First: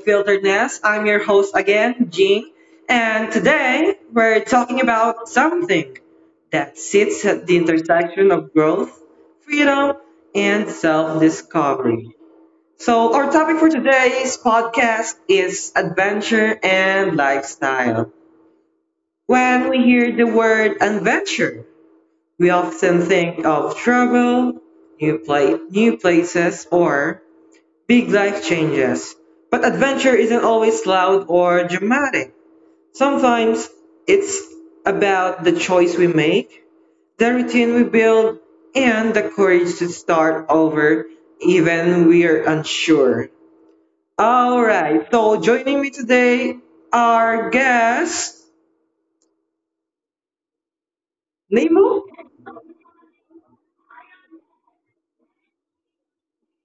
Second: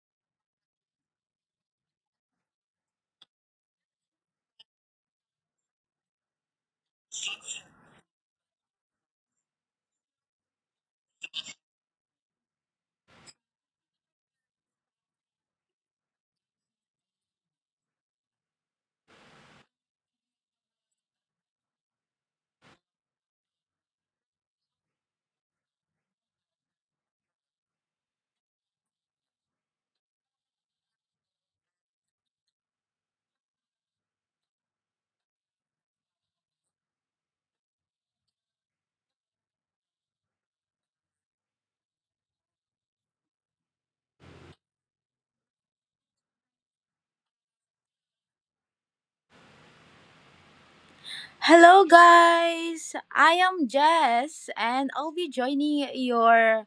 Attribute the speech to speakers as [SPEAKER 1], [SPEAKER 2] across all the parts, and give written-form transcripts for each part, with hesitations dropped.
[SPEAKER 1] Unfilteredness. I'm your host again, Jean, and today we're talking about something that sits at the intersection of growth, freedom, and self-discovery. So our topic for today's podcast is adventure and lifestyle. When we hear the word adventure, we often think of travel, new places, or big life changes. But adventure isn't always loud or dramatic. Sometimes it's about the choice we make, the routine we build, and the courage to start over even we're unsure. All right, so joining me today, our guest,
[SPEAKER 2] Hello,
[SPEAKER 1] Nemo.
[SPEAKER 2] guys! I am Jess, and I'll be joining your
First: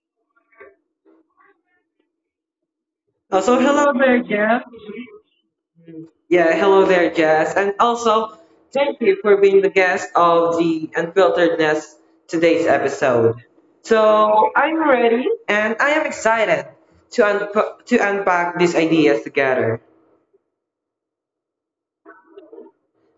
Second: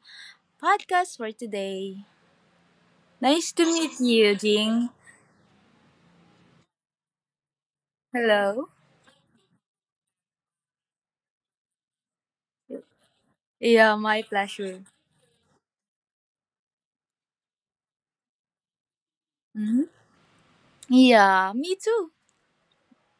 [SPEAKER 2] podcast for today.
[SPEAKER 1] Oh,
[SPEAKER 2] Nice
[SPEAKER 1] so
[SPEAKER 2] to
[SPEAKER 1] hello
[SPEAKER 2] meet
[SPEAKER 1] there,
[SPEAKER 2] you,
[SPEAKER 1] Jeff.
[SPEAKER 2] Jing.
[SPEAKER 1] Yeah, hello there, Jess. And also,
[SPEAKER 2] Hello.
[SPEAKER 1] thank you for being the guest of the Unfilteredness today's episode.
[SPEAKER 2] Yeah, my
[SPEAKER 1] So, I'm
[SPEAKER 2] pleasure.
[SPEAKER 1] ready and I am excited to unpack these ideas together.
[SPEAKER 2] hmm Yeah, me too.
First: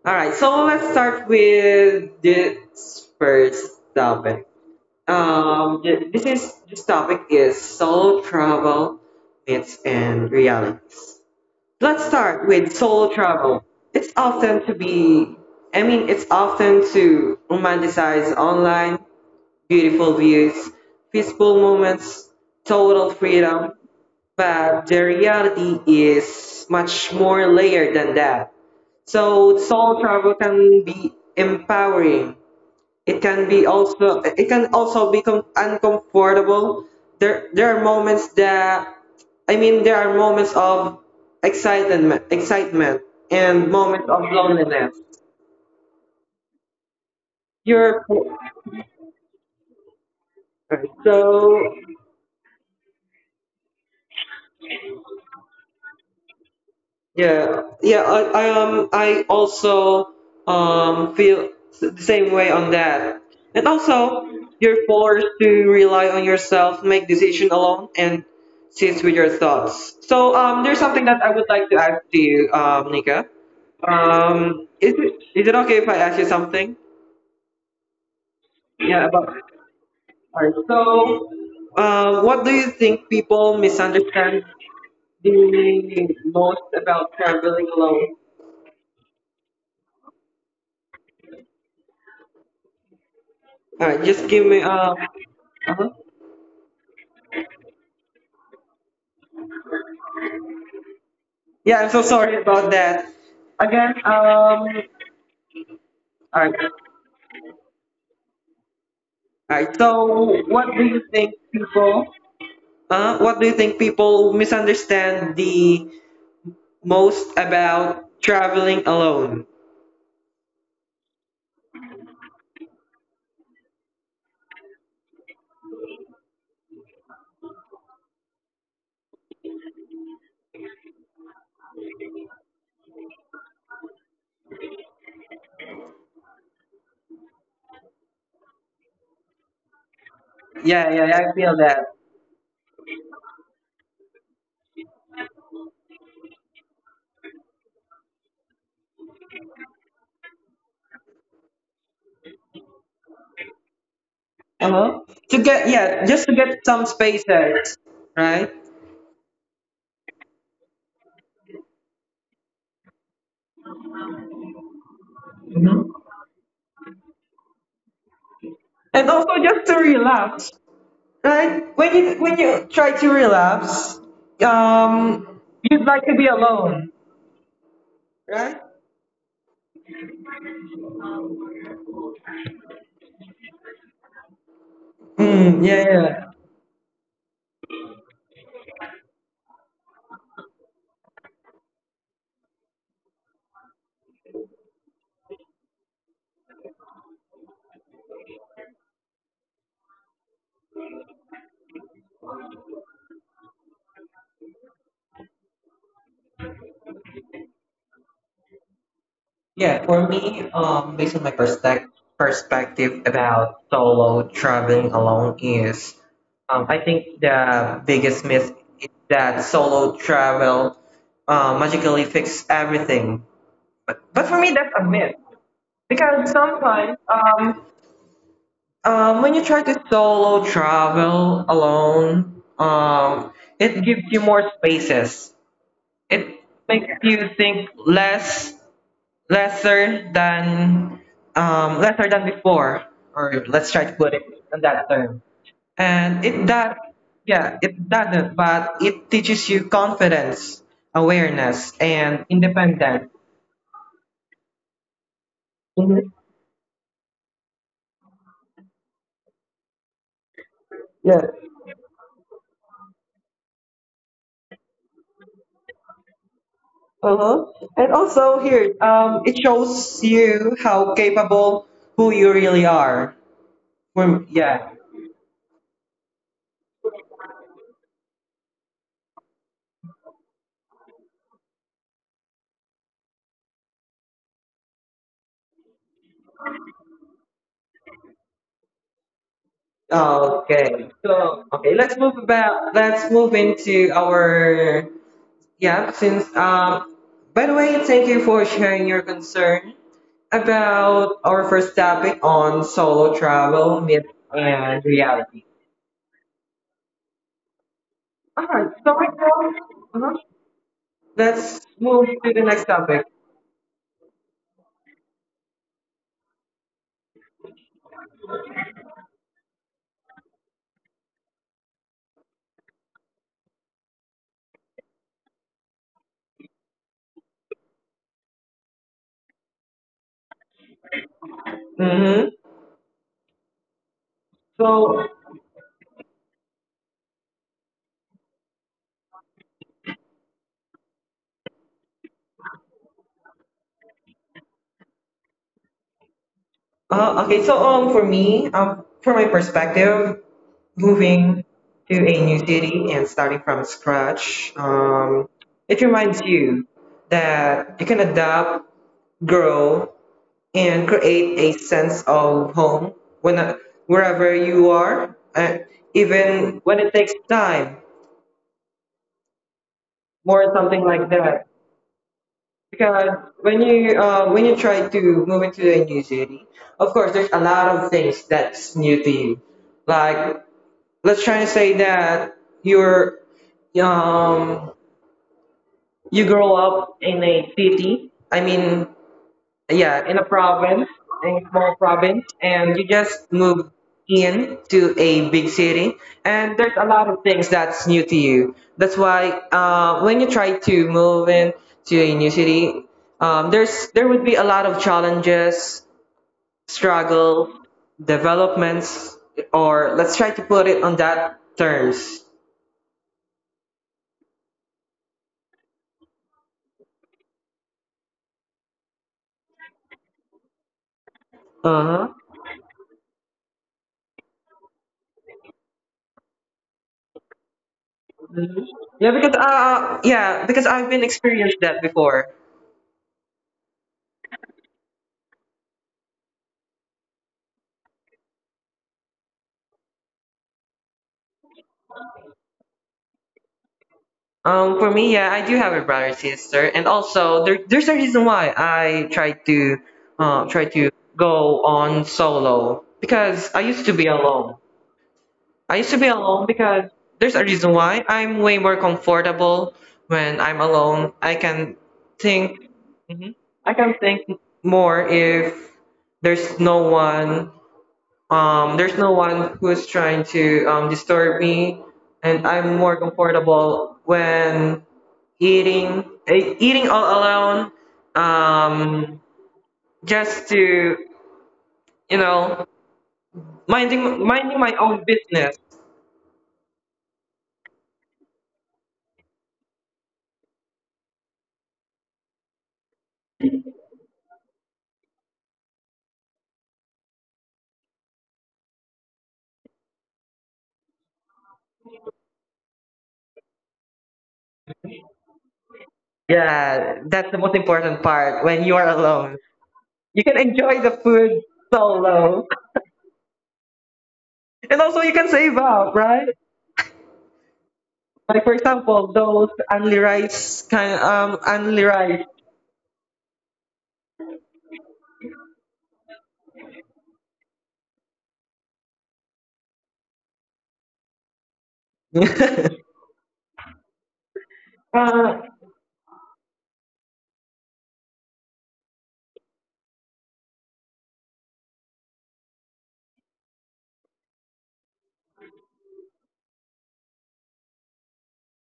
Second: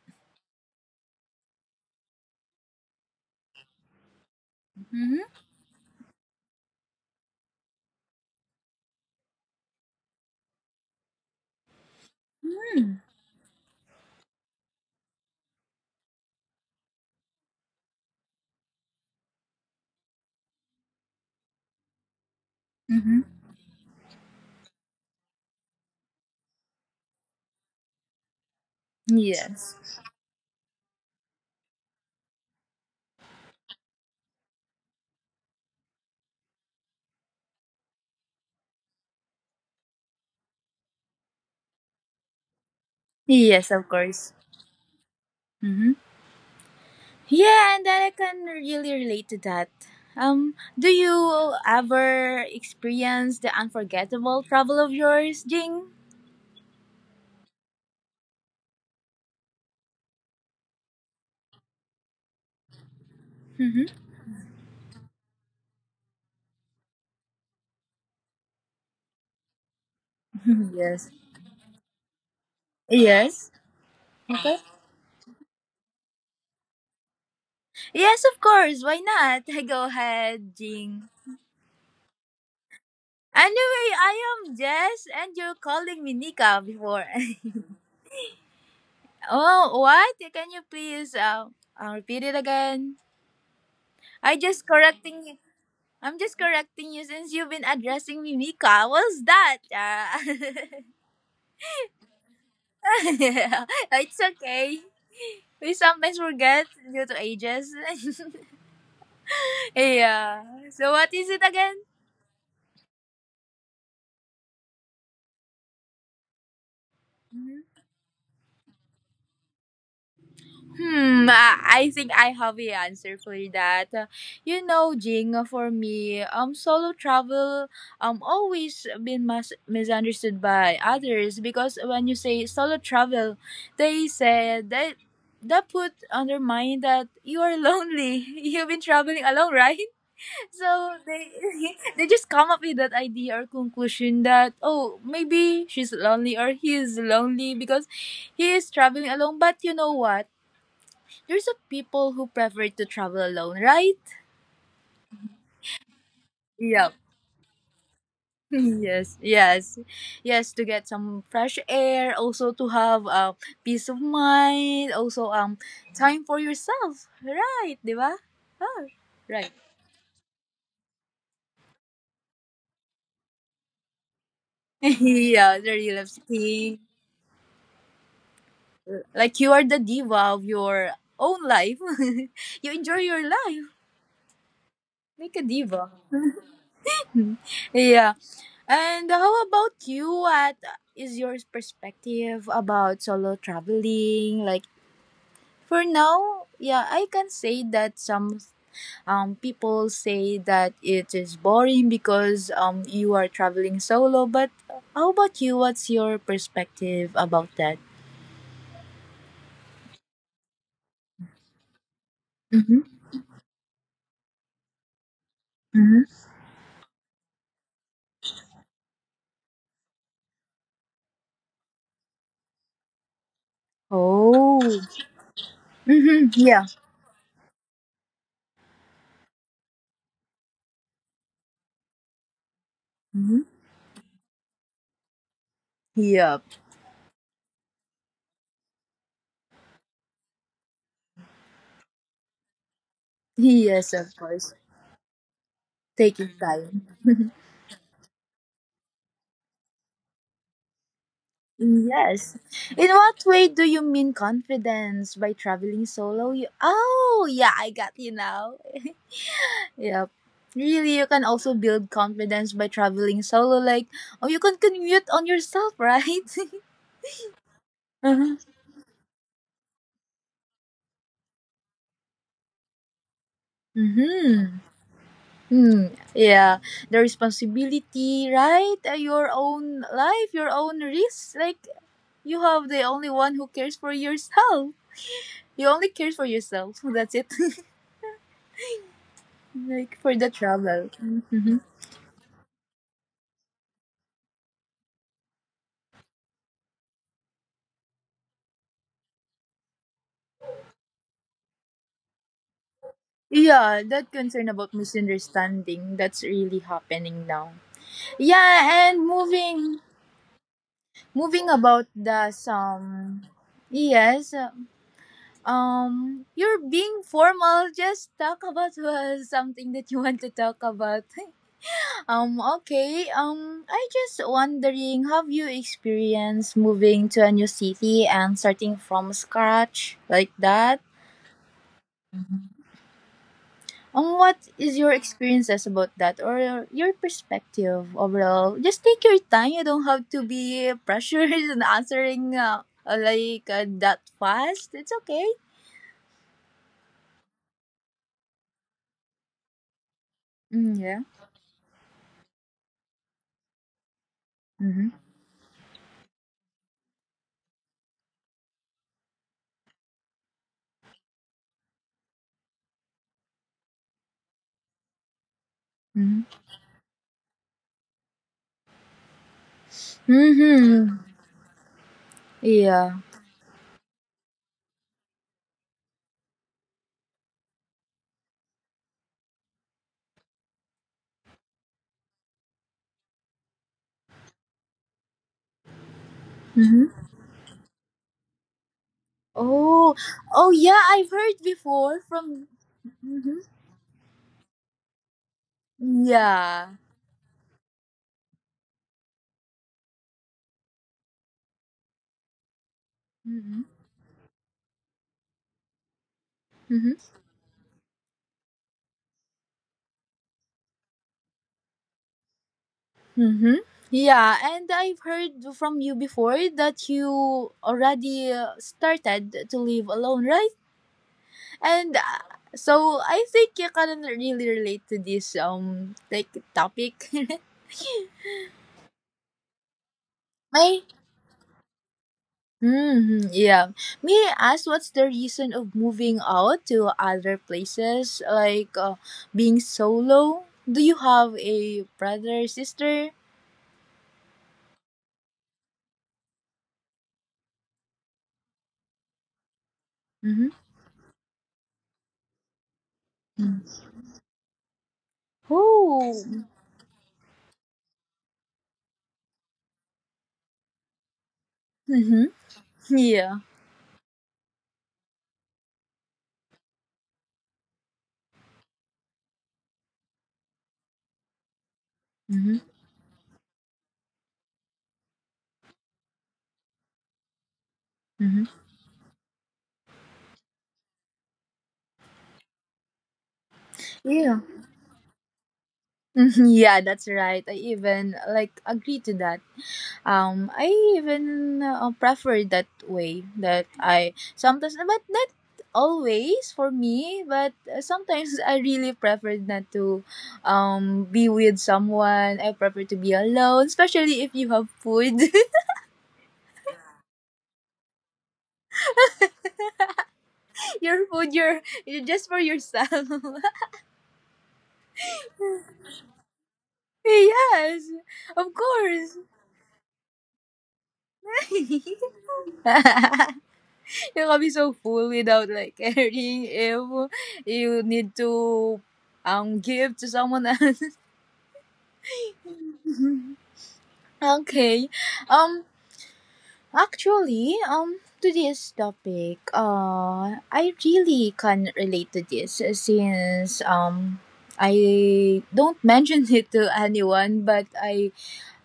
[SPEAKER 1] All right, so let's start with this first topic.
[SPEAKER 2] Mm-hmm.
[SPEAKER 1] This topic is solo travel myths and realities. Let's start with soul travel. It's often to be, I mean, it's often to romanticize online, beautiful views, peaceful moments, total
[SPEAKER 2] Mm-hmm.
[SPEAKER 1] freedom, but the reality is much more layered than that. So,
[SPEAKER 2] Yes.
[SPEAKER 1] soul travel can be empowering. It can also become uncomfortable. There are moments that, I mean, there are moments of excitement
[SPEAKER 2] Yes,
[SPEAKER 1] and
[SPEAKER 2] of
[SPEAKER 1] moments of
[SPEAKER 2] course.
[SPEAKER 1] loneliness.
[SPEAKER 2] Mm-hmm. Yeah, and
[SPEAKER 1] You're
[SPEAKER 2] I can really relate to that. Do you
[SPEAKER 1] so
[SPEAKER 2] ever experience the unforgettable travel of yours, Jing?
[SPEAKER 1] Yeah, yeah. I also feel the same way on that. And
[SPEAKER 2] Mm-hmm.
[SPEAKER 1] also, you're forced to rely on yourself, make decision alone, and sit with your thoughts. So there's something
[SPEAKER 2] Yes.
[SPEAKER 1] that I would like to ask to you, Nika.
[SPEAKER 2] Yes. Okay.
[SPEAKER 1] Is it okay if I ask you something?
[SPEAKER 2] Yes, of course. Why
[SPEAKER 1] Yeah, about
[SPEAKER 2] not?
[SPEAKER 1] all
[SPEAKER 2] Go
[SPEAKER 1] right.
[SPEAKER 2] ahead, Jing.
[SPEAKER 1] So, what do you think people
[SPEAKER 2] Anyway, I
[SPEAKER 1] misunderstand
[SPEAKER 2] am Jess, and you're calling
[SPEAKER 1] the
[SPEAKER 2] me Nika
[SPEAKER 1] most
[SPEAKER 2] before.
[SPEAKER 1] about traveling alone?
[SPEAKER 2] Oh, what? Can you please repeat it again?
[SPEAKER 1] All right, just
[SPEAKER 2] I
[SPEAKER 1] give me.
[SPEAKER 2] just correcting you.
[SPEAKER 1] Uh-huh.
[SPEAKER 2] I'm just correcting you since you've been addressing me Mika. What's that?
[SPEAKER 1] Yeah, I'm so sorry about that. Again,
[SPEAKER 2] It's okay.
[SPEAKER 1] all
[SPEAKER 2] We sometimes forget
[SPEAKER 1] right, all
[SPEAKER 2] due to ages.
[SPEAKER 1] right.
[SPEAKER 2] Yeah.
[SPEAKER 1] So, what
[SPEAKER 2] So
[SPEAKER 1] do
[SPEAKER 2] what
[SPEAKER 1] you
[SPEAKER 2] is it
[SPEAKER 1] think
[SPEAKER 2] again?
[SPEAKER 1] people? What do you think people misunderstand the most about traveling alone?
[SPEAKER 2] I think I have a answer for that. You know, Jing, for me, solo travel always been misunderstood by others because when you say solo travel, they said that that put on their mind that you are lonely. You've been traveling alone, right?
[SPEAKER 1] Yeah,
[SPEAKER 2] So
[SPEAKER 1] yeah, yeah,
[SPEAKER 2] they
[SPEAKER 1] I feel that.
[SPEAKER 2] they just come up with that idea or conclusion that oh, maybe she's lonely or he is lonely because he is traveling alone. But you know what? There's a people who prefer to travel alone, right?
[SPEAKER 1] Uh-huh. To get Yeah, just to get
[SPEAKER 2] Yep.
[SPEAKER 1] some spaces, right?
[SPEAKER 2] Yes, yes, yes, to get some fresh air, also to have peace of mind, also time for yourself, right? Di
[SPEAKER 1] And also
[SPEAKER 2] Right.
[SPEAKER 1] just to relax, right? When you try to relax,
[SPEAKER 2] Yeah,
[SPEAKER 1] um,
[SPEAKER 2] the real of king.
[SPEAKER 1] alone, right?
[SPEAKER 2] Like you are the diva of your own life. You enjoy your life. Make a
[SPEAKER 1] Mm,
[SPEAKER 2] diva.
[SPEAKER 1] yeah, yeah,
[SPEAKER 2] Yeah. And how about you? What is your perspective about solo traveling? Like, for now, yeah, I can say that some people say that it is boring because you are traveling solo. But how about you? What's your perspective about that?
[SPEAKER 1] yeah. For me, based on my perspective
[SPEAKER 2] Mm-hmm.
[SPEAKER 1] perspective about solo traveling alone is,
[SPEAKER 2] Mm-hmm.
[SPEAKER 1] I think the biggest myth is that solo travel magically fix everything. But for me,
[SPEAKER 2] Oh.
[SPEAKER 1] that's a myth
[SPEAKER 2] Mm-hmm.
[SPEAKER 1] because
[SPEAKER 2] Yeah.
[SPEAKER 1] sometimes when you try to solo travel alone,
[SPEAKER 2] Mm-hmm.
[SPEAKER 1] it gives you more spaces.
[SPEAKER 2] Yep.
[SPEAKER 1] It makes you think lesser than lesser than before, or let's
[SPEAKER 2] Yes,
[SPEAKER 1] try to
[SPEAKER 2] of
[SPEAKER 1] put it
[SPEAKER 2] course.
[SPEAKER 1] in that term.
[SPEAKER 2] Taking
[SPEAKER 1] And it that
[SPEAKER 2] time.
[SPEAKER 1] Yeah, it doesn't, but it teaches you confidence, awareness,
[SPEAKER 2] Yes.
[SPEAKER 1] and
[SPEAKER 2] In
[SPEAKER 1] independence.
[SPEAKER 2] what way do you mean confidence by traveling
[SPEAKER 1] Mhm.
[SPEAKER 2] solo? Oh, yeah, I got you now. Yep. Really, you
[SPEAKER 1] Yeah.
[SPEAKER 2] can also build confidence by traveling solo. Like, oh, you can commute on yourself, right?
[SPEAKER 1] Uh-huh. And
[SPEAKER 2] Uh huh.
[SPEAKER 1] also here, it shows you how capable who you really are. From
[SPEAKER 2] Mm-hmm.
[SPEAKER 1] Yeah.
[SPEAKER 2] Hmm. Yeah, the responsibility, right? Your own life, your own risk. Like you have the only one who cares for yourself. You only cares for yourself. That's it. Like for the travel.
[SPEAKER 1] Okay. So,
[SPEAKER 2] Mm-hmm.
[SPEAKER 1] okay, let's move about. Let's move into our Yeah, since by the way, thank you for sharing your concern about our first topic on solo
[SPEAKER 2] Yeah,
[SPEAKER 1] travel,
[SPEAKER 2] that
[SPEAKER 1] myth
[SPEAKER 2] concern about
[SPEAKER 1] and reality.
[SPEAKER 2] misunderstanding. That's really happening now.
[SPEAKER 1] Alright,
[SPEAKER 2] Yeah, and
[SPEAKER 1] so right now,
[SPEAKER 2] moving.
[SPEAKER 1] uh-huh,
[SPEAKER 2] Moving
[SPEAKER 1] let's
[SPEAKER 2] about
[SPEAKER 1] move
[SPEAKER 2] the
[SPEAKER 1] to the next topic.
[SPEAKER 2] some yes, you're being formal, just talk about something that you want to talk about. Okay, I just wondering, have you experienced moving to a new city and starting from scratch like that?
[SPEAKER 1] Mm-hmm.
[SPEAKER 2] What is your
[SPEAKER 1] So
[SPEAKER 2] experiences about that or your perspective overall? Just take your time. You don't have to be pressured in answering like that fast. It's okay.
[SPEAKER 1] Okay, so for me, from my perspective,
[SPEAKER 2] Mm, yeah.
[SPEAKER 1] moving to a new city and starting from scratch,
[SPEAKER 2] Mm-hmm.
[SPEAKER 1] it reminds you that you can adapt, grow, and create a sense of home when wherever you are,
[SPEAKER 2] Mm-hmm.
[SPEAKER 1] even when it takes time, more something
[SPEAKER 2] Mm-hmm.
[SPEAKER 1] like that.
[SPEAKER 2] Yeah.
[SPEAKER 1] Because when you try to move into a new city, of course, there's a lot of things that's new to you. Like, let's try to say that you're um you grow
[SPEAKER 2] Mm-hmm.
[SPEAKER 1] up in a city. I mean,
[SPEAKER 2] Oh,
[SPEAKER 1] yeah, in a
[SPEAKER 2] oh yeah.
[SPEAKER 1] province,
[SPEAKER 2] I've heard
[SPEAKER 1] in a small
[SPEAKER 2] before
[SPEAKER 1] province,
[SPEAKER 2] from.
[SPEAKER 1] and you just
[SPEAKER 2] Mm-hmm.
[SPEAKER 1] move in to a big city, and
[SPEAKER 2] Yeah.
[SPEAKER 1] there's a lot of things that's new to you. That's why when you try to move in to a new city,
[SPEAKER 2] Mm-hmm.
[SPEAKER 1] there's there would be a lot of challenges,
[SPEAKER 2] Mm-hmm.
[SPEAKER 1] struggle, developments, or let's try to put it on that terms.
[SPEAKER 2] Mm-hmm. Yeah, and I've heard from you before that you already started to live alone, right?
[SPEAKER 1] Uh
[SPEAKER 2] And
[SPEAKER 1] huh.
[SPEAKER 2] so I think you can really relate to this like topic.
[SPEAKER 1] Yeah, because uh yeah,
[SPEAKER 2] May
[SPEAKER 1] because I've been experienced that before.
[SPEAKER 2] yeah. May I ask what's the reason of moving out to other places like being solo? Do you have a brother sister?
[SPEAKER 1] For me, yeah, I do have a brother and sister, and also there's a reason why I try to uh,
[SPEAKER 2] Mm-hmm.
[SPEAKER 1] try to go on solo because I used to be alone. I used to be
[SPEAKER 2] Oh.
[SPEAKER 1] alone because there's a reason why I'm way more comfortable when I'm alone.
[SPEAKER 2] Mm-hmm.
[SPEAKER 1] Think
[SPEAKER 2] Yeah.
[SPEAKER 1] I can think more if there's no one there's no one who's trying to disturb me, and
[SPEAKER 2] Mm-hmm.
[SPEAKER 1] I'm more comfortable when eating all alone.
[SPEAKER 2] Mm-hmm.
[SPEAKER 1] Um, just to you know minding
[SPEAKER 2] Yeah.
[SPEAKER 1] minding my own business.
[SPEAKER 2] Mhm, yeah, that's right. I even like agree to that. I even prefer it that way. That I sometimes, but not always for me. But sometimes I really prefer not to, be with someone. I prefer to be alone, especially if you have food.
[SPEAKER 1] Yeah, that's the most important part when you are alone. You can enjoy the
[SPEAKER 2] Your food,
[SPEAKER 1] food
[SPEAKER 2] you just for
[SPEAKER 1] solo.
[SPEAKER 2] yourself.
[SPEAKER 1] And also you can save up, right?
[SPEAKER 2] Yes,
[SPEAKER 1] Like,
[SPEAKER 2] of
[SPEAKER 1] for
[SPEAKER 2] course.
[SPEAKER 1] example, those only rice kind, only rice.
[SPEAKER 2] You can be so full without like caring if you need to give to someone else. Okay.
[SPEAKER 1] uh,
[SPEAKER 2] Um actually, to this topic, I really can relate to this since I don't mention it to anyone, but I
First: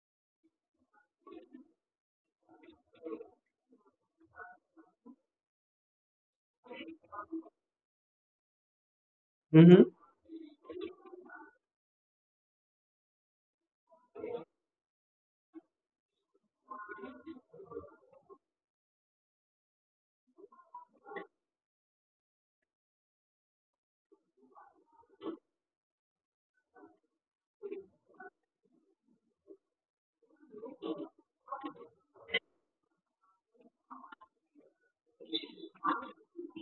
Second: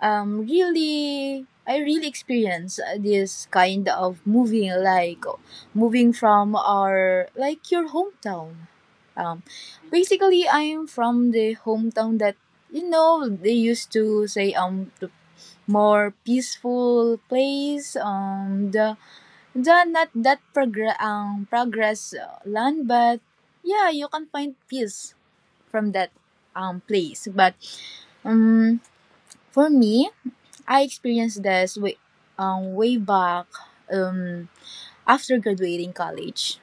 [SPEAKER 2] really I really experience this kind of moving, like moving from our like your hometown. Um
[SPEAKER 1] Mm-hmm.
[SPEAKER 2] basically I'm from the hometown that you know they used to say the more peaceful place, the not that progress progress land, but yeah you can find peace from that place, but um for me, I experienced this way, way back um, after graduating college.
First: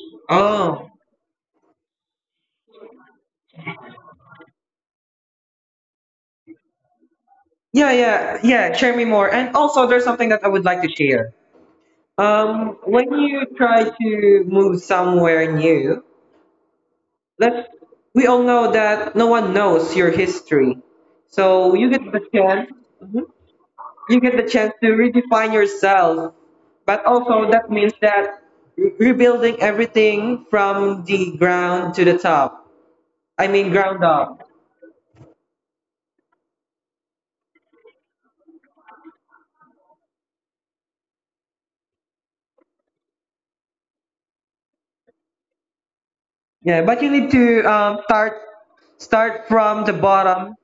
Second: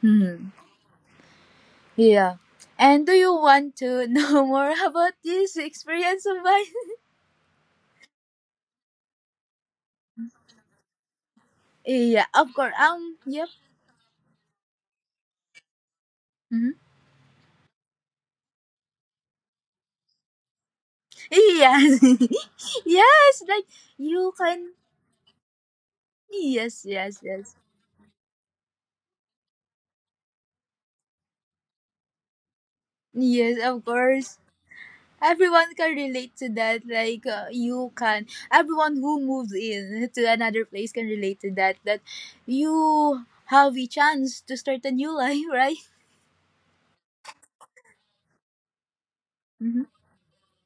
[SPEAKER 2] Hmm.
[SPEAKER 1] Oh,
[SPEAKER 2] Yeah. And do you want to know more about this experience of mine?
[SPEAKER 1] yeah, yeah, yeah. Share me more. And also, there's something that I would like to share.
[SPEAKER 2] Yeah, of course.
[SPEAKER 1] When you
[SPEAKER 2] Yep.
[SPEAKER 1] try to move somewhere new,
[SPEAKER 2] Mm-hmm.
[SPEAKER 1] let's we all know that no one knows your history, so you
[SPEAKER 2] Yes.
[SPEAKER 1] get the chance. Mhm.
[SPEAKER 2] Yes, like
[SPEAKER 1] You
[SPEAKER 2] you
[SPEAKER 1] get the
[SPEAKER 2] can.
[SPEAKER 1] chance to redefine yourself,
[SPEAKER 2] Yes,
[SPEAKER 1] but
[SPEAKER 2] yes,
[SPEAKER 1] also
[SPEAKER 2] yes.
[SPEAKER 1] that means that rebuilding everything from the ground to the top. I
[SPEAKER 2] Yes,
[SPEAKER 1] mean,
[SPEAKER 2] of
[SPEAKER 1] ground
[SPEAKER 2] course.
[SPEAKER 1] up.
[SPEAKER 2] Everyone can relate to that. Like you can, everyone who moves in to another place can relate to that. That you have a chance to start a new life, right?
[SPEAKER 1] Yeah, but you need to start
[SPEAKER 2] Mm-hmm.
[SPEAKER 1] from the bottom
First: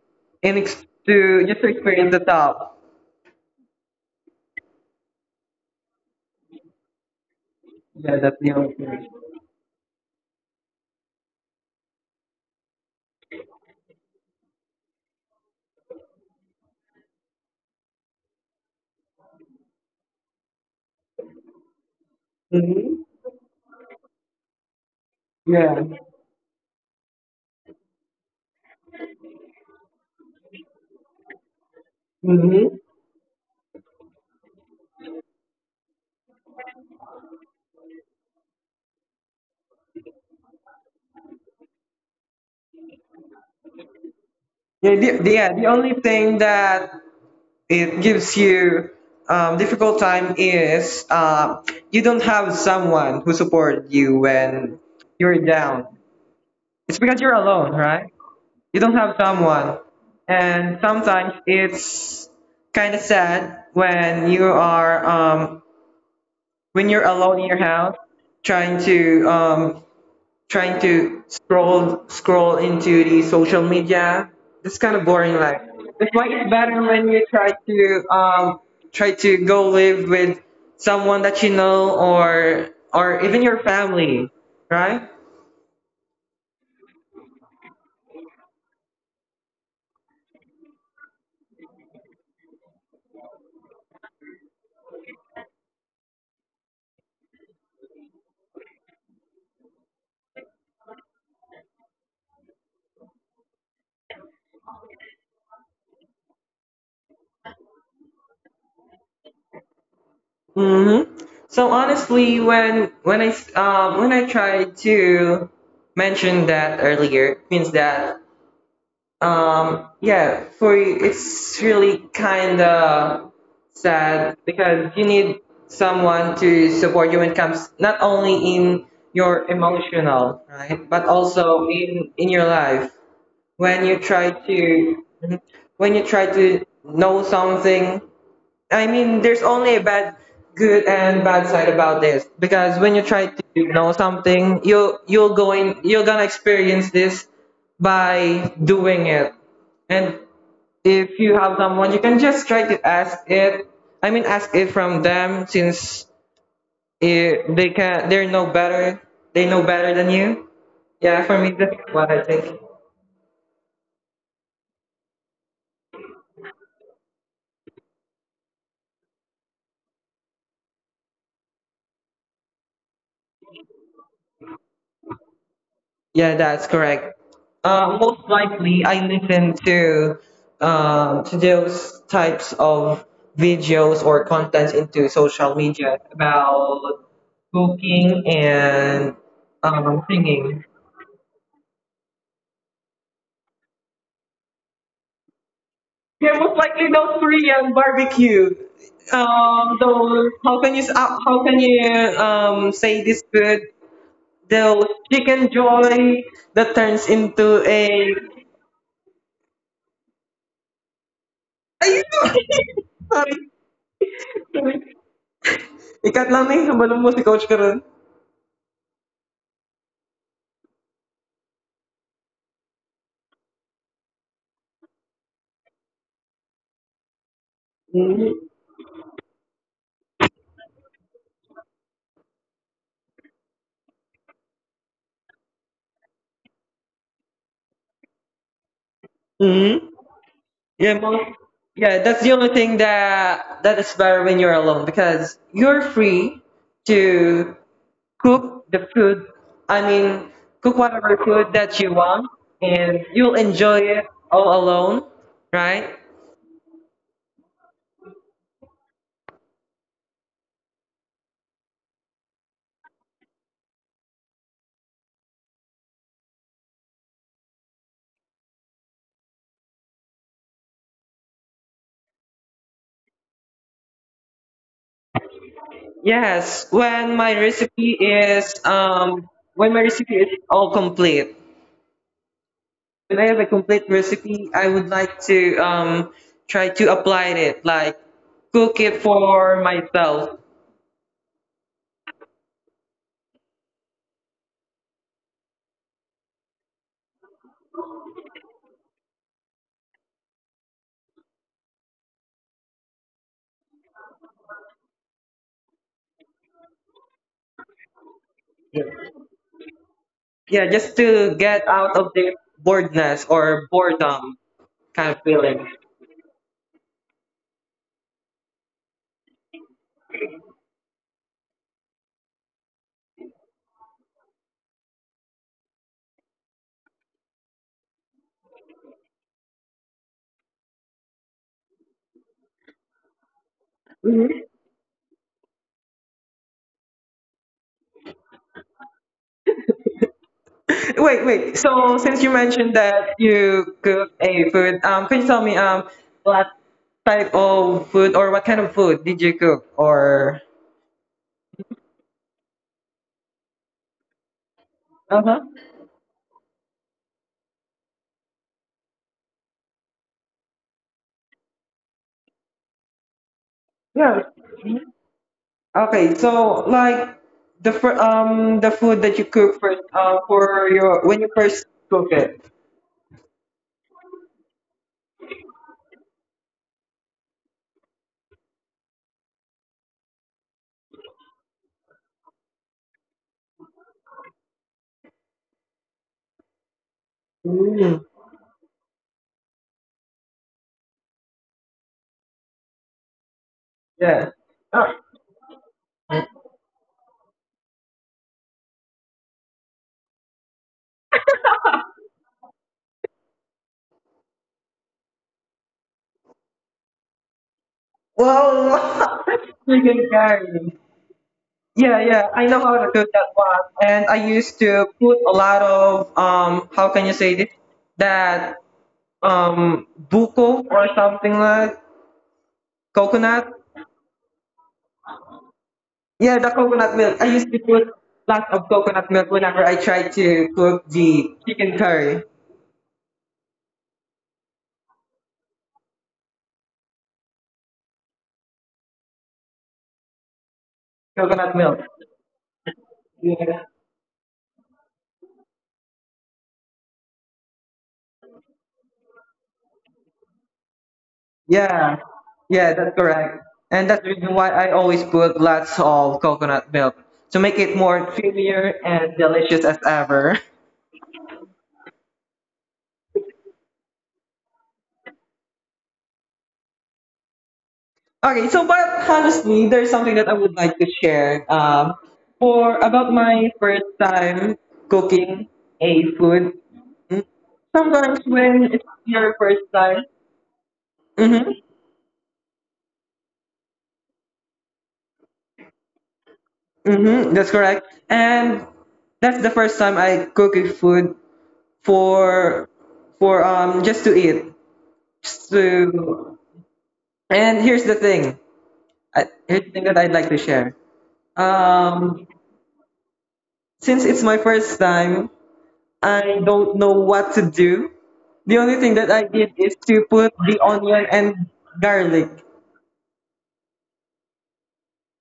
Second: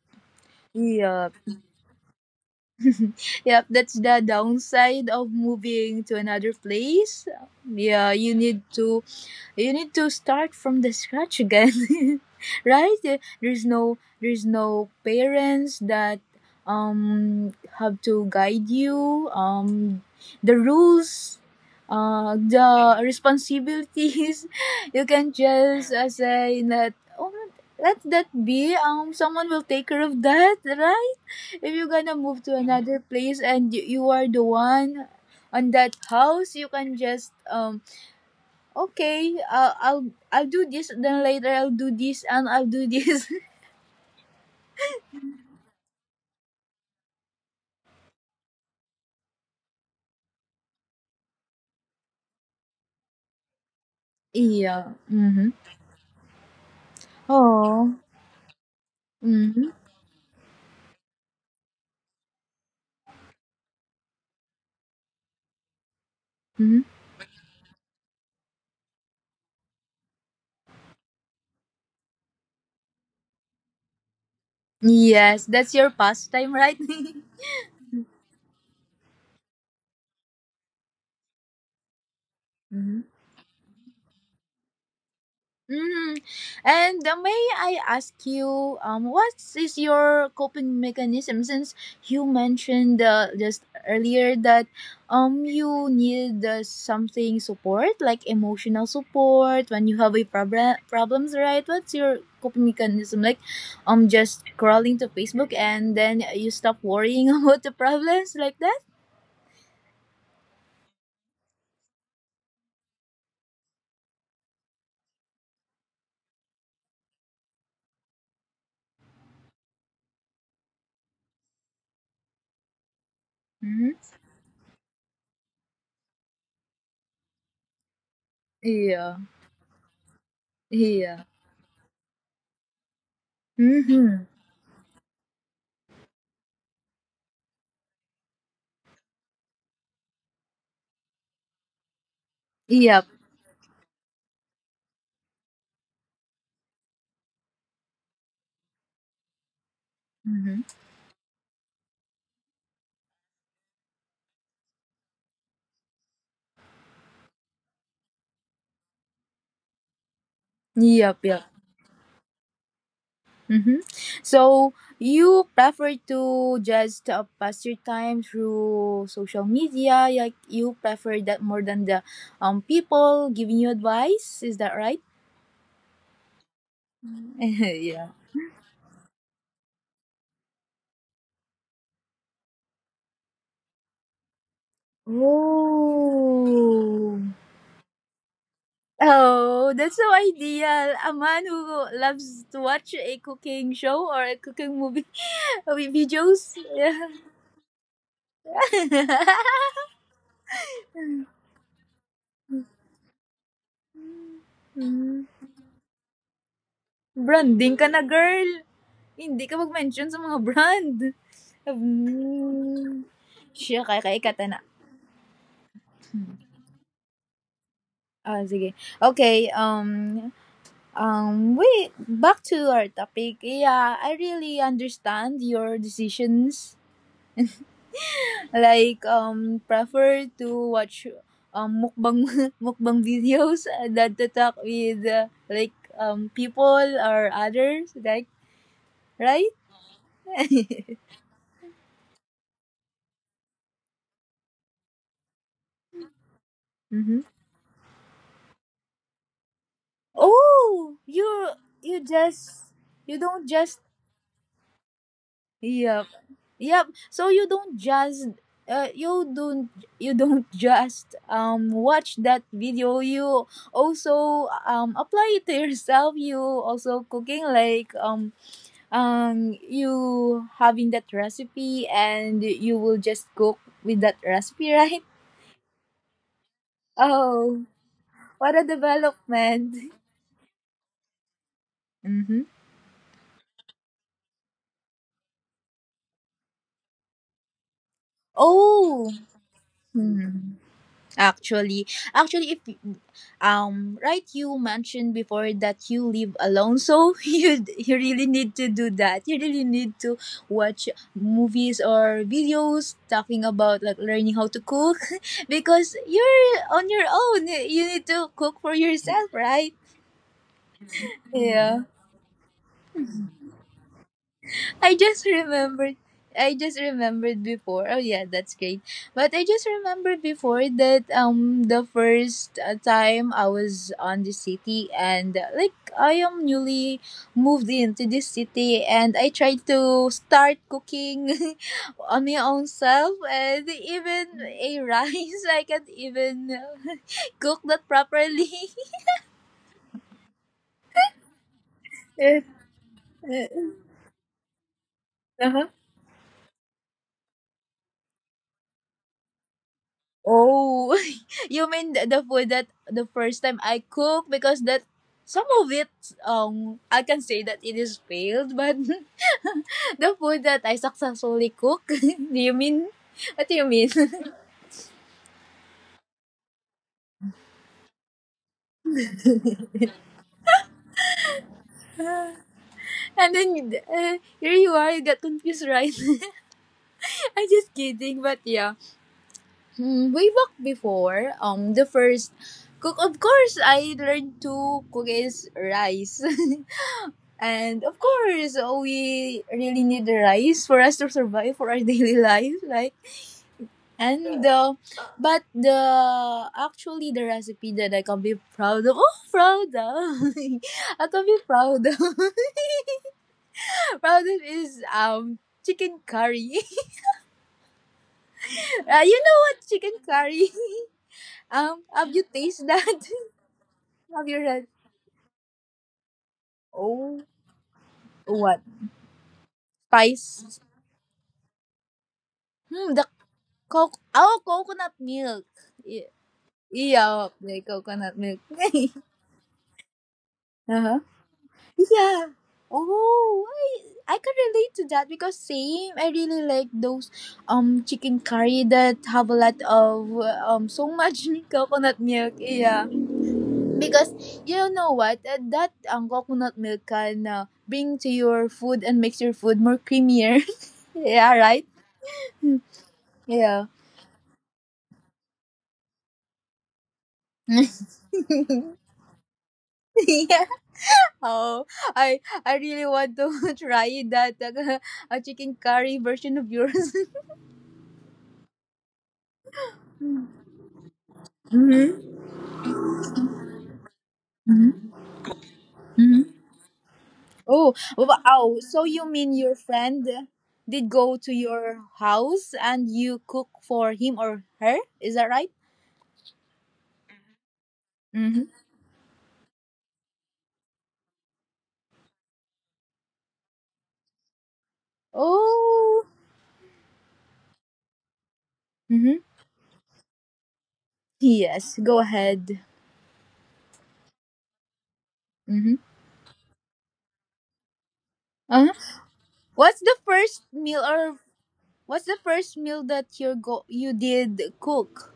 [SPEAKER 1] and ex-
[SPEAKER 2] Yeah.
[SPEAKER 1] to just to experience the top.
[SPEAKER 2] Yep, that's the downside of moving to another place. Yeah,
[SPEAKER 1] Yeah, that's the only thing.
[SPEAKER 2] you need to start from the scratch again. Right? There's no parents that um have to guide you. The rules,
[SPEAKER 1] Hmm.
[SPEAKER 2] the responsibilities. You can
[SPEAKER 1] Yeah.
[SPEAKER 2] just say that oh, let that be, someone will take care of that, right? If you're gonna move to
[SPEAKER 1] Hmm.
[SPEAKER 2] another place and you are the one on that house, you can just okay, I'll do this, then later I'll do this, and I'll do this.
[SPEAKER 1] Yeah, yeah. The only thing that it gives you difficult time is you don't have someone who supported you
[SPEAKER 2] Yeah.
[SPEAKER 1] when
[SPEAKER 2] Mm-hmm.
[SPEAKER 1] you're down. It's because you're alone,
[SPEAKER 2] Oh.
[SPEAKER 1] right? You don't have
[SPEAKER 2] Mm-hmm.
[SPEAKER 1] someone. And sometimes it's kind of sad when you are
[SPEAKER 2] Mm-hmm.
[SPEAKER 1] when you're alone in your house trying to um, trying to scroll into the social media. It's kind of
[SPEAKER 2] Yes,
[SPEAKER 1] boring
[SPEAKER 2] that's
[SPEAKER 1] life.
[SPEAKER 2] your
[SPEAKER 1] That's why
[SPEAKER 2] pastime,
[SPEAKER 1] it's
[SPEAKER 2] right?
[SPEAKER 1] better when you try to go live with someone that you know or
[SPEAKER 2] Mhm.
[SPEAKER 1] or even your family, right?
[SPEAKER 2] Hmm. And may I ask you, what is your coping mechanism? Since you mentioned just earlier that you need something support, like emotional support when you have a problems, right? What's your coping mechanism? Like, just crawling to Facebook and then you stop worrying about the problems like that.
[SPEAKER 1] hmm So honestly, when I tried to mention that earlier, it means that yeah, for you, it's really kind of
[SPEAKER 2] Mm-hmm.
[SPEAKER 1] sad because you need someone to support you when it comes not only in
[SPEAKER 2] Yeah.
[SPEAKER 1] your emotional right, but
[SPEAKER 2] Yeah.
[SPEAKER 1] also in your life when you
[SPEAKER 2] Mm-hmm.
[SPEAKER 1] try to when you try to know something. I mean, there's only good and bad side about this because when you
[SPEAKER 2] Yep.
[SPEAKER 1] try to know something, you'll go in, you're gonna experience this by doing it. And
[SPEAKER 2] Mm-hmm.
[SPEAKER 1] if you have someone, you can just try to ask it. I mean, ask it from them since they're no better, they know better than you. Yeah,
[SPEAKER 2] Yep.
[SPEAKER 1] for
[SPEAKER 2] Yep.
[SPEAKER 1] me, that's what I think.
[SPEAKER 2] Mm-hmm. So you prefer to just pass your time through social media, like you prefer that more than the people giving you advice. Is that right?
[SPEAKER 1] Yeah, that's correct.
[SPEAKER 2] Yeah.
[SPEAKER 1] Most likely, I listen to those types of videos or contents into social media about
[SPEAKER 2] Oh.
[SPEAKER 1] cooking and
[SPEAKER 2] Oh, that's so
[SPEAKER 1] singing.
[SPEAKER 2] ideal. A man who loves to watch a cooking show or a cooking movie with
[SPEAKER 1] Yeah,
[SPEAKER 2] videos.
[SPEAKER 1] most likely
[SPEAKER 2] Yeah.
[SPEAKER 1] those Korean barbecue. Those, how can you say this good? Those chicken joy that turns into
[SPEAKER 2] Branding
[SPEAKER 1] a.
[SPEAKER 2] ka na, girl! Hindi ka mag-mention sa mga brand. Um, Siya, kaya ikata na.
[SPEAKER 1] Sorry. Ikat lang na yung hambal si Coach Karen.
[SPEAKER 2] Ah, sige. Okay, wait, back to our topic. Yeah, I really understand your decisions.
[SPEAKER 1] hmm
[SPEAKER 2] Like, prefer to watch mukbang, mukbang videos that to talk with, like, people or others, like, right?
[SPEAKER 1] hmm Yeah, mga, yeah, that's the only thing that is better when you're alone because you're free
[SPEAKER 2] Mhm.
[SPEAKER 1] to cook the food. I mean,
[SPEAKER 2] Oh,
[SPEAKER 1] cook whatever food that
[SPEAKER 2] you
[SPEAKER 1] you want,
[SPEAKER 2] just you
[SPEAKER 1] and
[SPEAKER 2] don't
[SPEAKER 1] you'll
[SPEAKER 2] just
[SPEAKER 1] enjoy it all alone,
[SPEAKER 2] yep
[SPEAKER 1] right?
[SPEAKER 2] yep. So you don't just uh you don't you don't just watch that video. You also apply it to yourself. You also cooking like you having that recipe and you will just cook with that recipe, right?
[SPEAKER 1] Yes. When my
[SPEAKER 2] Oh,
[SPEAKER 1] recipe
[SPEAKER 2] what
[SPEAKER 1] is
[SPEAKER 2] a
[SPEAKER 1] when my
[SPEAKER 2] development.
[SPEAKER 1] recipe is all complete.
[SPEAKER 2] Mm-hmm.
[SPEAKER 1] When I have a complete recipe, I would like to try to apply it, like cook it
[SPEAKER 2] Oh.
[SPEAKER 1] for myself.
[SPEAKER 2] Hmm. Actually, actually, if right, you mentioned before that you live alone, so you really need to do that. You really need to watch movies or videos talking about like learning how to cook, because you're on your own. You need to cook for
[SPEAKER 1] Yeah.
[SPEAKER 2] yourself, right?
[SPEAKER 1] Yeah, just to get
[SPEAKER 2] Yeah.
[SPEAKER 1] out of the boredness or boredom
[SPEAKER 2] I
[SPEAKER 1] kind of
[SPEAKER 2] just
[SPEAKER 1] feeling.
[SPEAKER 2] remembered. I just remembered before. Oh yeah, that's great. But I just remembered before that the first time I was on the city and like I am newly moved into this city and I tried to start cooking on my own self, and even a rice I can't even cook that properly.
[SPEAKER 1] Wait, wait. So since you mentioned that you cook a food, could you tell me
[SPEAKER 2] Uh-huh.
[SPEAKER 1] what type of food or what kind of food did you cook or?
[SPEAKER 2] Oh, you mean the food that the first time I cook, because that
[SPEAKER 1] Uh huh.
[SPEAKER 2] some of it I can say that it is failed, but the food that I successfully cook. Do you mean? What do you mean?
[SPEAKER 1] Yeah. Okay, so like the food that you cook for your when you first cook it.
[SPEAKER 2] And then here you are, you got confused, right? I'm just kidding, but yeah. Mm, way back before, the first cook, of course, I learned to cook is rice. And of
[SPEAKER 1] Mm,
[SPEAKER 2] course, we really need the rice for us to survive for our daily life. Like,
[SPEAKER 1] yeah.
[SPEAKER 2] and
[SPEAKER 1] Uh,
[SPEAKER 2] but the actually the recipe that I can be proud of, oh, proud of, I can be proud of, proud of is chicken curry.
[SPEAKER 1] well,
[SPEAKER 2] You know what chicken
[SPEAKER 1] chicken
[SPEAKER 2] curry?
[SPEAKER 1] curry. Yeah,
[SPEAKER 2] Have
[SPEAKER 1] yeah.
[SPEAKER 2] you
[SPEAKER 1] I know
[SPEAKER 2] tasted
[SPEAKER 1] how to
[SPEAKER 2] that?
[SPEAKER 1] cook that one, and I
[SPEAKER 2] Have you
[SPEAKER 1] used
[SPEAKER 2] read?
[SPEAKER 1] to put a lot of how can you
[SPEAKER 2] Oh,
[SPEAKER 1] say this, that
[SPEAKER 2] what? Spice.
[SPEAKER 1] buko or something like
[SPEAKER 2] Hmm, the
[SPEAKER 1] coconut.
[SPEAKER 2] coke. Oh, coconut milk. Yeah,
[SPEAKER 1] Yeah, the coconut milk. I
[SPEAKER 2] yeah,
[SPEAKER 1] used to
[SPEAKER 2] the
[SPEAKER 1] put
[SPEAKER 2] coconut milk.
[SPEAKER 1] lots of coconut milk whenever I try to cook
[SPEAKER 2] Uh-huh.
[SPEAKER 1] the chicken curry.
[SPEAKER 2] Yeah. Oh, I can relate to that because same. I really like those chicken curry that have a lot of so much
[SPEAKER 1] Coconut milk.
[SPEAKER 2] coconut milk. Yeah,
[SPEAKER 1] Yeah,
[SPEAKER 2] because you know what? That coconut milk can bring to your food and makes your food more creamier. Yeah, right.
[SPEAKER 1] yeah, yeah, that's correct.
[SPEAKER 2] Yeah.
[SPEAKER 1] And that's the reason why I always put lots of coconut milk to make it more creamier and delicious as ever.
[SPEAKER 2] Yeah. Oh, I I really want to try that a chicken curry version of yours.
[SPEAKER 1] Okay, so but honestly, there's something that I would like to share.
[SPEAKER 2] Mm-hmm.
[SPEAKER 1] For About my first time cooking a
[SPEAKER 2] Mm-hmm.
[SPEAKER 1] food. Mm,
[SPEAKER 2] Oh,
[SPEAKER 1] sometimes
[SPEAKER 2] wow.
[SPEAKER 1] when
[SPEAKER 2] So
[SPEAKER 1] it's
[SPEAKER 2] you mean
[SPEAKER 1] your
[SPEAKER 2] your
[SPEAKER 1] first time.
[SPEAKER 2] friend did go to
[SPEAKER 1] Mm-hmm.
[SPEAKER 2] your house and you cook for him or her? Is that right?
[SPEAKER 1] Mm-hmm. That's correct.
[SPEAKER 2] Mm-hmm.
[SPEAKER 1] And that's the first time I cook a food for for just to eat. Just
[SPEAKER 2] Oh,
[SPEAKER 1] to And here's the thing.
[SPEAKER 2] mm-hmm.
[SPEAKER 1] Here's the thing that I'd like to share.
[SPEAKER 2] Yes, go
[SPEAKER 1] Um,
[SPEAKER 2] ahead.
[SPEAKER 1] since it's my first time,
[SPEAKER 2] Mm-hmm.
[SPEAKER 1] I don't know what to do. The only
[SPEAKER 2] Uh-huh.
[SPEAKER 1] thing that I did is
[SPEAKER 2] What's the
[SPEAKER 1] to put
[SPEAKER 2] first
[SPEAKER 1] the
[SPEAKER 2] meal
[SPEAKER 1] onion
[SPEAKER 2] or
[SPEAKER 1] and
[SPEAKER 2] what's the
[SPEAKER 1] garlic.
[SPEAKER 2] first meal that you did cook?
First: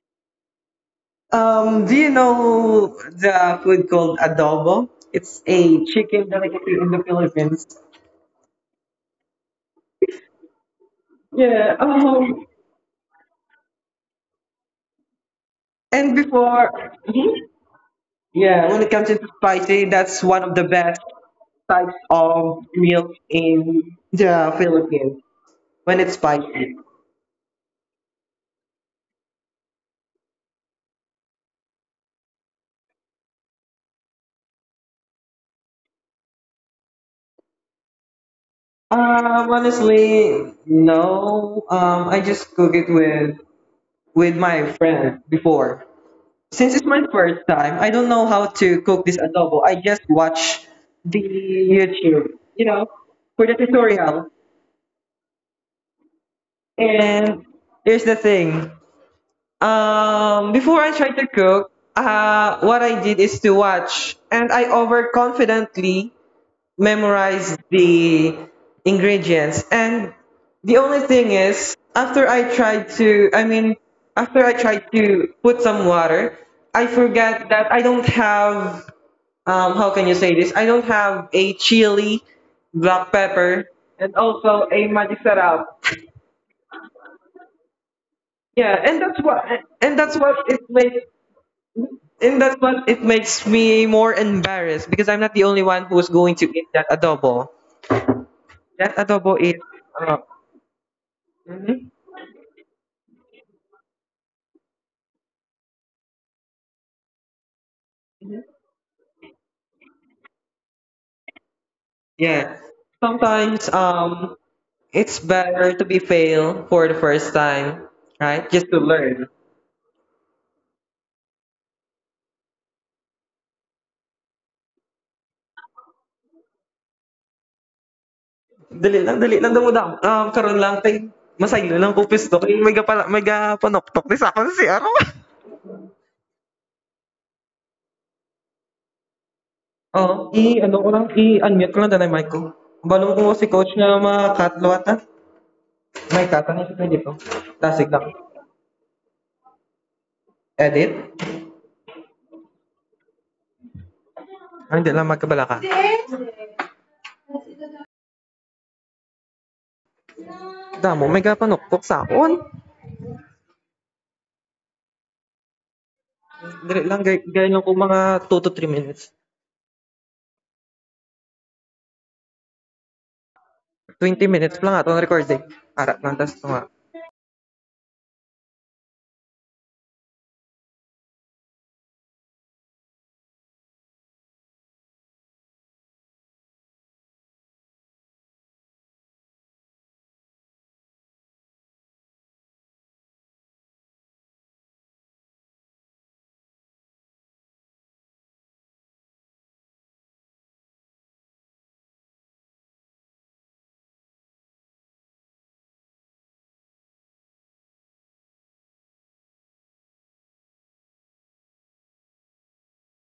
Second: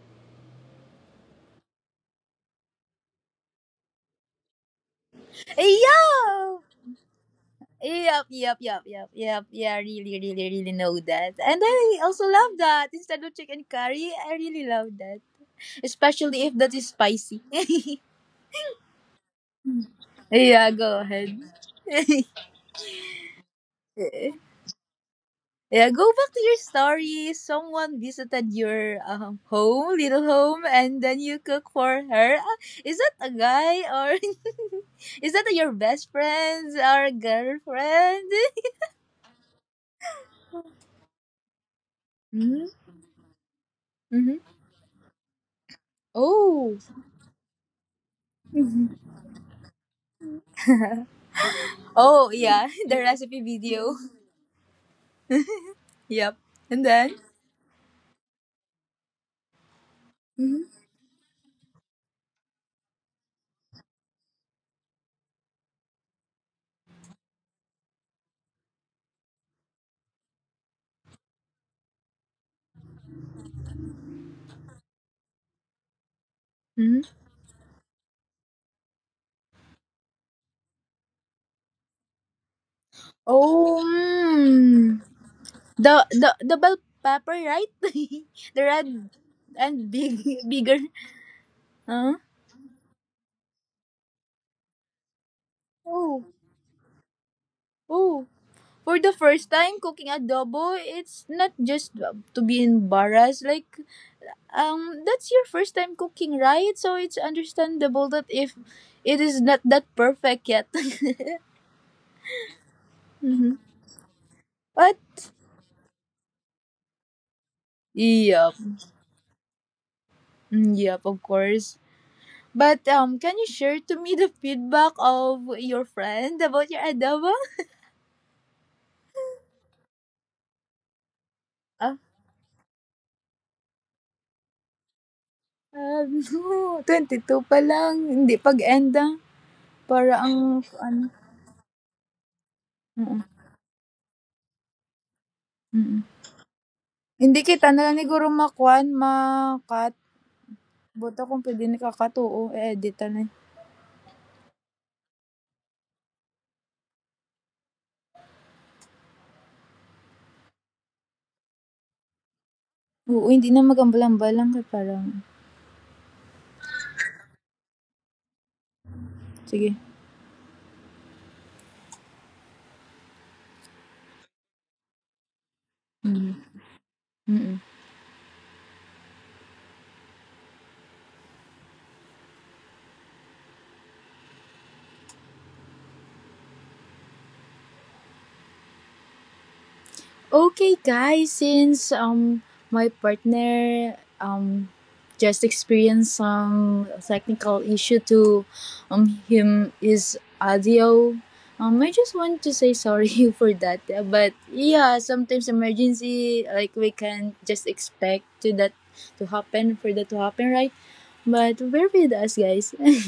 [SPEAKER 1] Do you know the food called adobo? It's
[SPEAKER 2] Eh,
[SPEAKER 1] a chicken
[SPEAKER 2] yeah.
[SPEAKER 1] delicacy in the Philippines.
[SPEAKER 2] Yep, yep, yep, yep, yep. Yeah, I really know that. And
[SPEAKER 1] Yeah.
[SPEAKER 2] I also love that. Instead of chicken curry, I really love that.
[SPEAKER 1] And
[SPEAKER 2] Especially if
[SPEAKER 1] before,
[SPEAKER 2] that is spicy.
[SPEAKER 1] Yeah, when it comes to spicy, that's one of the
[SPEAKER 2] Yeah,
[SPEAKER 1] best
[SPEAKER 2] go ahead.
[SPEAKER 1] types
[SPEAKER 2] Yeah,
[SPEAKER 1] of meals in the Philippines when
[SPEAKER 2] go
[SPEAKER 1] it's
[SPEAKER 2] back to your
[SPEAKER 1] spicy.
[SPEAKER 2] story. Someone visited your home, little home, and then you cook for her. Ah, is that a guy or is that your best friend or girlfriend?
[SPEAKER 1] Honestly, no. I just cook it
[SPEAKER 2] Mm-hmm.
[SPEAKER 1] with
[SPEAKER 2] Mm-hmm.
[SPEAKER 1] my friend before. Since
[SPEAKER 2] Oh.
[SPEAKER 1] it's my first time, I don't know how to cook this adobo. I just watch the YouTube,
[SPEAKER 2] Oh yeah, the recipe
[SPEAKER 1] for the
[SPEAKER 2] video.
[SPEAKER 1] tutorial.
[SPEAKER 2] Yep. And then.
[SPEAKER 1] And here's the thing. Before I tried to cook, what I did is to watch, and I overconfidently memorized the ingredients. And the only thing is, after I tried to, I mean, after I tried to put some water, I
[SPEAKER 2] Mhm.
[SPEAKER 1] forgot that I don't have, how can you say this? I don't have a chili, black pepper,
[SPEAKER 2] Oh,
[SPEAKER 1] and also a
[SPEAKER 2] mm,
[SPEAKER 1] magisarap.
[SPEAKER 2] the bell pepper, right? The
[SPEAKER 1] Yeah,
[SPEAKER 2] red and
[SPEAKER 1] and that's
[SPEAKER 2] big
[SPEAKER 1] what it
[SPEAKER 2] bigger.
[SPEAKER 1] made
[SPEAKER 2] Huh?
[SPEAKER 1] and that's what it makes me more embarrassed because I'm not the only one who's
[SPEAKER 2] Oh,
[SPEAKER 1] going to eat that adobo.
[SPEAKER 2] oh.
[SPEAKER 1] That
[SPEAKER 2] For the
[SPEAKER 1] adobo
[SPEAKER 2] first
[SPEAKER 1] is,
[SPEAKER 2] time cooking
[SPEAKER 1] uh,
[SPEAKER 2] adobo, it's not
[SPEAKER 1] mhm,
[SPEAKER 2] just to be embarrassed. Like that's your first time cooking, right? So it's understandable that if it is not that perfect yet.
[SPEAKER 1] yes.
[SPEAKER 2] Mhm.
[SPEAKER 1] Sometimes
[SPEAKER 2] But
[SPEAKER 1] it's better to be fail for the first time, right?
[SPEAKER 2] yep,
[SPEAKER 1] Just to learn.
[SPEAKER 2] mm, yep, of course. Can you share to me the feedback of your friend about your adobo?
[SPEAKER 1] Dali lang, dumudam. Karon lang, kay masaylo lang
[SPEAKER 2] Ah,
[SPEAKER 1] ko pisto. Kay mega, pala, mega panoktok ni sa akin si Aro.
[SPEAKER 2] ano, 22 pa lang, hindi pag-end, ah, para
[SPEAKER 1] Oo,
[SPEAKER 2] ang
[SPEAKER 1] I, ano ko lang,
[SPEAKER 2] ano
[SPEAKER 1] i-unmute ko lang dahil mic ko. Balong ko
[SPEAKER 2] mm,
[SPEAKER 1] si coach na mga katlo ata.
[SPEAKER 2] mm.
[SPEAKER 1] May kata na siya dito.
[SPEAKER 2] Hindi kita na
[SPEAKER 1] Tasig
[SPEAKER 2] lang
[SPEAKER 1] lang.
[SPEAKER 2] siguro ma-kuan, ma
[SPEAKER 1] Edit?
[SPEAKER 2] buta kung pwede ni ka-cut, oo, i-edit na lang.
[SPEAKER 1] Ah, hindi lang magkabala ka. Damo, may gapanukpok sa akon.
[SPEAKER 2] Oo, hindi na mag-ambal-ambal lang kay parang
[SPEAKER 1] Dili lang, gay, gay lang ko mga 2 to 3 minutes.
[SPEAKER 2] sige,
[SPEAKER 1] 20 minutes lang ato ang recording. Ara, nantas
[SPEAKER 2] mm,
[SPEAKER 1] ko nga.
[SPEAKER 2] mm. Okay, guys, since my partner just experienced some technical issue to him his audio. I just want to say sorry for that. But yeah, sometimes emergency like we can just expect to that to happen for that to happen, right? But bear with us, guys.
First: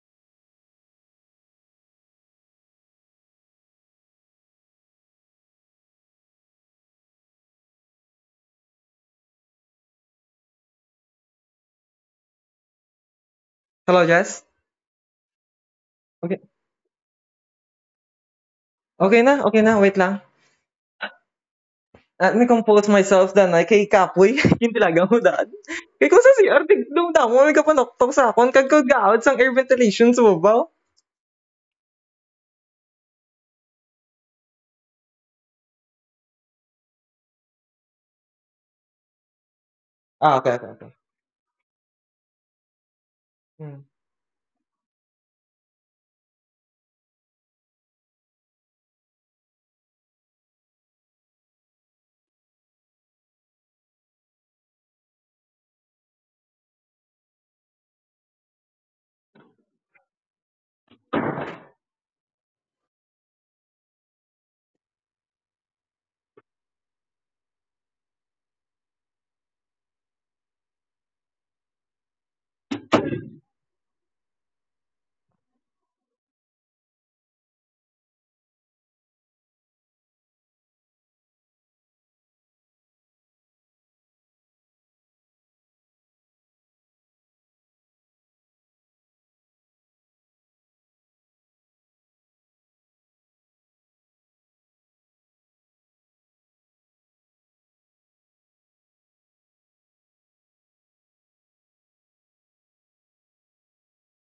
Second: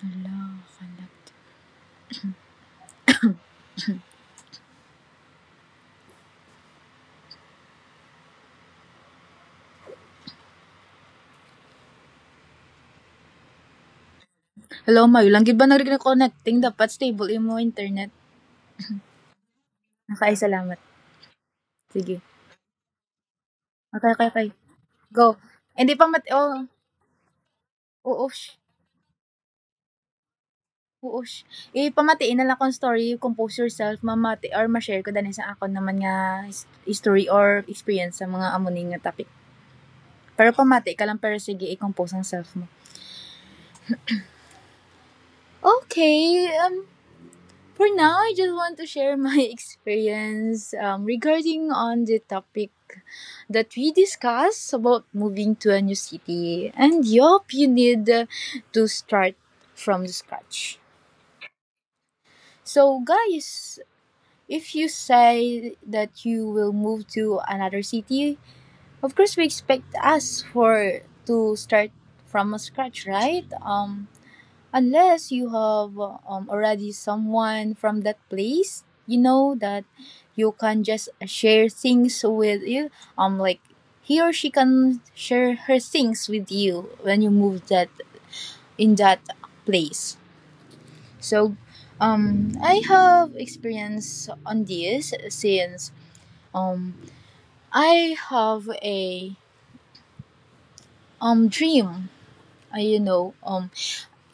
[SPEAKER 2] Hello,
[SPEAKER 1] Hello, Jess?
[SPEAKER 2] hello, May. Langgi ba narinig na rin
[SPEAKER 1] Okay.
[SPEAKER 2] connecting? Dapat stable imo internet.
[SPEAKER 1] Okay na, okay na, wait lang.
[SPEAKER 2] Okay, salamat. Sige.
[SPEAKER 1] At me compose myself dan ay kay Kapoy.
[SPEAKER 2] Okay.
[SPEAKER 1] Yung talaga mo
[SPEAKER 2] Go.
[SPEAKER 1] daan.
[SPEAKER 2] Hindi
[SPEAKER 1] Kay ko
[SPEAKER 2] pamati,
[SPEAKER 1] sa CR,
[SPEAKER 2] oh,
[SPEAKER 1] tigdong damo, may gapanukpok
[SPEAKER 2] oo,
[SPEAKER 1] sa akon.
[SPEAKER 2] sh-
[SPEAKER 1] Kagkagaot sang air ventilation sa babaw.
[SPEAKER 2] oo, sh- Ipamatay na lang kong story, compose yourself, mamati, or ma-share ko dani sa akon naman nga his- history or experience sa mga amuning nga topic.
[SPEAKER 1] Ah,
[SPEAKER 2] Pero
[SPEAKER 1] okay, okay, okay.
[SPEAKER 2] pamati ka lang, pero sige, i-compose ang self mo.
[SPEAKER 1] Mm.
[SPEAKER 2] Okay, for now, I just want to share my experience regarding on the topic that we discussed about moving to a new city. And yup, you need to start from scratch. So guys, if you say that you will move to another city, of course we expect us for to start from scratch, right? Unless you have already someone from that place, you know that you can just share things with you. Like he or she can share her things with you when you move that in that place. So, I have experience on this since um, I have a dream. You know,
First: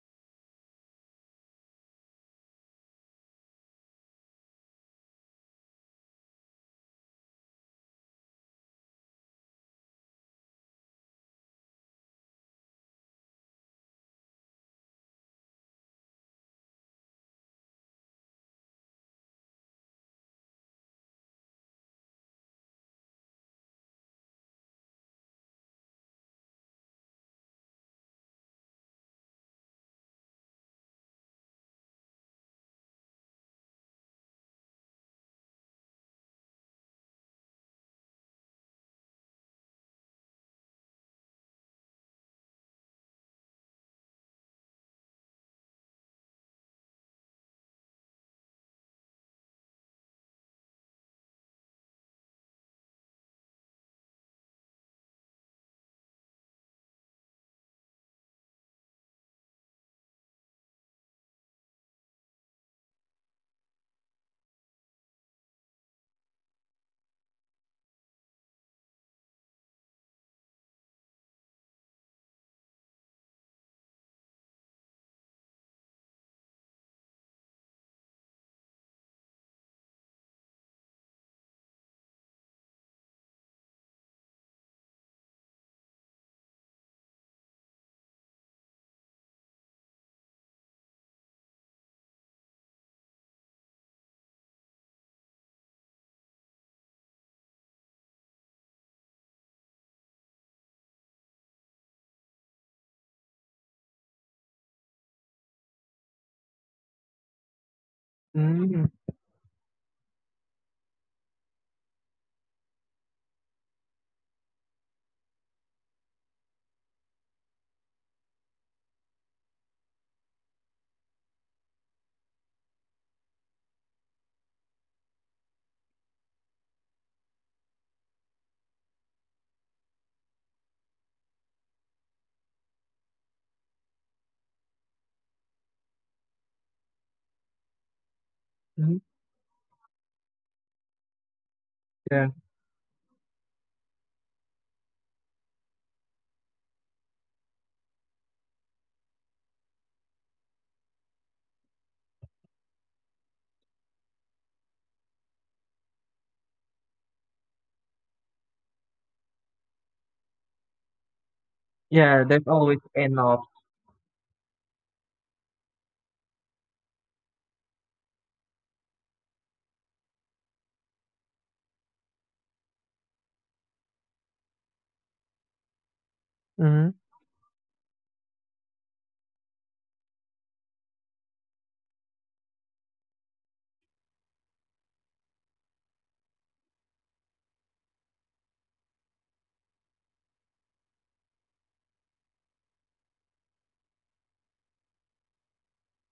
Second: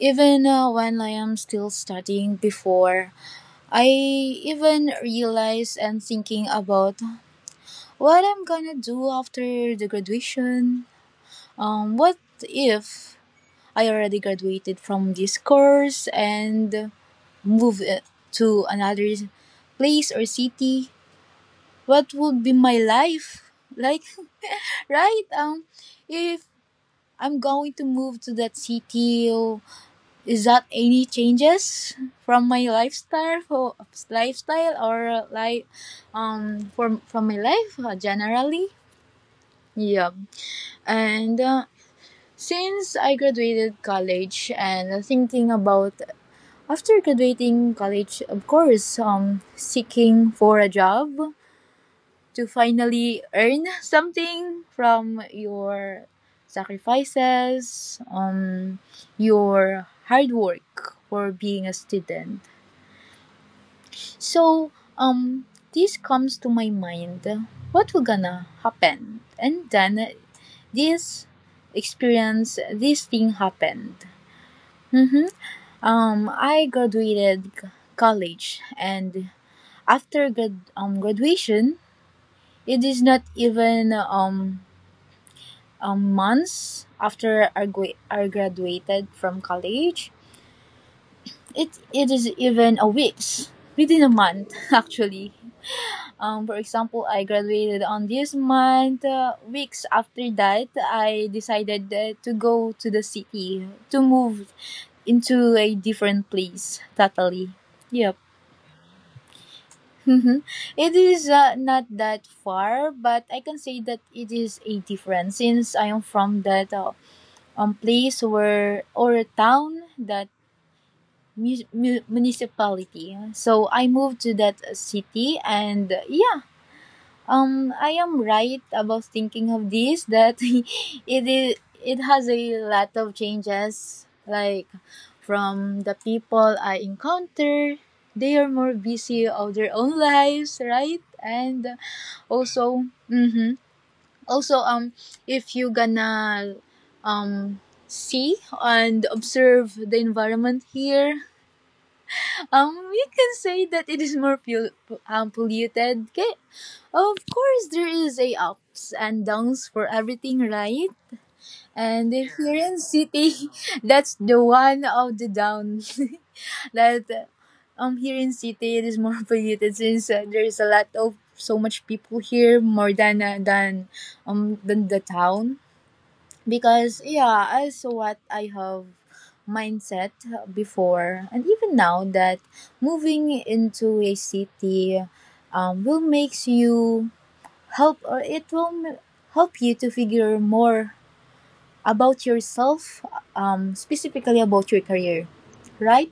[SPEAKER 2] even when I am still studying before, I even realize and thinking about what I'm gonna do after the graduation. What if I already graduated from this course and move to another place or city? What would be my life like? Right? If I'm going to move to that city. Is that any changes from my lifestyle, for lifestyle or like from my life generally? Yeah, and since I graduated college and thinking about after graduating college, of course, seeking for a job to finally earn something from your sacrifices, your hard work for being a student. So, this comes to my mind. What will gonna happen? And then, this experience, this thing happened. Mm-hmm. I graduated c- college, and after graduation, it is not even months after I graduated from college. It is even a weeks within a month actually. For example, I graduated on this month. Weeks after that, I decided to go to the city to move into a different place totally. Yep.
[SPEAKER 1] Mm-hmm.
[SPEAKER 2] Mhm. It is not that far, but I can say that it is a difference since I am from that place or a town that municipality, so I moved to that city and yeah, I am right about thinking of this that it is it has a lot of changes like from the people I encounter, they are more busy of their own lives, right? And
[SPEAKER 1] Yeah.
[SPEAKER 2] also mm-hmm, also if you gonna um see and observe the environment here, we can say that it is more polluted. Okay, of course there is a ups and downs for everything, right? And
[SPEAKER 1] Yeah,
[SPEAKER 2] if
[SPEAKER 1] there's
[SPEAKER 2] you're in
[SPEAKER 1] always enough.
[SPEAKER 2] city that's the one of the down that here in city it is more polluted, since there is a lot of so much people here more than than the town.
[SPEAKER 1] Mm-hmm.
[SPEAKER 2] Because yeah, also what I have mindset before and even now, that moving into a city will makes you help, or it will help you to figure more about yourself, specifically about your career, right?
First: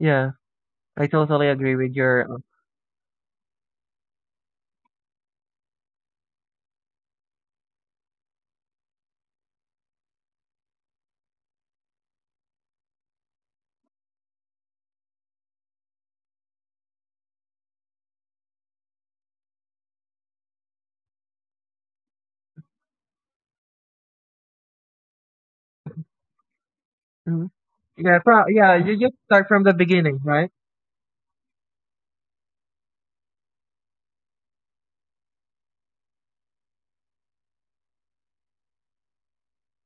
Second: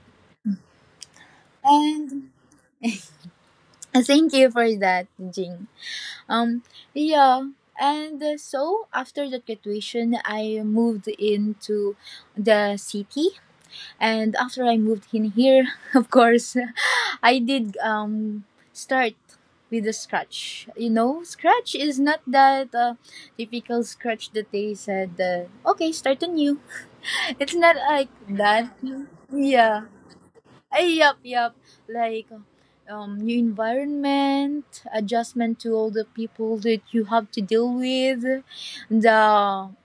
[SPEAKER 1] Yeah. I totally agree with your.
[SPEAKER 2] And thank you for that, Jing. um yeah. And so after that graduation I moved into the city. And after I moved in here, of course, I did start with a scratch. You know, scratch is not that typical scratch that they said, okay, start anew.
[SPEAKER 1] uh,
[SPEAKER 2] It's not like
[SPEAKER 1] Yeah,
[SPEAKER 2] that.
[SPEAKER 1] yeah, you just start from the
[SPEAKER 2] Yeah.
[SPEAKER 1] beginning, right?
[SPEAKER 2] Yup, yup. Like new environment, adjustment to all the people that you have to deal with, the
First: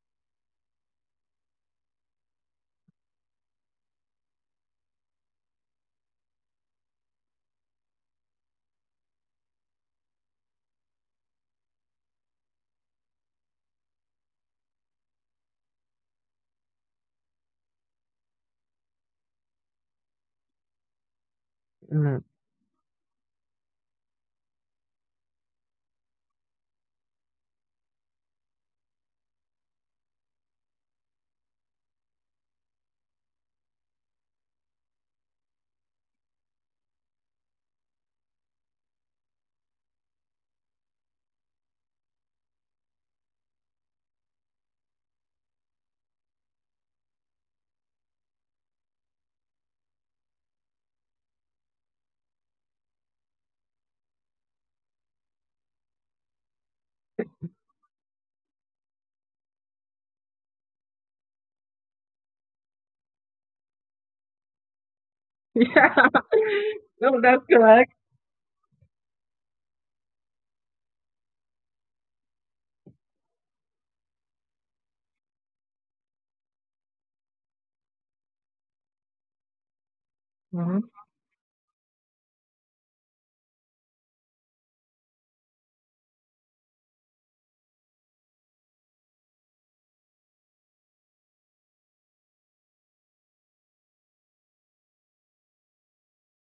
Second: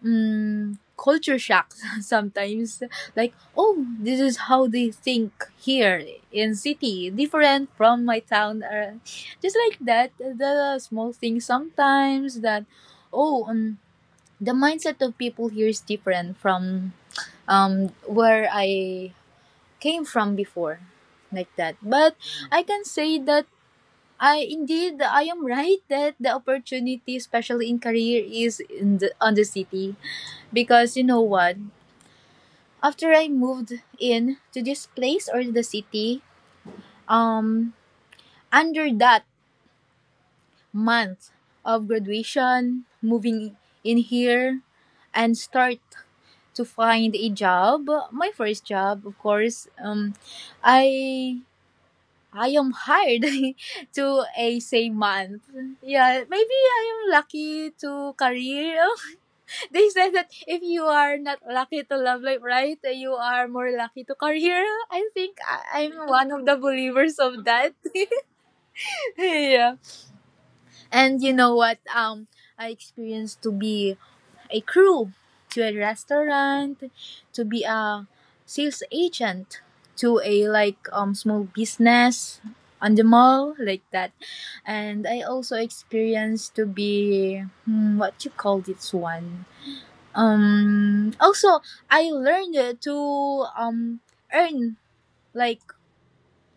[SPEAKER 2] culture shock sometimes. Like, oh, this is how they think here in city, different from my town. Or just like that, the small things sometimes that, oh, the mindset of people here is different from where I came from before, like that. But
[SPEAKER 1] Hmm.
[SPEAKER 2] I can say that I am right that the opportunity especially in career is in the on the city. Because you know what, after I moved in to this place or the city, um under that month of graduation, moving in here and start to find a job, my first job, of course, i I am hired to a same month. Yeah, maybe I am lucky to career. They said that if you are not lucky to love life, right, you are more lucky to career. I think
[SPEAKER 1] Yeah.
[SPEAKER 2] I'm one of the believers
[SPEAKER 1] No, that's
[SPEAKER 2] of that.
[SPEAKER 1] correct.
[SPEAKER 2] Yeah. And you know what? I experienced to be a crew, to a restaurant, to be a sales agent, to a like
[SPEAKER 1] Hmm.
[SPEAKER 2] small business on the mall like that. And I also experienced to be hmm, what you call this one. Also I learned to um earn like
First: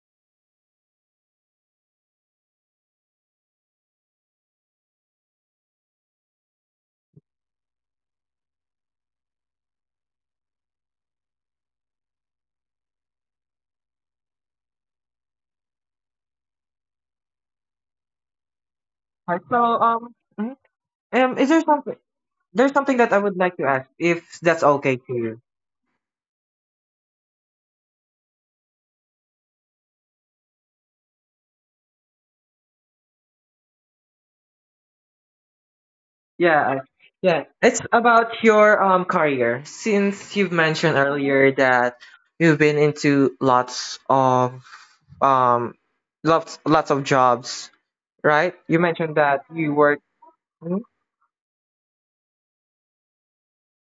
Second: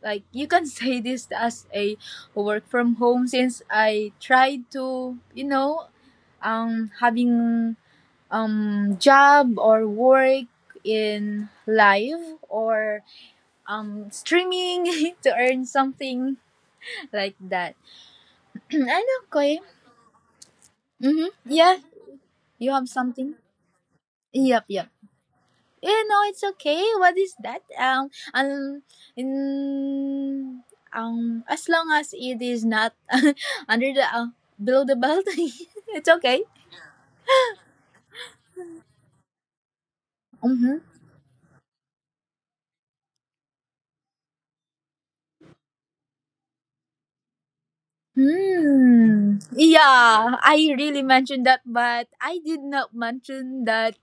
[SPEAKER 2] you can say this as a work from home, since I tried to you know having job or work in live or streaming to earn something like that. I know,
[SPEAKER 1] So,
[SPEAKER 2] Koy.
[SPEAKER 1] mhm.
[SPEAKER 2] Mm-hmm.
[SPEAKER 1] Is there
[SPEAKER 2] Yeah,
[SPEAKER 1] something?
[SPEAKER 2] you
[SPEAKER 1] There's
[SPEAKER 2] have
[SPEAKER 1] something that I
[SPEAKER 2] something.
[SPEAKER 1] would like to ask, if
[SPEAKER 2] Yep,
[SPEAKER 1] that's
[SPEAKER 2] yep.
[SPEAKER 1] okay to you.
[SPEAKER 2] You know it's okay. What is that? In, as long as it is not under the below the belt, it's okay.
[SPEAKER 1] Yeah, yeah. It's about your career. Since you've
[SPEAKER 2] Mm-hmm.
[SPEAKER 1] mentioned earlier that you've been into um lots of jobs, right? You mentioned
[SPEAKER 2] Hmm.
[SPEAKER 1] that you work.
[SPEAKER 2] Yeah, I
[SPEAKER 1] Mm-hmm.
[SPEAKER 2] really mentioned that, but I did not mention that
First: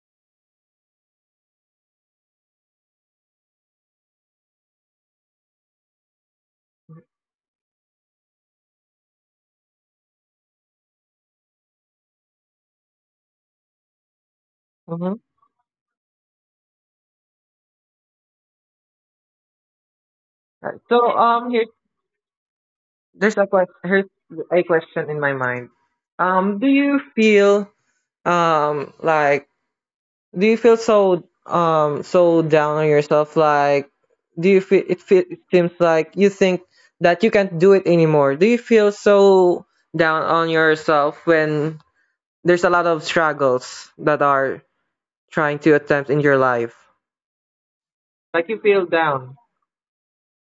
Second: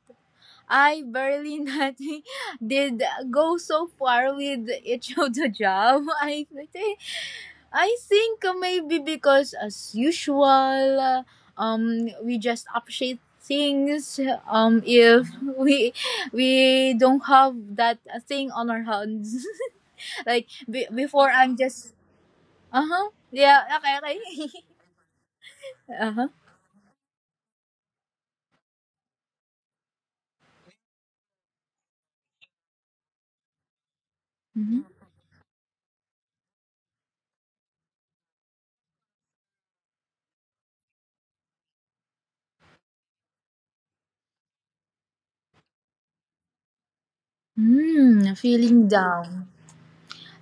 [SPEAKER 2] I barely nothing did go so far with each of the job. Think I think maybe because as usual, we just appreciate things.
[SPEAKER 1] Mm-hmm.
[SPEAKER 2] If we we don't have that thing on our hands, like
[SPEAKER 1] Right. So,
[SPEAKER 2] before I'm
[SPEAKER 1] here's
[SPEAKER 2] just uh huh
[SPEAKER 1] there's a
[SPEAKER 2] yeah
[SPEAKER 1] question.
[SPEAKER 2] okay
[SPEAKER 1] Here's
[SPEAKER 2] okay
[SPEAKER 1] a question in my mind.
[SPEAKER 2] uh huh
[SPEAKER 1] Um, do you feel um like do you feel so so down on yourself? Like, do you feel
[SPEAKER 2] mm-hmm.
[SPEAKER 1] it? Feel, it seems like you think that you can't do it anymore. Do you feel so down on yourself when there's a lot of struggles that are trying to attempt in your life?
[SPEAKER 2] Mm,
[SPEAKER 1] Like you feel
[SPEAKER 2] feeling
[SPEAKER 1] down.
[SPEAKER 2] down.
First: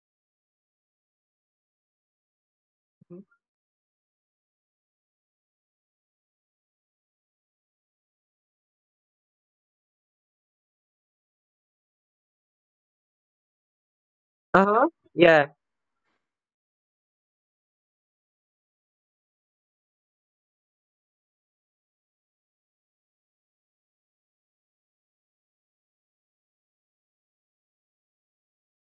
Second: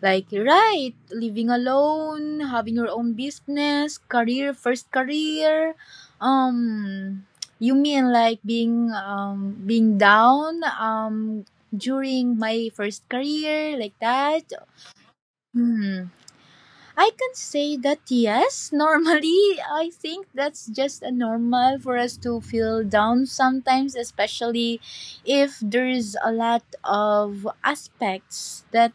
[SPEAKER 2] Like, right, living alone, having your own business, career, first career. Um, you mean like being down during my first career like that?
[SPEAKER 1] Uh huh. Yeah.
[SPEAKER 2] Hmm. I can say that yes. Normally, I think that's just a normal for us to feel down sometimes, especially if there's a lot of aspects that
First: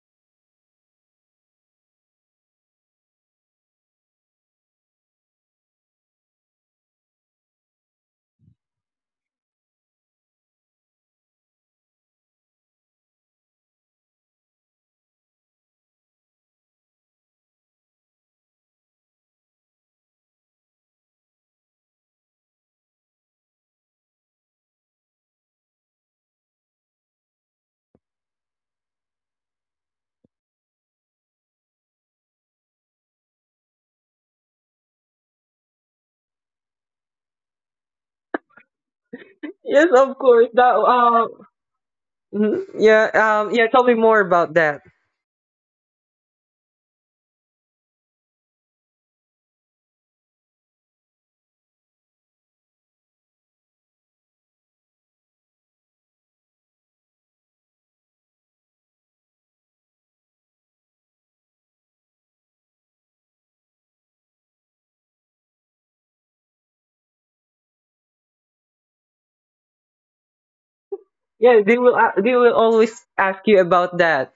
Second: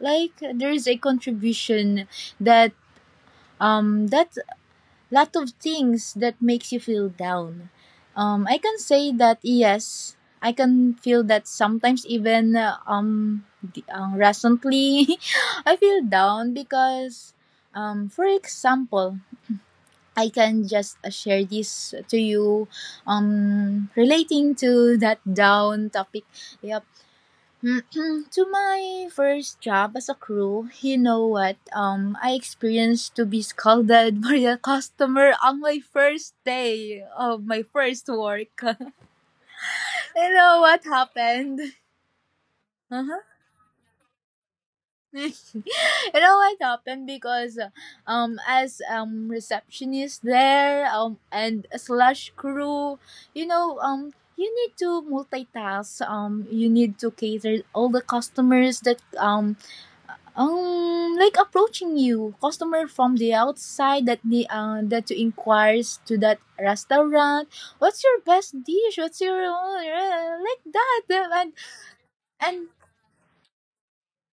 [SPEAKER 2] like there's a contribution that um that lot of things that makes you feel down. I can say that yes, I can feel that sometimes even recently. I feel down because for example, I can just share this to you relating to that down topic. Yeah. To my first job as a crew, you know what? I experienced to be scolded by a customer on my first day of my first work.
[SPEAKER 1] Yes, of
[SPEAKER 2] You
[SPEAKER 1] course.
[SPEAKER 2] know
[SPEAKER 1] That
[SPEAKER 2] what
[SPEAKER 1] uh.
[SPEAKER 2] happened?
[SPEAKER 1] Mhm. Yeah.
[SPEAKER 2] Uh-huh.
[SPEAKER 1] Yeah. Tell me more about that.
[SPEAKER 2] You know what happened? Because as receptionist there and slash crew, you know you need to multitask, you need to cater all the customers that like approaching you, customer from the outside, that the that you inquires to that restaurant, what's your best dish? What's your like that? And
[SPEAKER 1] Yeah, they will
[SPEAKER 2] and
[SPEAKER 1] always ask you about that.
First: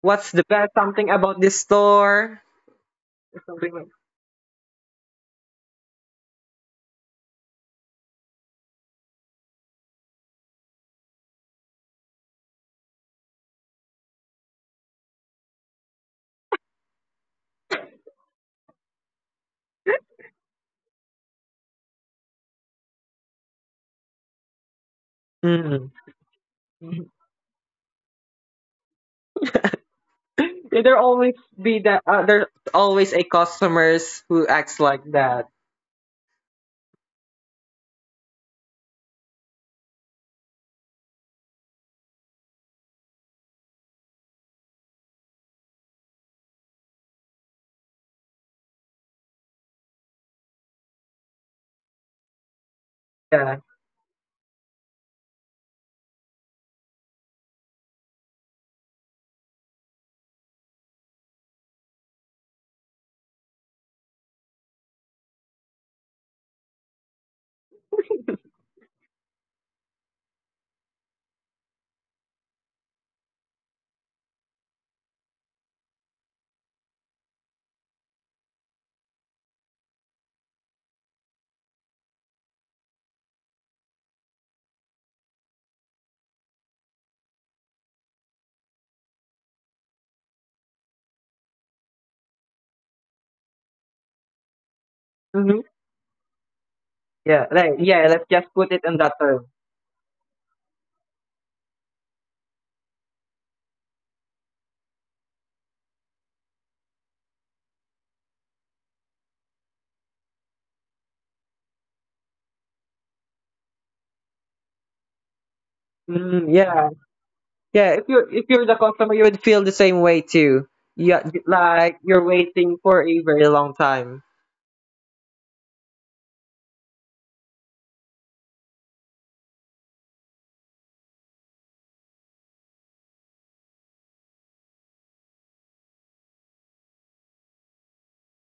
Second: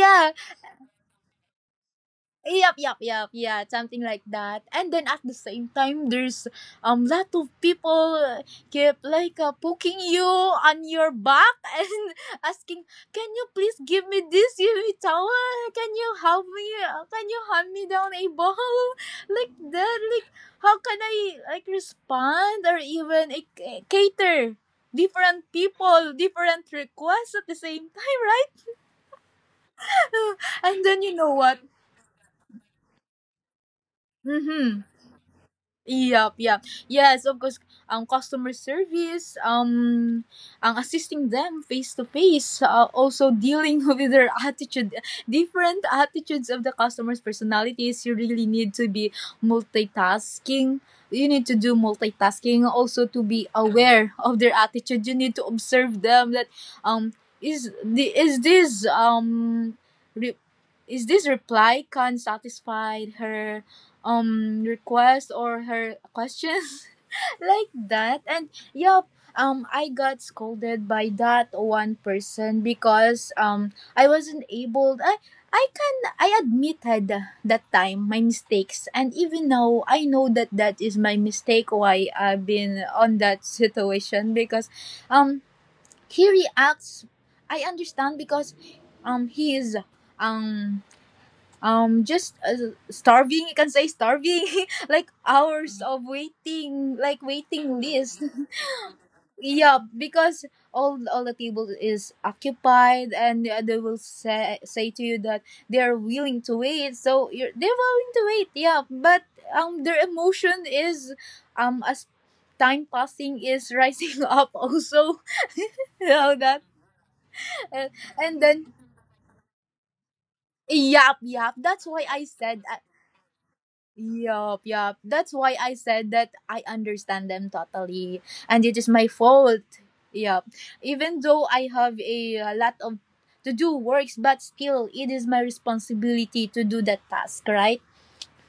[SPEAKER 1] What's the best something about this store?
[SPEAKER 2] yup, yup, yup.
[SPEAKER 1] Or
[SPEAKER 2] Yeah,
[SPEAKER 1] something like
[SPEAKER 2] something like that. And then at the same time, there's lot of people, keep like, poking you on your back and asking, "Can you please give me this, give me towel? Can you help me? Can you hand me down a ball like that? Like how can I, like, respond or even, like, cater?" Different
[SPEAKER 1] mm.
[SPEAKER 2] people, different requests at the same time, right?
[SPEAKER 1] Yeah,
[SPEAKER 2] And
[SPEAKER 1] there
[SPEAKER 2] then, you know
[SPEAKER 1] always
[SPEAKER 2] what.
[SPEAKER 1] be that there's always a customers who acts
[SPEAKER 2] Mhm.
[SPEAKER 1] like that.
[SPEAKER 2] Yup, yup. Yes, of course, ang customer service, ang assisting them face to face, also dealing with their attitude, different attitudes of the customer's personalities. You really need to be multitasking. You need to do multitasking, also to be
[SPEAKER 1] Yeah.
[SPEAKER 2] aware of their attitude. You need to observe them that, um, is this, re- is this reply can satisfy her, requests or her questions like that, and yup. I got scolded by that one person because, I wasn't able. I i can i admitted that time my mistakes, and even now I know that that is my mistake, why I've been on that situation because, um he reacts. I understand because, he is um just, starving. You can say starving like
[SPEAKER 1] Hmm.
[SPEAKER 2] hours of waiting, like
[SPEAKER 1] Yeah, like,
[SPEAKER 2] waiting
[SPEAKER 1] yeah,
[SPEAKER 2] list.
[SPEAKER 1] let's just put it in that term.
[SPEAKER 2] Yeah, because all the table is occupied, and they will say to you that they are willing to wait, so you're they're willing to wait, yeah, but, their emotion is, as time passing, is rising up also. You know
[SPEAKER 1] Mm,
[SPEAKER 2] that.
[SPEAKER 1] yeah.
[SPEAKER 2] and,
[SPEAKER 1] Yeah, if you
[SPEAKER 2] and
[SPEAKER 1] if
[SPEAKER 2] then,
[SPEAKER 1] you're the customer, you would feel the same way too.
[SPEAKER 2] yep,
[SPEAKER 1] Yeah,
[SPEAKER 2] yep, that's
[SPEAKER 1] like
[SPEAKER 2] why I
[SPEAKER 1] you're
[SPEAKER 2] said,
[SPEAKER 1] waiting for a very long time.
[SPEAKER 2] yup, yup. That's why I said that I understand them totally. And it is my fault. Yup. Even though I have a, lot of to do works, but still, it is my responsibility to do that task, right?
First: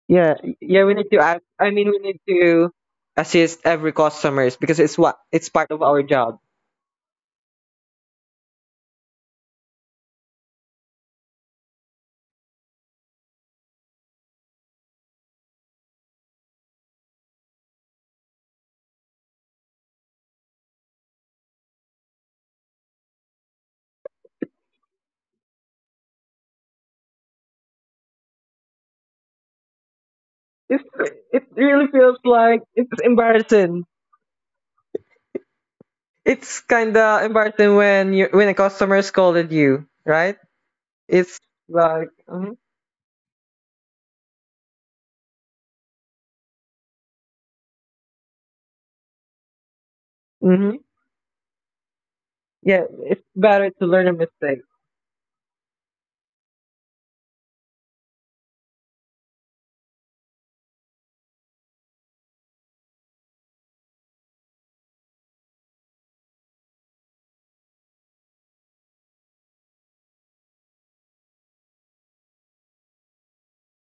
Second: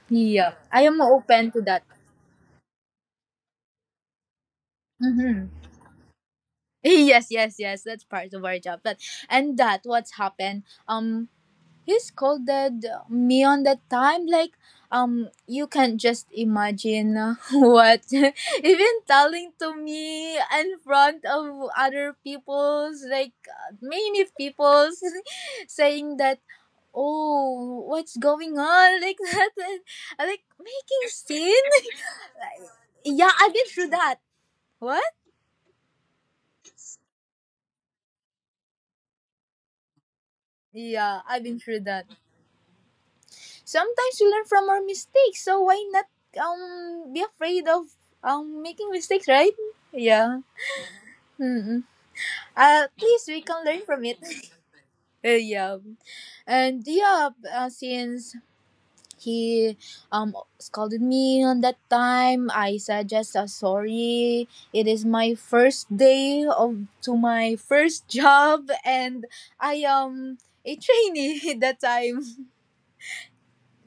[SPEAKER 1] Yeah,
[SPEAKER 2] Yeah, I
[SPEAKER 1] yeah, we
[SPEAKER 2] am
[SPEAKER 1] need to act.
[SPEAKER 2] open to
[SPEAKER 1] I
[SPEAKER 2] that.
[SPEAKER 1] mean, we need to assist every customers because it's
[SPEAKER 2] Mm-hmm.
[SPEAKER 1] part of our job.
[SPEAKER 2] Yes, yes, yes. That's part of our job. But and that what's happened. He scolded me on that time, like, you can just imagine what even telling to me in front of other people's, like, many people's, saying that, oh, what's going on, like that, and, like
[SPEAKER 1] It
[SPEAKER 2] making
[SPEAKER 1] it
[SPEAKER 2] scene.
[SPEAKER 1] really feels like it's
[SPEAKER 2] Yeah, I've been
[SPEAKER 1] embarrassing.
[SPEAKER 2] through that. What?
[SPEAKER 1] It's kind of embarrassing when a customer scolded you, right?
[SPEAKER 2] Yeah, I've
[SPEAKER 1] It's
[SPEAKER 2] been through that.
[SPEAKER 1] like,
[SPEAKER 2] Sometimes we learn from our mistakes, so why not, be afraid of, making mistakes, right? Yeah.
[SPEAKER 1] mhm.
[SPEAKER 2] Mm-mm.
[SPEAKER 1] yeah,
[SPEAKER 2] At
[SPEAKER 1] it's
[SPEAKER 2] least we can
[SPEAKER 1] better
[SPEAKER 2] learn
[SPEAKER 1] to
[SPEAKER 2] from
[SPEAKER 1] learn a
[SPEAKER 2] it.
[SPEAKER 1] mistake.
[SPEAKER 2] Yeah. And yeah, since he, um scolded me on that time, I said just, sorry. It is my first day of to my first job, and I am a trainee that time.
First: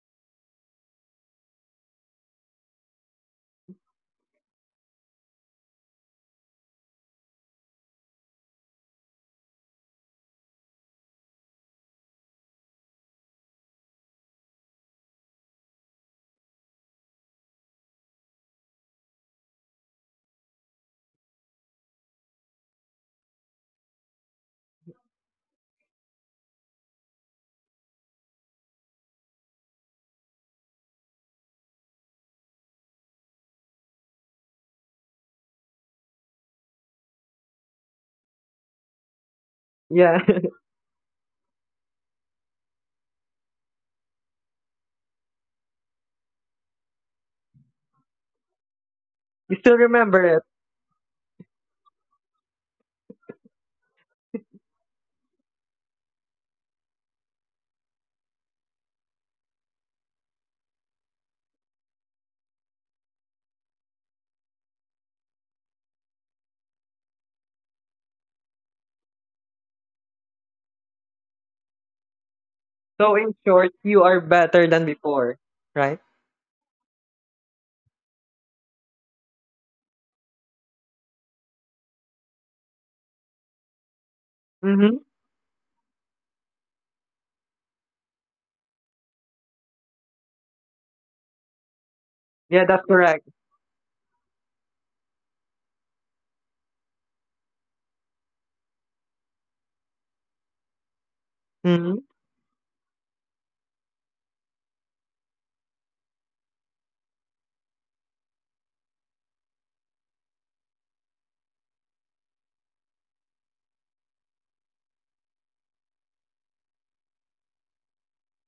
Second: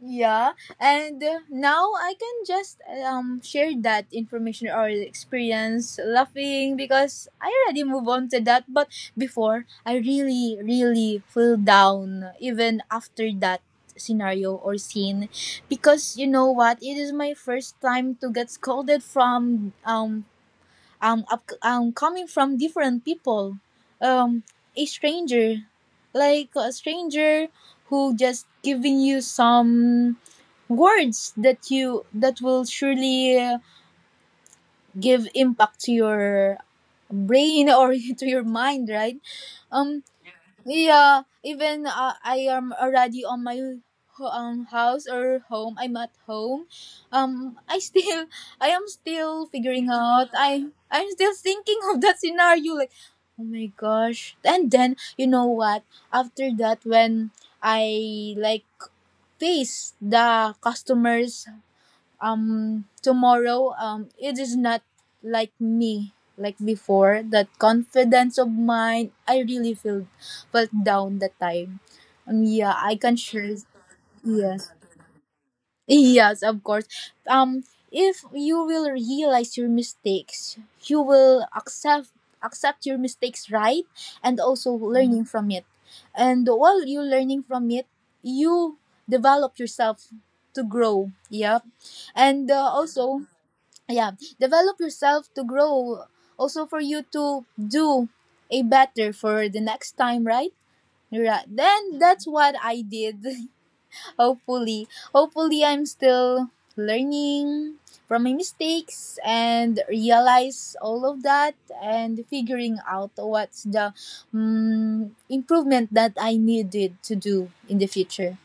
[SPEAKER 2] Yeah, and now I can just, share that information or experience laughing because I already move on to that. But before, I really, really feel down even after that scenario or scene because you know what? It is my first time to get scolded from, up, coming from different people, um a stranger, like a stranger who just giving you some words that you that will surely, give impact to your brain or to your mind, right? um
[SPEAKER 1] Yeah.
[SPEAKER 2] yeah, even I am already on my house or home, I'm at home. I still I am still
[SPEAKER 1] You still
[SPEAKER 2] figuring
[SPEAKER 1] remember
[SPEAKER 2] out.
[SPEAKER 1] it.
[SPEAKER 2] I'm still thinking of that scenario, like, oh my gosh. And then, you know what, after that, when I like face the customers, tomorrow, it is not like me, like before, that confidence of mine, I really feel felt down that time. Yeah, I
[SPEAKER 1] So
[SPEAKER 2] can
[SPEAKER 1] in
[SPEAKER 2] share.
[SPEAKER 1] short, you are better
[SPEAKER 2] Yes,
[SPEAKER 1] than before, right?
[SPEAKER 2] yes, of course. um if you will realize your mistakes, you will accept your mistakes, right? And also
[SPEAKER 1] Mm-hmm.
[SPEAKER 2] learning from it, and while you're learning from it, you develop yourself to grow, yeah, and,
[SPEAKER 1] Yeah, that's
[SPEAKER 2] also,
[SPEAKER 1] correct.
[SPEAKER 2] yeah, develop yourself to grow, also for you to do a better for the next time, right? Right,
[SPEAKER 1] Mm-hmm.
[SPEAKER 2] then that's what I did. hopefully hopefully I'm still learning from my mistakes and realize all of that, and figuring out what's the, improvement that I needed to do in the future.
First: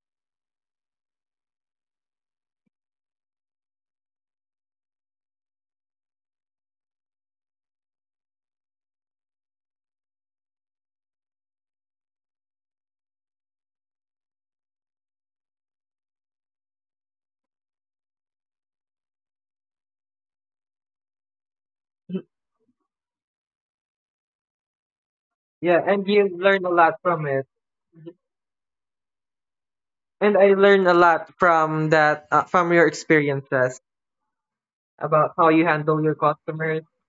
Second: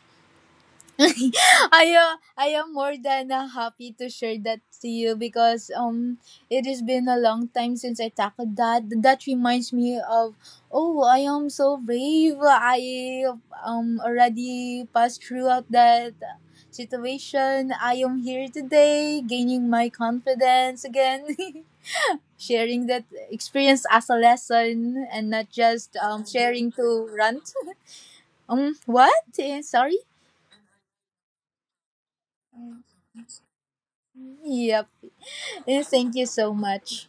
[SPEAKER 2] I am more than, happy to share that to you because, it has been a long time since I tackled that. That reminds me of, oh, I am so brave. I already passed throughout that situation. I am here today, gaining my confidence again. Sharing that experience as a lesson and not
[SPEAKER 1] Yeah,
[SPEAKER 2] just,
[SPEAKER 1] and you learn a
[SPEAKER 2] sharing
[SPEAKER 1] lot
[SPEAKER 2] to
[SPEAKER 1] from it.
[SPEAKER 2] rant. What? Sorry.
[SPEAKER 1] And I learned a lot from that, from your experiences
[SPEAKER 2] Yep.
[SPEAKER 1] about how you
[SPEAKER 2] Yeah,
[SPEAKER 1] handle
[SPEAKER 2] thank
[SPEAKER 1] your
[SPEAKER 2] you so
[SPEAKER 1] customers.
[SPEAKER 2] much.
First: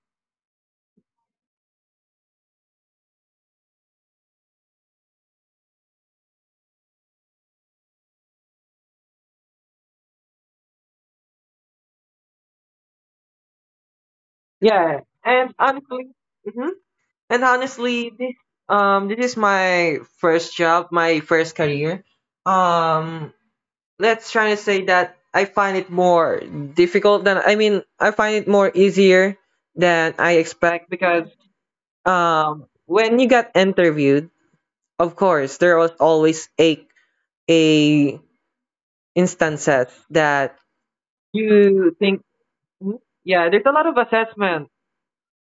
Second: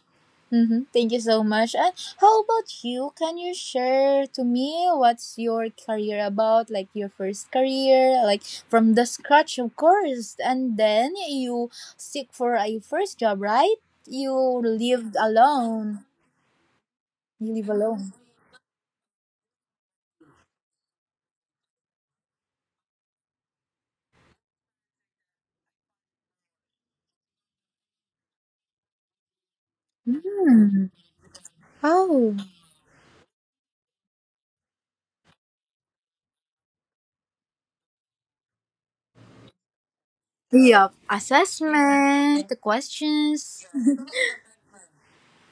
[SPEAKER 2] Mm-hmm. Thank you so much. And how about you? Can you share to me what's your career about? Like your first career, like from the scratch, of course. And then you seek for a first job, right? You
[SPEAKER 1] Yeah,
[SPEAKER 2] lived
[SPEAKER 1] and
[SPEAKER 2] alone.
[SPEAKER 1] honestly, hmm and
[SPEAKER 2] You live
[SPEAKER 1] honestly,
[SPEAKER 2] alone.
[SPEAKER 1] this this is my first job, my first career. Um, let's try to say that I find it more difficult than, I mean, I find it more easier than I
[SPEAKER 2] Mm.
[SPEAKER 1] expect, because
[SPEAKER 2] Oh.
[SPEAKER 1] when you got interviewed, of course there was always a instances that
[SPEAKER 2] Yeah.
[SPEAKER 1] you think.
[SPEAKER 2] Assessment, the
[SPEAKER 1] Mhm. Yeah,
[SPEAKER 2] questions.
[SPEAKER 1] there's a lot of assessment.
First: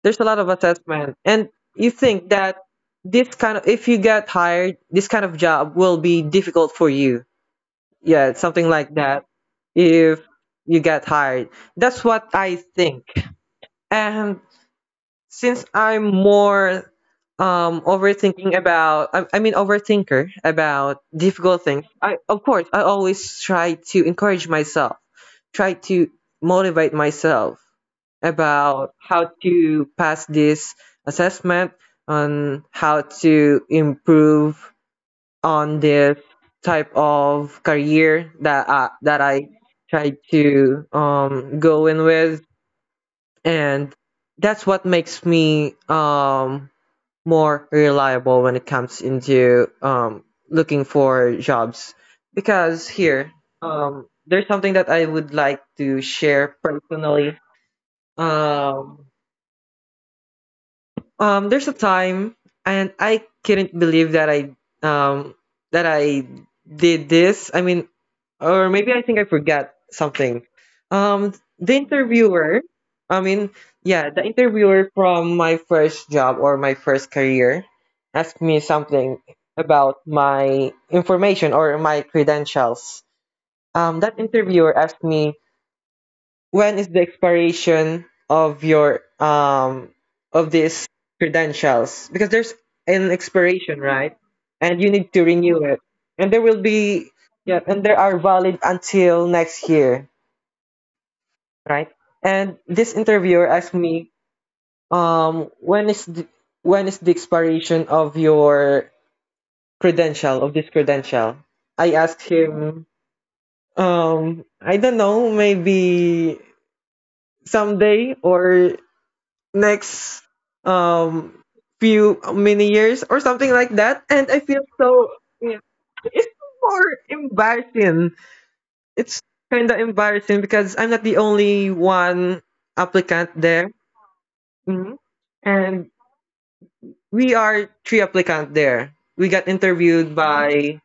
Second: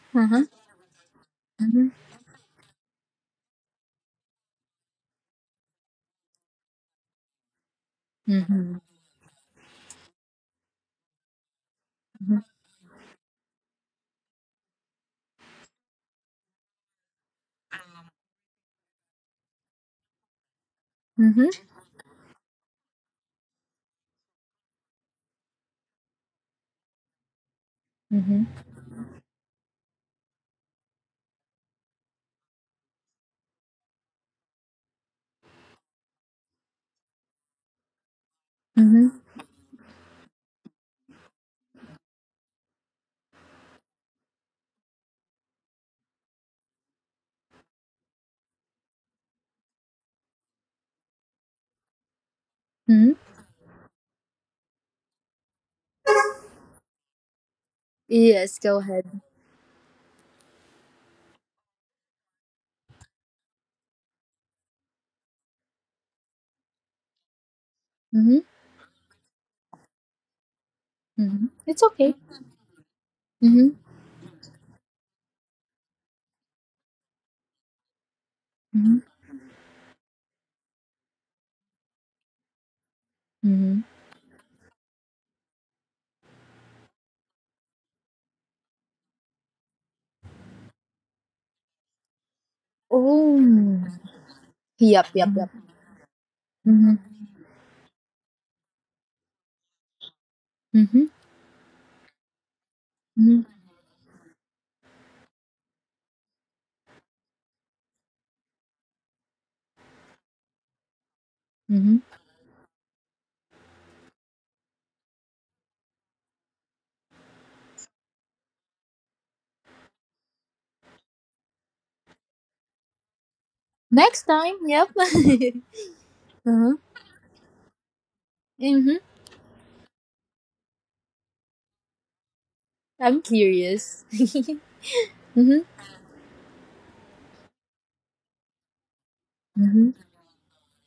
[SPEAKER 1] There's a lot
[SPEAKER 2] Mm-hmm.
[SPEAKER 1] of assessment. And
[SPEAKER 2] Mm-hmm.
[SPEAKER 1] you think that this kind of, if you get hired, this kind of job will be difficult for you. Yeah, something
[SPEAKER 2] Mm-hmm.
[SPEAKER 1] like that. If you get hired, that's what
[SPEAKER 2] Mm-hmm.
[SPEAKER 1] I think. And since I'm more overthinking about, I mean, overthinker about difficult things. I Of course, I always try to encourage myself, try to motivate myself
[SPEAKER 2] Mm-hmm.
[SPEAKER 1] about how to pass this assessment, on how to improve on this type of career that I, that
[SPEAKER 2] Mm-hmm.
[SPEAKER 1] I try to go in with, and that's what makes me more reliable when it comes into looking for jobs. Because
[SPEAKER 2] Mm-hmm.
[SPEAKER 1] here there's something that I would like to share personally.
[SPEAKER 2] Yes, go
[SPEAKER 1] um
[SPEAKER 2] ahead.
[SPEAKER 1] there's a time, and I couldn't believe that um I did this. I mean,
[SPEAKER 2] Mhm,
[SPEAKER 1] or maybe I think I forgot something. Um,
[SPEAKER 2] mhm.
[SPEAKER 1] the
[SPEAKER 2] It's okay.
[SPEAKER 1] interviewer, I mean,
[SPEAKER 2] Mhm,
[SPEAKER 1] yeah, the interviewer from my first job or my first career asked me
[SPEAKER 2] mhm,
[SPEAKER 1] something about my information or my credentials.
[SPEAKER 2] mhm.
[SPEAKER 1] That interviewer asked me, when is the expiration of your of these credentials? Because there's an
[SPEAKER 2] Oh.
[SPEAKER 1] expiration, right? And you
[SPEAKER 2] Yep,
[SPEAKER 1] need
[SPEAKER 2] yep,
[SPEAKER 1] to
[SPEAKER 2] yep.
[SPEAKER 1] renew it. And there will
[SPEAKER 2] Mhm. Yep.
[SPEAKER 1] be, yeah, and there are valid until next year,
[SPEAKER 2] Mhm,
[SPEAKER 1] right? And this
[SPEAKER 2] mhm,
[SPEAKER 1] interviewer
[SPEAKER 2] mhm,
[SPEAKER 1] asked me, when is the expiration of your credential of this credential? I
[SPEAKER 2] mhm.
[SPEAKER 1] asked him, I don't know, maybe someday or next um few many years or something like that.
[SPEAKER 2] Next
[SPEAKER 1] And I
[SPEAKER 2] time,
[SPEAKER 1] feel
[SPEAKER 2] yep.
[SPEAKER 1] so. Yeah,
[SPEAKER 2] Uh-huh.
[SPEAKER 1] it's more embarrassing.
[SPEAKER 2] Mhm.
[SPEAKER 1] It's kind of embarrassing because I'm not the only one
[SPEAKER 2] I'm
[SPEAKER 1] applicant there.
[SPEAKER 2] curious. Mhm,
[SPEAKER 1] Mhm. And we are three applicant there. We got
[SPEAKER 2] mhm,
[SPEAKER 1] interviewed by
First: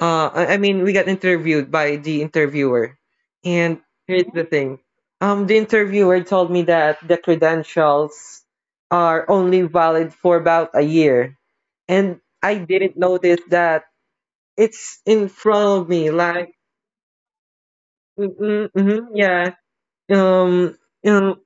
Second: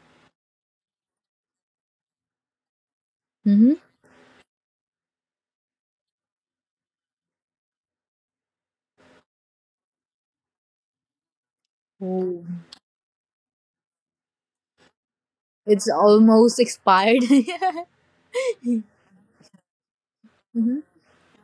[SPEAKER 1] I mean, we got interviewed by the interviewer,
[SPEAKER 2] mhm.
[SPEAKER 1] and here's the thing. The interviewer told me that the credentials are only valid for about a year, and
[SPEAKER 2] Oh.
[SPEAKER 1] I didn't notice that it's in front of
[SPEAKER 2] It's
[SPEAKER 1] me. Like,
[SPEAKER 2] almost expired. Mhm,
[SPEAKER 1] mm-hmm, yeah, um, you know,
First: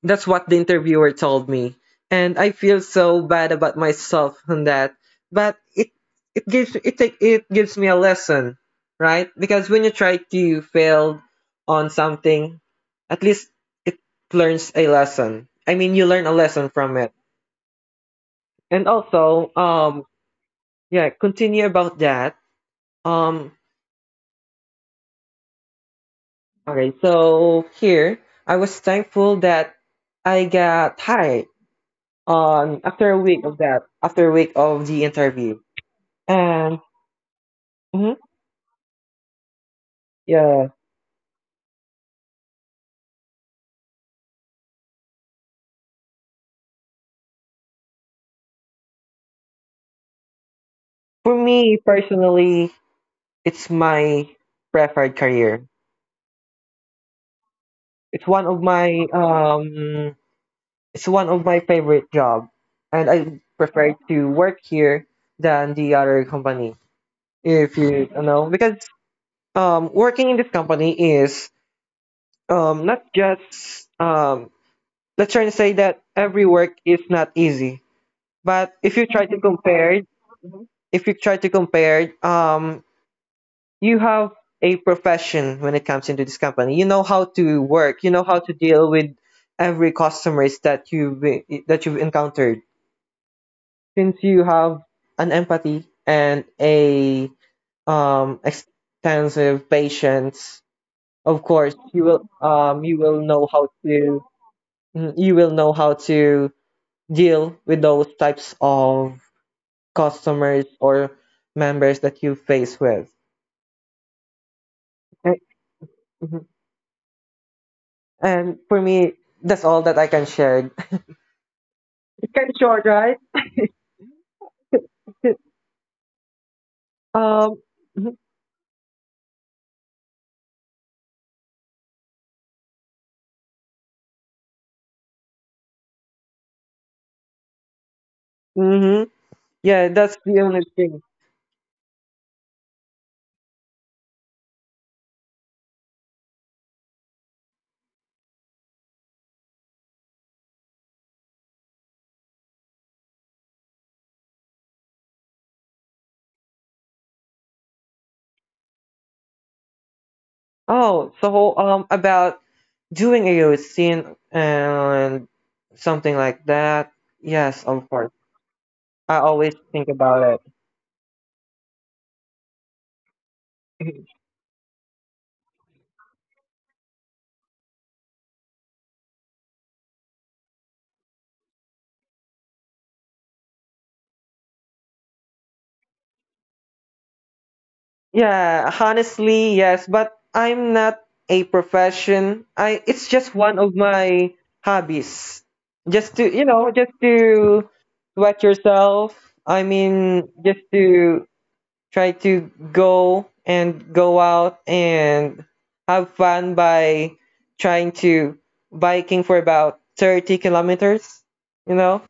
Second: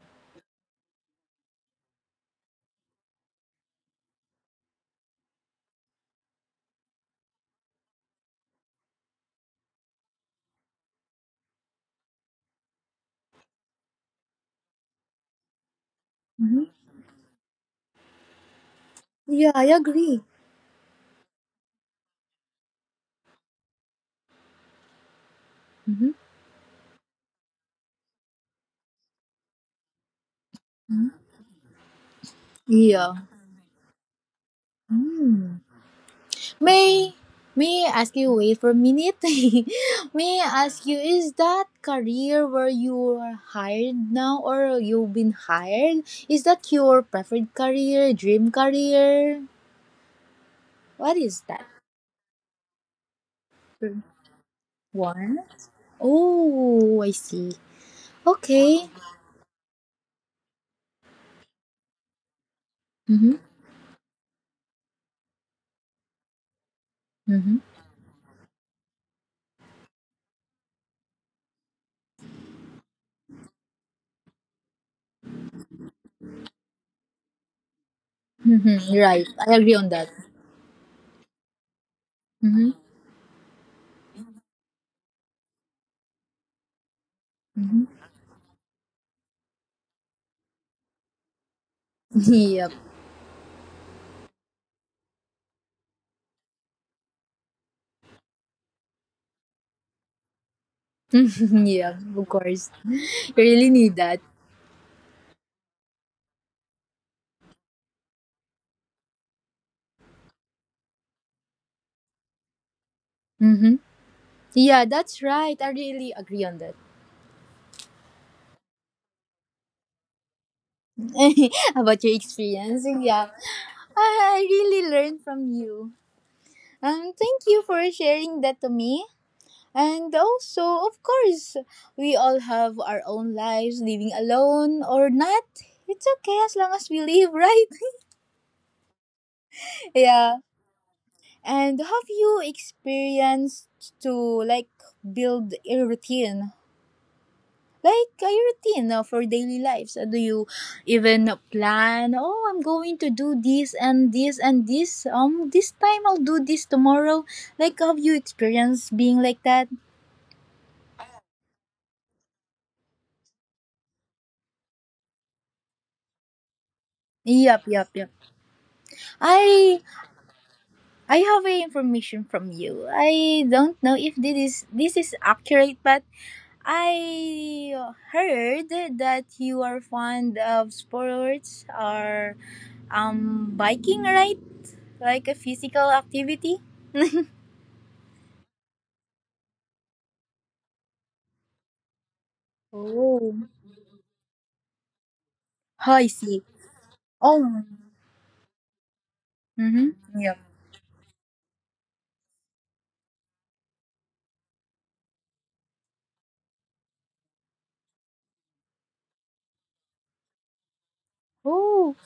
[SPEAKER 1] that's what the interviewer told me. And I feel so bad about myself on that. But it gives me a lesson, right? Because when you try to fail on something, at least it learns a lesson. I mean, you learn a
[SPEAKER 2] mhm.
[SPEAKER 1] lesson from it. And also,
[SPEAKER 2] Yeah, I agree.
[SPEAKER 1] yeah, continue about that. Um
[SPEAKER 2] Mhm.
[SPEAKER 1] okay, so here I was thankful that I got hired on after
[SPEAKER 2] Yeah.
[SPEAKER 1] a week of that, after a week of the interview.
[SPEAKER 2] Mm.
[SPEAKER 1] Um,
[SPEAKER 2] May may I
[SPEAKER 1] mhm,
[SPEAKER 2] ask you wait for a minute? May I
[SPEAKER 1] yeah.
[SPEAKER 2] ask you is that career where you are hired now or you've been hired? Is that your preferred career, dream career? What
[SPEAKER 1] For
[SPEAKER 2] is that?
[SPEAKER 1] me personally, it's my preferred
[SPEAKER 2] One?
[SPEAKER 1] career.
[SPEAKER 2] Oh, I see.
[SPEAKER 1] It's one of
[SPEAKER 2] Okay.
[SPEAKER 1] my um, it's one of my favorite job, and
[SPEAKER 2] Mhm.
[SPEAKER 1] I prefer to work here than the other company.
[SPEAKER 2] Mhm.
[SPEAKER 1] If you, you know, because working in this company is not just. Let's try to say that every work is not easy, but
[SPEAKER 2] Mhm.
[SPEAKER 1] if you try
[SPEAKER 2] Right,
[SPEAKER 1] to
[SPEAKER 2] I agree on
[SPEAKER 1] compare,
[SPEAKER 2] that.
[SPEAKER 1] if you try to compare
[SPEAKER 2] Mhm.
[SPEAKER 1] you have a profession when it comes into this company. You know how to
[SPEAKER 2] Mhm.
[SPEAKER 1] work. You know how to deal with every customers that you've encountered.
[SPEAKER 2] Yep.
[SPEAKER 1] Since you have an empathy and a extensive patience, of course
[SPEAKER 2] Yeah,
[SPEAKER 1] you
[SPEAKER 2] of
[SPEAKER 1] will
[SPEAKER 2] course.
[SPEAKER 1] um, you will
[SPEAKER 2] You
[SPEAKER 1] know
[SPEAKER 2] really
[SPEAKER 1] how
[SPEAKER 2] need that.
[SPEAKER 1] to deal with those types of customers or members that you face with.
[SPEAKER 2] Mhm. Yeah, that's
[SPEAKER 1] Eh,
[SPEAKER 2] right. I really agree
[SPEAKER 1] mhm.
[SPEAKER 2] on that.
[SPEAKER 1] And for me, that's all that I can share.
[SPEAKER 2] About your
[SPEAKER 1] It's kind of
[SPEAKER 2] experience.
[SPEAKER 1] short, right?
[SPEAKER 2] Yeah. I really learned from you. Thank
[SPEAKER 1] Um,
[SPEAKER 2] you for sharing that to me. And also, of course, we all have our own lives, living alone or not. It's okay as long as we live, right?
[SPEAKER 1] mm-hmm. Yeah, that's
[SPEAKER 2] Yeah.
[SPEAKER 1] the only thing.
[SPEAKER 2] And have you experienced to, like, build a routine, like a routine, for daily lives? Do you even plan? Oh, I'm going to do this and this and this. This time I'll do this tomorrow. Like, have you experienced being like that?
[SPEAKER 1] Oh, so about doing a routine and something like that. Yes,
[SPEAKER 2] Yep,
[SPEAKER 1] of
[SPEAKER 2] yep,
[SPEAKER 1] course.
[SPEAKER 2] yep.
[SPEAKER 1] I always
[SPEAKER 2] I
[SPEAKER 1] think about it.
[SPEAKER 2] I have a information from you. I don't know if this is accurate, but I heard that you are fond of sports, or biking, right? Like a physical activity.
[SPEAKER 1] Yeah, honestly, yes, but I'm not a profession. I It's just
[SPEAKER 2] Oh,
[SPEAKER 1] one of my hobbies.
[SPEAKER 2] I
[SPEAKER 1] Just to,
[SPEAKER 2] see.
[SPEAKER 1] just
[SPEAKER 2] Oh,
[SPEAKER 1] to sweat yourself. I
[SPEAKER 2] mm-hmm.
[SPEAKER 1] mean,
[SPEAKER 2] Yep.
[SPEAKER 1] just to try to go and go out and have fun by trying to biking for about 30 kilometers, you
[SPEAKER 2] Oh,
[SPEAKER 1] know?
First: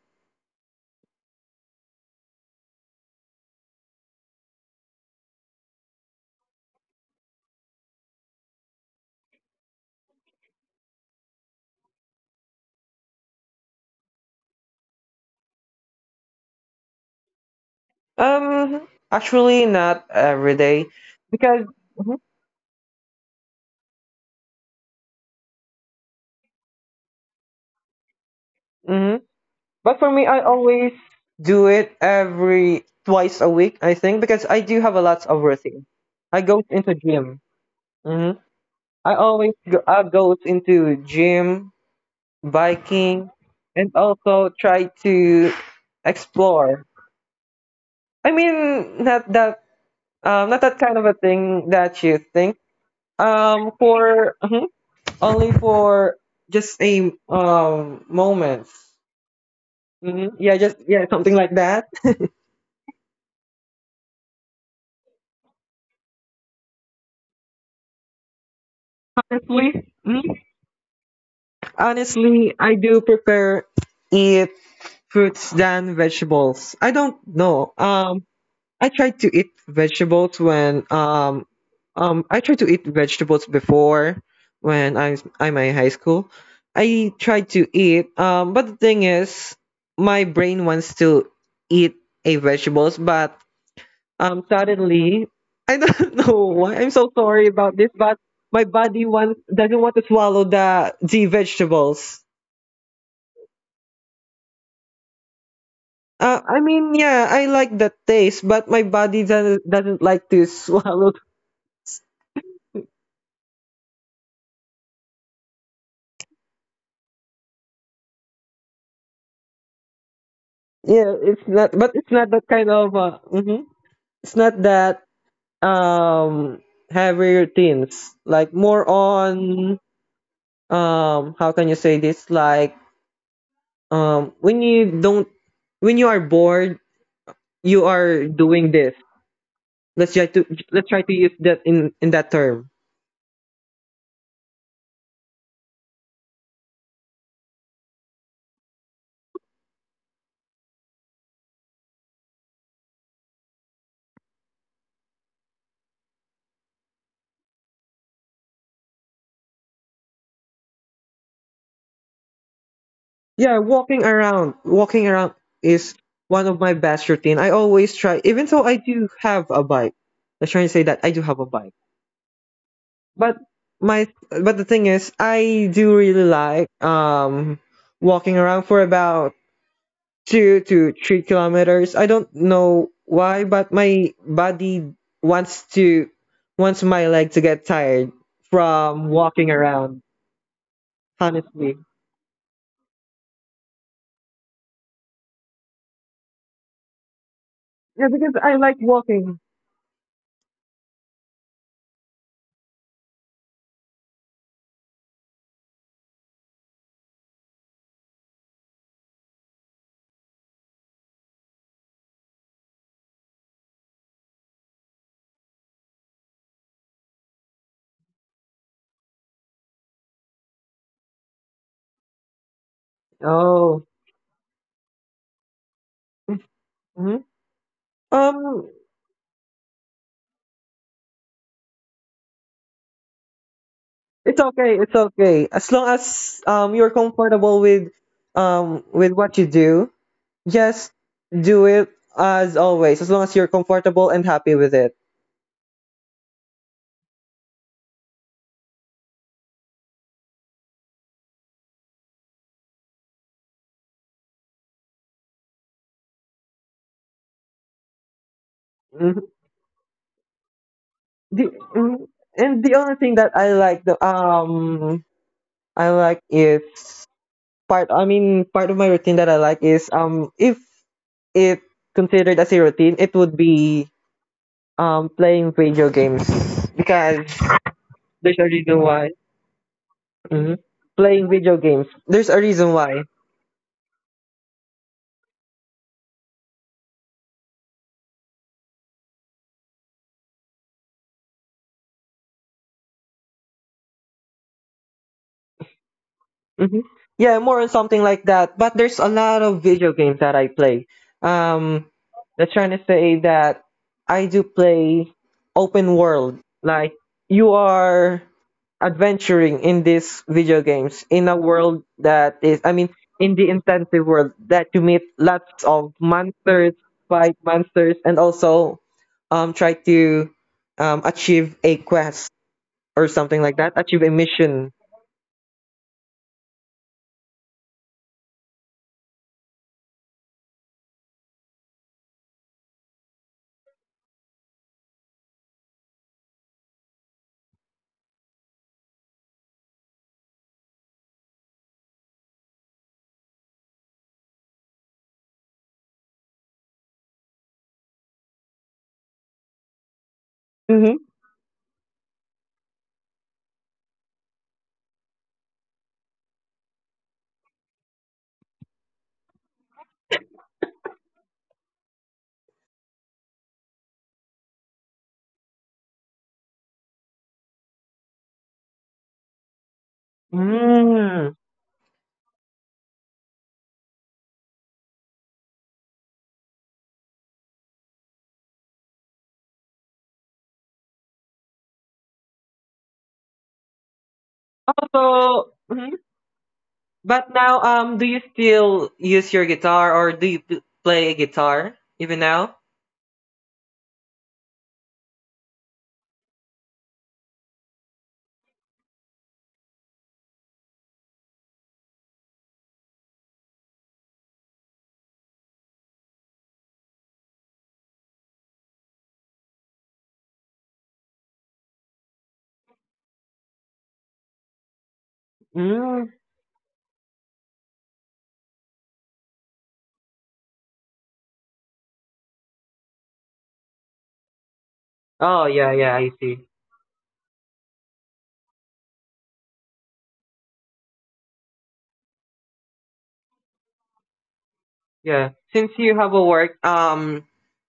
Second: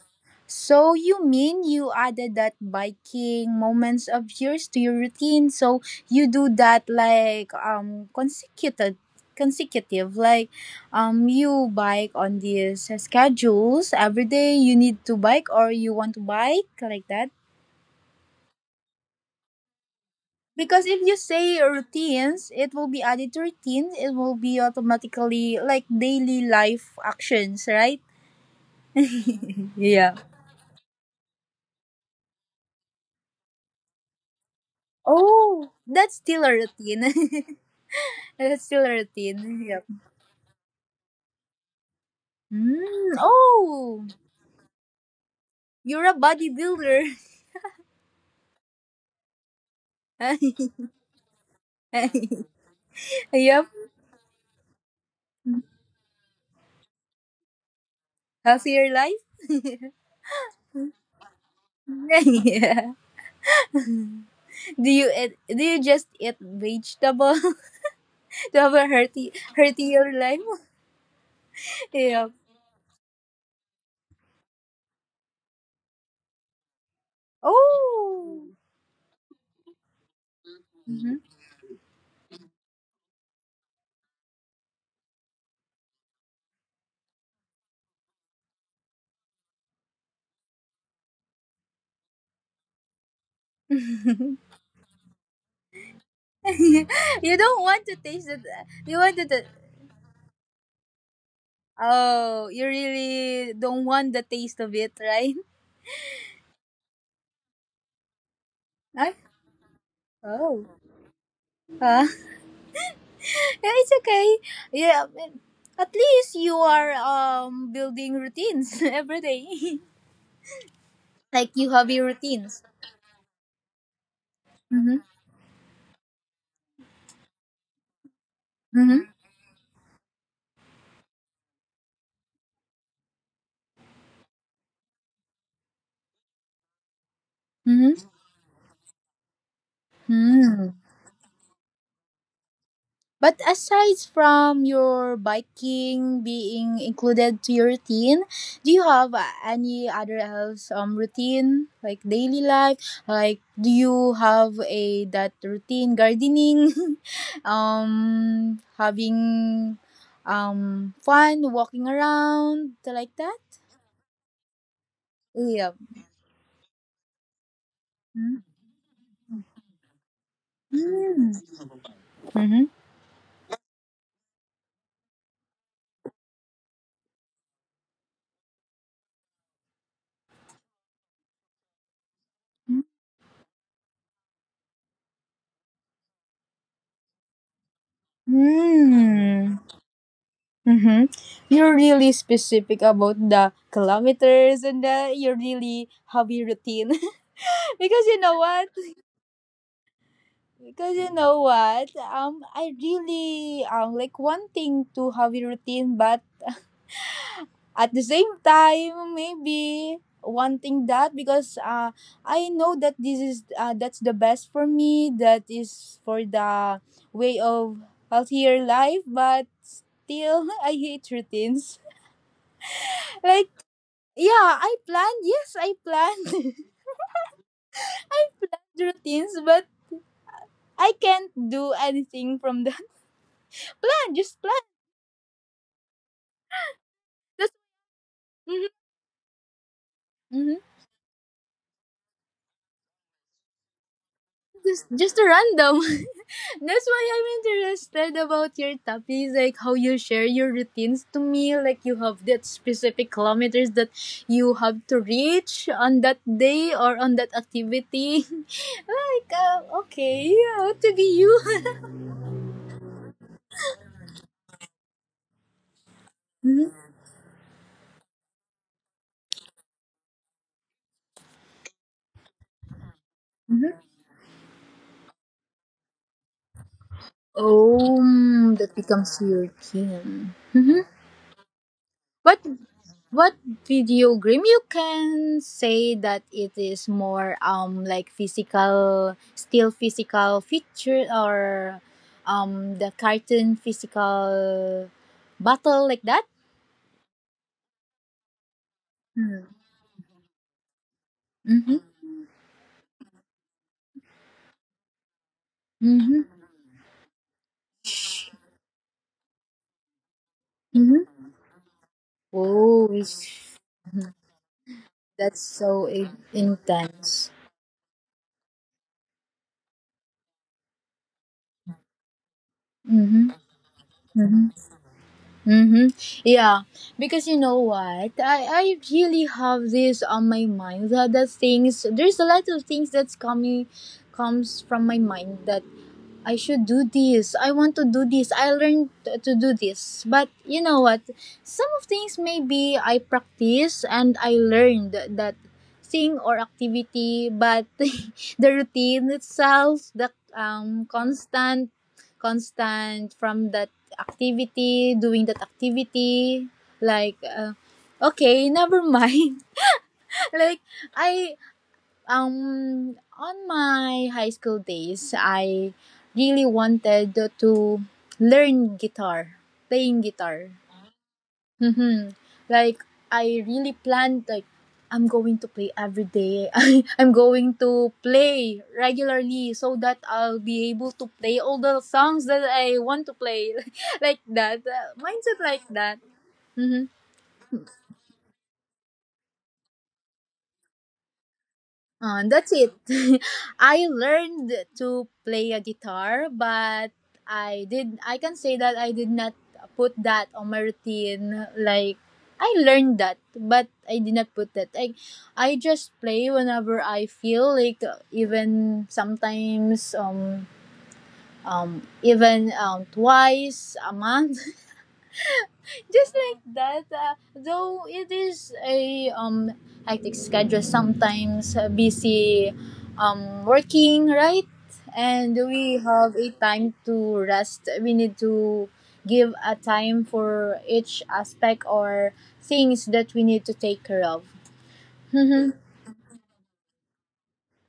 [SPEAKER 2] so you mean you added that biking moments of yours to your routine? So you do that like, consecutive, like, you bike on these schedules every day. You need to bike or you want to bike like that.
[SPEAKER 1] Actually not every
[SPEAKER 2] Because
[SPEAKER 1] day,
[SPEAKER 2] if you say
[SPEAKER 1] because.
[SPEAKER 2] routines, it will be added to routines. It will be automatically like daily life actions, right?
[SPEAKER 1] Mhm. But for
[SPEAKER 2] Yeah.
[SPEAKER 1] me, I always do it every twice a week, I think, because I do have a lot of
[SPEAKER 2] Oh,
[SPEAKER 1] routine.
[SPEAKER 2] that's
[SPEAKER 1] I
[SPEAKER 2] still a
[SPEAKER 1] go into
[SPEAKER 2] routine.
[SPEAKER 1] gym. Hmm.
[SPEAKER 2] That's still a
[SPEAKER 1] I always
[SPEAKER 2] routine.
[SPEAKER 1] go,
[SPEAKER 2] Yep.
[SPEAKER 1] I go into gym,
[SPEAKER 2] Mm,
[SPEAKER 1] biking, and
[SPEAKER 2] oh,
[SPEAKER 1] also try to
[SPEAKER 2] you're a
[SPEAKER 1] explore.
[SPEAKER 2] bodybuilder.
[SPEAKER 1] I mean, not that not that kind of a thing that you think.
[SPEAKER 2] Yep.
[SPEAKER 1] Um, for mhm, only for just a moments.
[SPEAKER 2] Healthier life.
[SPEAKER 1] Hmm. Yeah, just, yeah, something like that.
[SPEAKER 2] Yeah. Do you just eat vegetable to have a healthy
[SPEAKER 1] Honestly.
[SPEAKER 2] healthier life? Yeah.
[SPEAKER 1] Honestly, I do prefer eat fruits than vegetables. I don't know.
[SPEAKER 2] Oh.
[SPEAKER 1] I tried to eat vegetables when
[SPEAKER 2] Mhm.
[SPEAKER 1] I tried to eat vegetables before when I'm in high school. I tried to eat, but the thing is, my brain wants to eat a vegetables, but suddenly I don't know why. I'm so
[SPEAKER 2] You
[SPEAKER 1] sorry
[SPEAKER 2] don't
[SPEAKER 1] about
[SPEAKER 2] want
[SPEAKER 1] this,
[SPEAKER 2] to
[SPEAKER 1] but
[SPEAKER 2] taste it.
[SPEAKER 1] my
[SPEAKER 2] You
[SPEAKER 1] body
[SPEAKER 2] want
[SPEAKER 1] wants
[SPEAKER 2] to.
[SPEAKER 1] doesn't want to swallow the vegetables.
[SPEAKER 2] Oh, you really don't want the taste of it, right?
[SPEAKER 1] I mean, yeah, I like that taste, but my
[SPEAKER 2] I,
[SPEAKER 1] body doesn't like to
[SPEAKER 2] oh.
[SPEAKER 1] swallow.
[SPEAKER 2] Huh. Yeah, it's okay. Yeah, I mean, at least you are, building routines every day.
[SPEAKER 1] Yeah, it's
[SPEAKER 2] Like
[SPEAKER 1] not,
[SPEAKER 2] you have
[SPEAKER 1] but
[SPEAKER 2] your
[SPEAKER 1] it's not that
[SPEAKER 2] routines.
[SPEAKER 1] kind of. It's not
[SPEAKER 2] Mm-hmm.
[SPEAKER 1] that um heavier routines. Like more
[SPEAKER 2] Mm-hmm.
[SPEAKER 1] on how can you say this? Like when you don't when you are bored, you
[SPEAKER 2] Mm-hmm.
[SPEAKER 1] are doing this. Let's try to
[SPEAKER 2] Mm-hmm.
[SPEAKER 1] let's try to use that in that term.
[SPEAKER 2] But aside from your biking being included to your routine, do you have, any other else, routine like daily life? Like do you have a that routine gardening, having, fun walking around, like that?
[SPEAKER 1] Yeah, walking around
[SPEAKER 2] Yeah.
[SPEAKER 1] is one of my best routine. I always try, even though I do have a bike. I trying to say that I do
[SPEAKER 2] Mm-hmm.
[SPEAKER 1] have a bike, but my but the thing is, I do really like walking around for about 2 to 3 kilometers. I don't know why, but my body wants to wants my leg to get tired from walking
[SPEAKER 2] Mm-hmm.
[SPEAKER 1] around.
[SPEAKER 2] Mm-hmm. You're
[SPEAKER 1] Honestly,
[SPEAKER 2] really specific about the kilometers and the your really heavy routine. Because
[SPEAKER 1] yeah,
[SPEAKER 2] you
[SPEAKER 1] because
[SPEAKER 2] know
[SPEAKER 1] I
[SPEAKER 2] what?
[SPEAKER 1] like walking.
[SPEAKER 2] Because you know what? I really, like wanting to hobby routine, but at the same time, maybe wanting that because, I know that this is that's the best for me. That is for the way of healthier life, but still I hate routines. Like,
[SPEAKER 1] Oh.
[SPEAKER 2] yeah, I plan. Yes, I plan.
[SPEAKER 1] hmm Um,
[SPEAKER 2] Planned routines, but I can't do anything from that plan.
[SPEAKER 1] It's
[SPEAKER 2] Just plan.
[SPEAKER 1] okay. It's okay. As long as you're
[SPEAKER 2] Just,
[SPEAKER 1] comfortable
[SPEAKER 2] mhm,
[SPEAKER 1] with what you do,
[SPEAKER 2] mhm.
[SPEAKER 1] just do it as always. As long as you're comfortable and happy with
[SPEAKER 2] just
[SPEAKER 1] it.
[SPEAKER 2] just a random. That's why I'm interested about your topics, like how you share your routines to me. Like you have that specific kilometers that you have to reach on that day or on that activity.
[SPEAKER 1] Mhm.
[SPEAKER 2] Like, okay, yeah, to be you.
[SPEAKER 1] And the only thing that I like the I like is
[SPEAKER 2] Mhm,
[SPEAKER 1] part. I mean, part of my routine that I like is if it considered as a routine, it would
[SPEAKER 2] mhm.
[SPEAKER 1] be playing video games because
[SPEAKER 2] Oh,
[SPEAKER 1] there's a
[SPEAKER 2] mm, that
[SPEAKER 1] reason why.
[SPEAKER 2] becomes your kin.
[SPEAKER 1] hmm
[SPEAKER 2] Mhm.
[SPEAKER 1] Playing video games. There's
[SPEAKER 2] What
[SPEAKER 1] a reason why.
[SPEAKER 2] what video game you can say that it is more, like physical, still physical feature, or the cartoon physical battle, like that?
[SPEAKER 1] hmm Yeah, more on something like that. But there's a
[SPEAKER 2] Mm.
[SPEAKER 1] lot of video games that I play.
[SPEAKER 2] Mhm.
[SPEAKER 1] Um, that's trying to say that I do play open
[SPEAKER 2] Mhm.
[SPEAKER 1] world. Like you are adventuring in these video
[SPEAKER 2] Mhm.
[SPEAKER 1] games in a world that is, I
[SPEAKER 2] Oh,
[SPEAKER 1] mean, in
[SPEAKER 2] it's-
[SPEAKER 1] the intensive world that you meet
[SPEAKER 2] that's
[SPEAKER 1] lots
[SPEAKER 2] so
[SPEAKER 1] of monsters,
[SPEAKER 2] intense.
[SPEAKER 1] fight monsters, and also try to achieve a quest or
[SPEAKER 2] Mhm.
[SPEAKER 1] something like that, achieve a
[SPEAKER 2] Mhm.
[SPEAKER 1] mission.
[SPEAKER 2] Mm-hmm. Yeah, because you know what, I really have this on my mind, that there's a lot of things that's coming comes from my mind, that I should do this. I want to do this. I learned to do this. But you know what? Some of things maybe I practice and I learned that thing or activity, but the routine itself, the
[SPEAKER 1] Mm-hmm.
[SPEAKER 2] constant, constant from that activity, doing that activity, like okay, never mind. like I On my high school days, I really wanted to learn guitar, playing guitar.
[SPEAKER 1] Mm.
[SPEAKER 2] Mm-hmm. Like I really planned like I'm going to play every day. I'm going to play regularly so that I'll be able to play all the songs that I want to play, like that. Mindset
[SPEAKER 1] So,
[SPEAKER 2] like
[SPEAKER 1] mhm.
[SPEAKER 2] that. Mm-hmm.
[SPEAKER 1] But now, do you still use your guitar or do you play a guitar even
[SPEAKER 2] That's
[SPEAKER 1] now?
[SPEAKER 2] it. I learned to play a guitar, but I did. I can say that I did not put that on my routine. Like I learned that, but I did not put that. I just play whenever I feel like. Even sometimes, even twice a month.
[SPEAKER 1] Mm.
[SPEAKER 2] Just like that though it is a hectic schedule sometimes, busy, working, right? And
[SPEAKER 1] Oh yeah,
[SPEAKER 2] we
[SPEAKER 1] yeah,
[SPEAKER 2] have
[SPEAKER 1] I
[SPEAKER 2] a
[SPEAKER 1] see.
[SPEAKER 2] time to rest. We need to give a time for each aspect or things that we need to take care of.
[SPEAKER 1] Yeah, since you have a work,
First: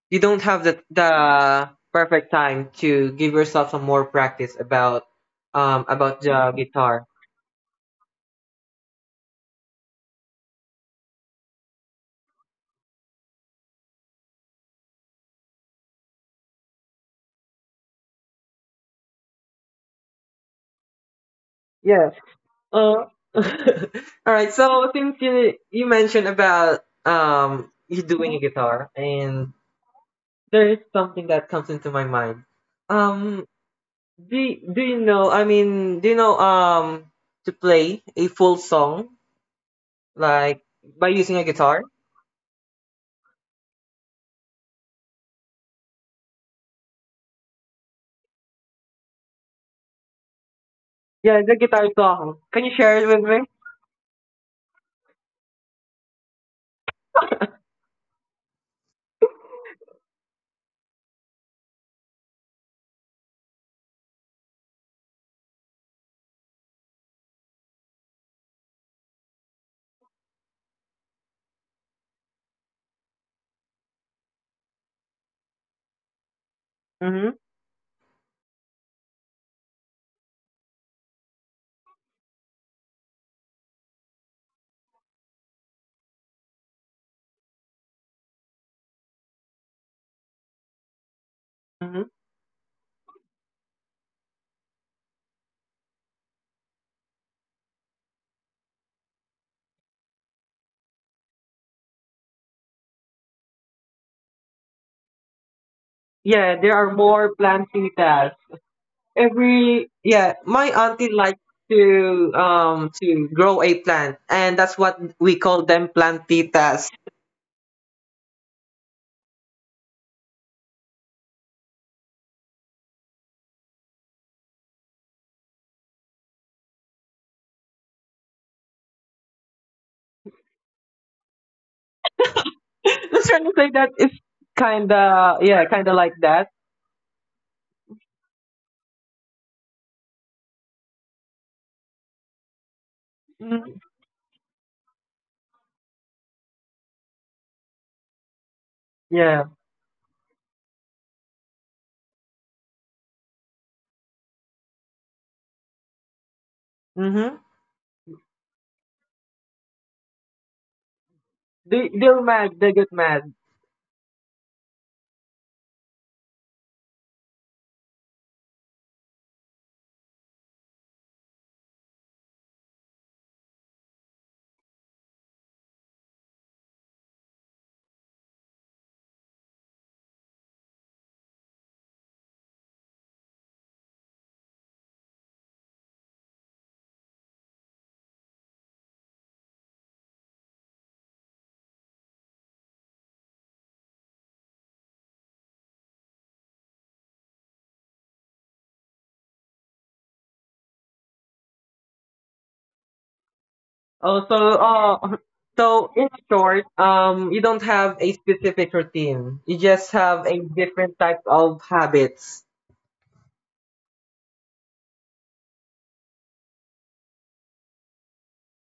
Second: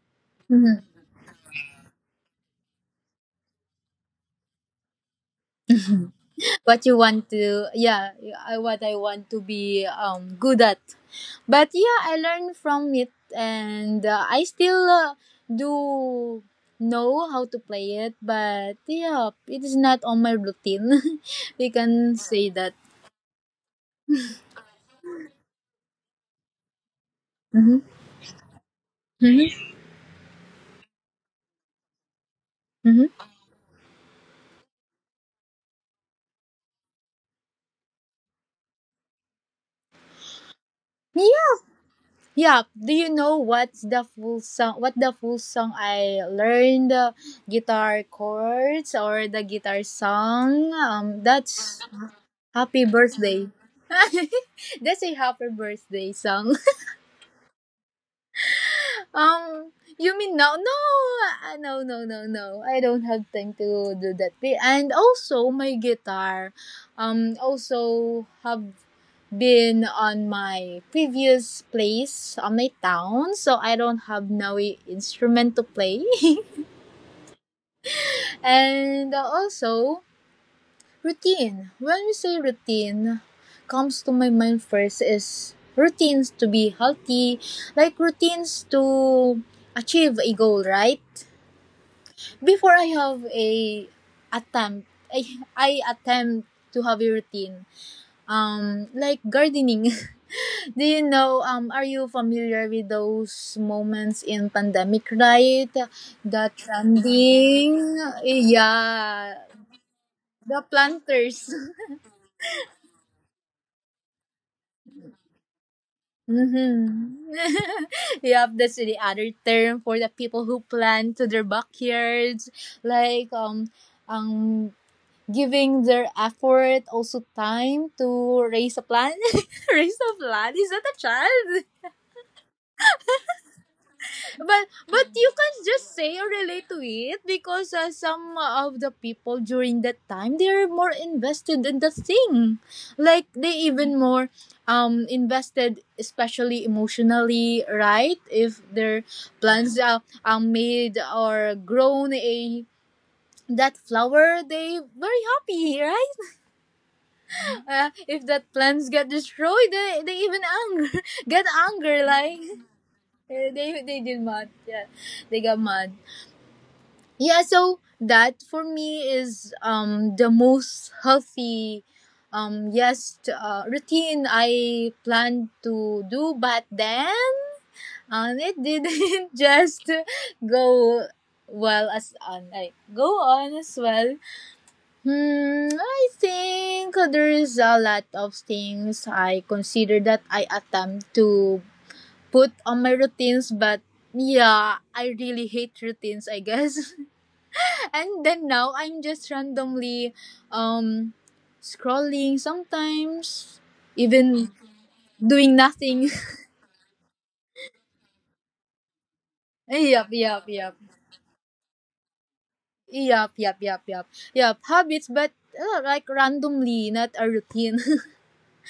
[SPEAKER 1] you don't have the perfect time to give yourself some more practice about the
[SPEAKER 2] What you
[SPEAKER 1] guitar.
[SPEAKER 2] want to, yeah, what I want to be good at, but yeah, I learned from it and I still do know how to play it, but yeah, it is not on my routine. We
[SPEAKER 1] Yes.
[SPEAKER 2] can say that.
[SPEAKER 1] Uh, all right. So since you mentioned about
[SPEAKER 2] Hmm.
[SPEAKER 1] you doing a guitar, and
[SPEAKER 2] Hmm.
[SPEAKER 1] there is something that comes into my mind.
[SPEAKER 2] Hmm.
[SPEAKER 1] Um, do do you know? I mean, do you know to play a full song like by using a
[SPEAKER 2] Yeah.
[SPEAKER 1] guitar?
[SPEAKER 2] Yeah, do you know what's the full song, what the full song I learned? Guitar chords or the guitar song,
[SPEAKER 1] Yeah, the
[SPEAKER 2] that's
[SPEAKER 1] guitar song. Can you
[SPEAKER 2] Happy
[SPEAKER 1] share it with me?
[SPEAKER 2] Birthday. That's a happy birthday song. You mean no? No, no, no, no, no. I don't have time to do that. And also, my guitar, also have been on my previous place on my town, so I don't have now a instrument to play.
[SPEAKER 1] Mm-hmm.
[SPEAKER 2] And also, routine. When we say routine, comes to my mind first is routines to be healthy, like routines to achieve a goal, right?
[SPEAKER 1] Mm-hmm.
[SPEAKER 2] Before I have a attempt, I, I attempt to have a routine. Like gardening. Do you know? Are you familiar with those moments in pandemic, right? The
[SPEAKER 1] Yeah, there are more plans
[SPEAKER 2] trending,
[SPEAKER 1] in it.
[SPEAKER 2] yeah,
[SPEAKER 1] Every yeah,
[SPEAKER 2] the
[SPEAKER 1] my auntie likes
[SPEAKER 2] planters.
[SPEAKER 1] to grow a plant, and that's what we call them plantitas.
[SPEAKER 2] Mm-hmm. Yep, that's the other term for the people who plant to their backyards, like um, giving their effort also time to raise a plant. Raise a plant, is that a child?
[SPEAKER 1] Let's try to say that it's
[SPEAKER 2] But you
[SPEAKER 1] kinda
[SPEAKER 2] can
[SPEAKER 1] yeah, kinda
[SPEAKER 2] just
[SPEAKER 1] like
[SPEAKER 2] say or
[SPEAKER 1] that.
[SPEAKER 2] relate to it because some of the people during that time they are more invested in the thing, like they
[SPEAKER 1] Mm,
[SPEAKER 2] even more invested, especially emotionally, right? If their
[SPEAKER 1] yeah.
[SPEAKER 2] plants are made or grown a that flower, they very happy, right?
[SPEAKER 1] Mm-hmm.
[SPEAKER 2] If that plants get destroyed, they even anger. Get
[SPEAKER 1] They
[SPEAKER 2] anger
[SPEAKER 1] they're
[SPEAKER 2] like
[SPEAKER 1] mad. They get mad.
[SPEAKER 2] they did mad, yeah, they got mad. Yeah, so that for me is the most healthy, yes, routine I planned to do, but then it didn't just go well as on like go on as well. Hmm, I think there is a lot of things I consider that I attempt to put on my routines, but yeah, I really hate routines, I guess. And then now I'm just randomly um scrolling sometimes,
[SPEAKER 1] Also,
[SPEAKER 2] even doing
[SPEAKER 1] so in
[SPEAKER 2] nothing.
[SPEAKER 1] short, you don't have a specific routine. You just
[SPEAKER 2] Yep,
[SPEAKER 1] have a
[SPEAKER 2] yep, yep.
[SPEAKER 1] different type of habits.
[SPEAKER 2] Yep, yep, yep, yep. Yep, habits, but like randomly, not a routine.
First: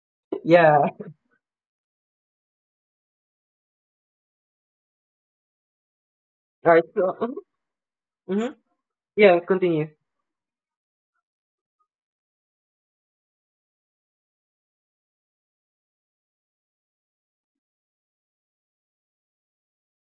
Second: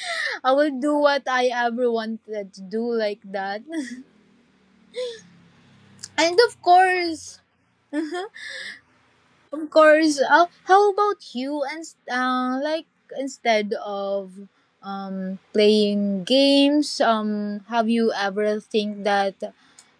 [SPEAKER 2] I will
[SPEAKER 1] Yeah.
[SPEAKER 2] do what I ever wanted to do, like that. And of
[SPEAKER 1] All right. So, mhm,
[SPEAKER 2] course,
[SPEAKER 1] mhm. Yeah.
[SPEAKER 2] of
[SPEAKER 1] Continue.
[SPEAKER 2] course. How about you? And like instead of playing games, have you ever think that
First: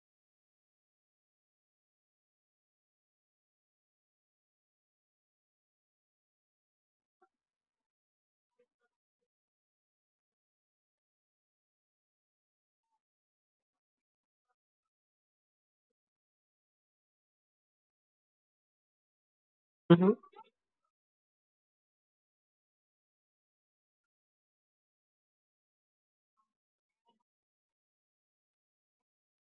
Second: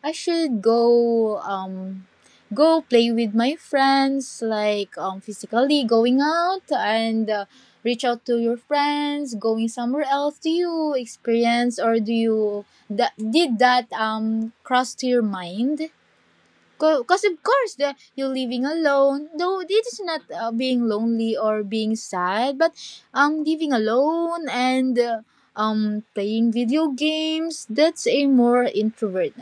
[SPEAKER 2] I should go go play with my friends, like physically going out and reach out to your friends, going somewhere else? Do you experience or do you that did that cross to your mind? Because of course the you're living alone, though it is
[SPEAKER 1] Mm-hmm.
[SPEAKER 2] not being lonely or being sad, but living alone and playing video games, that's a more introvert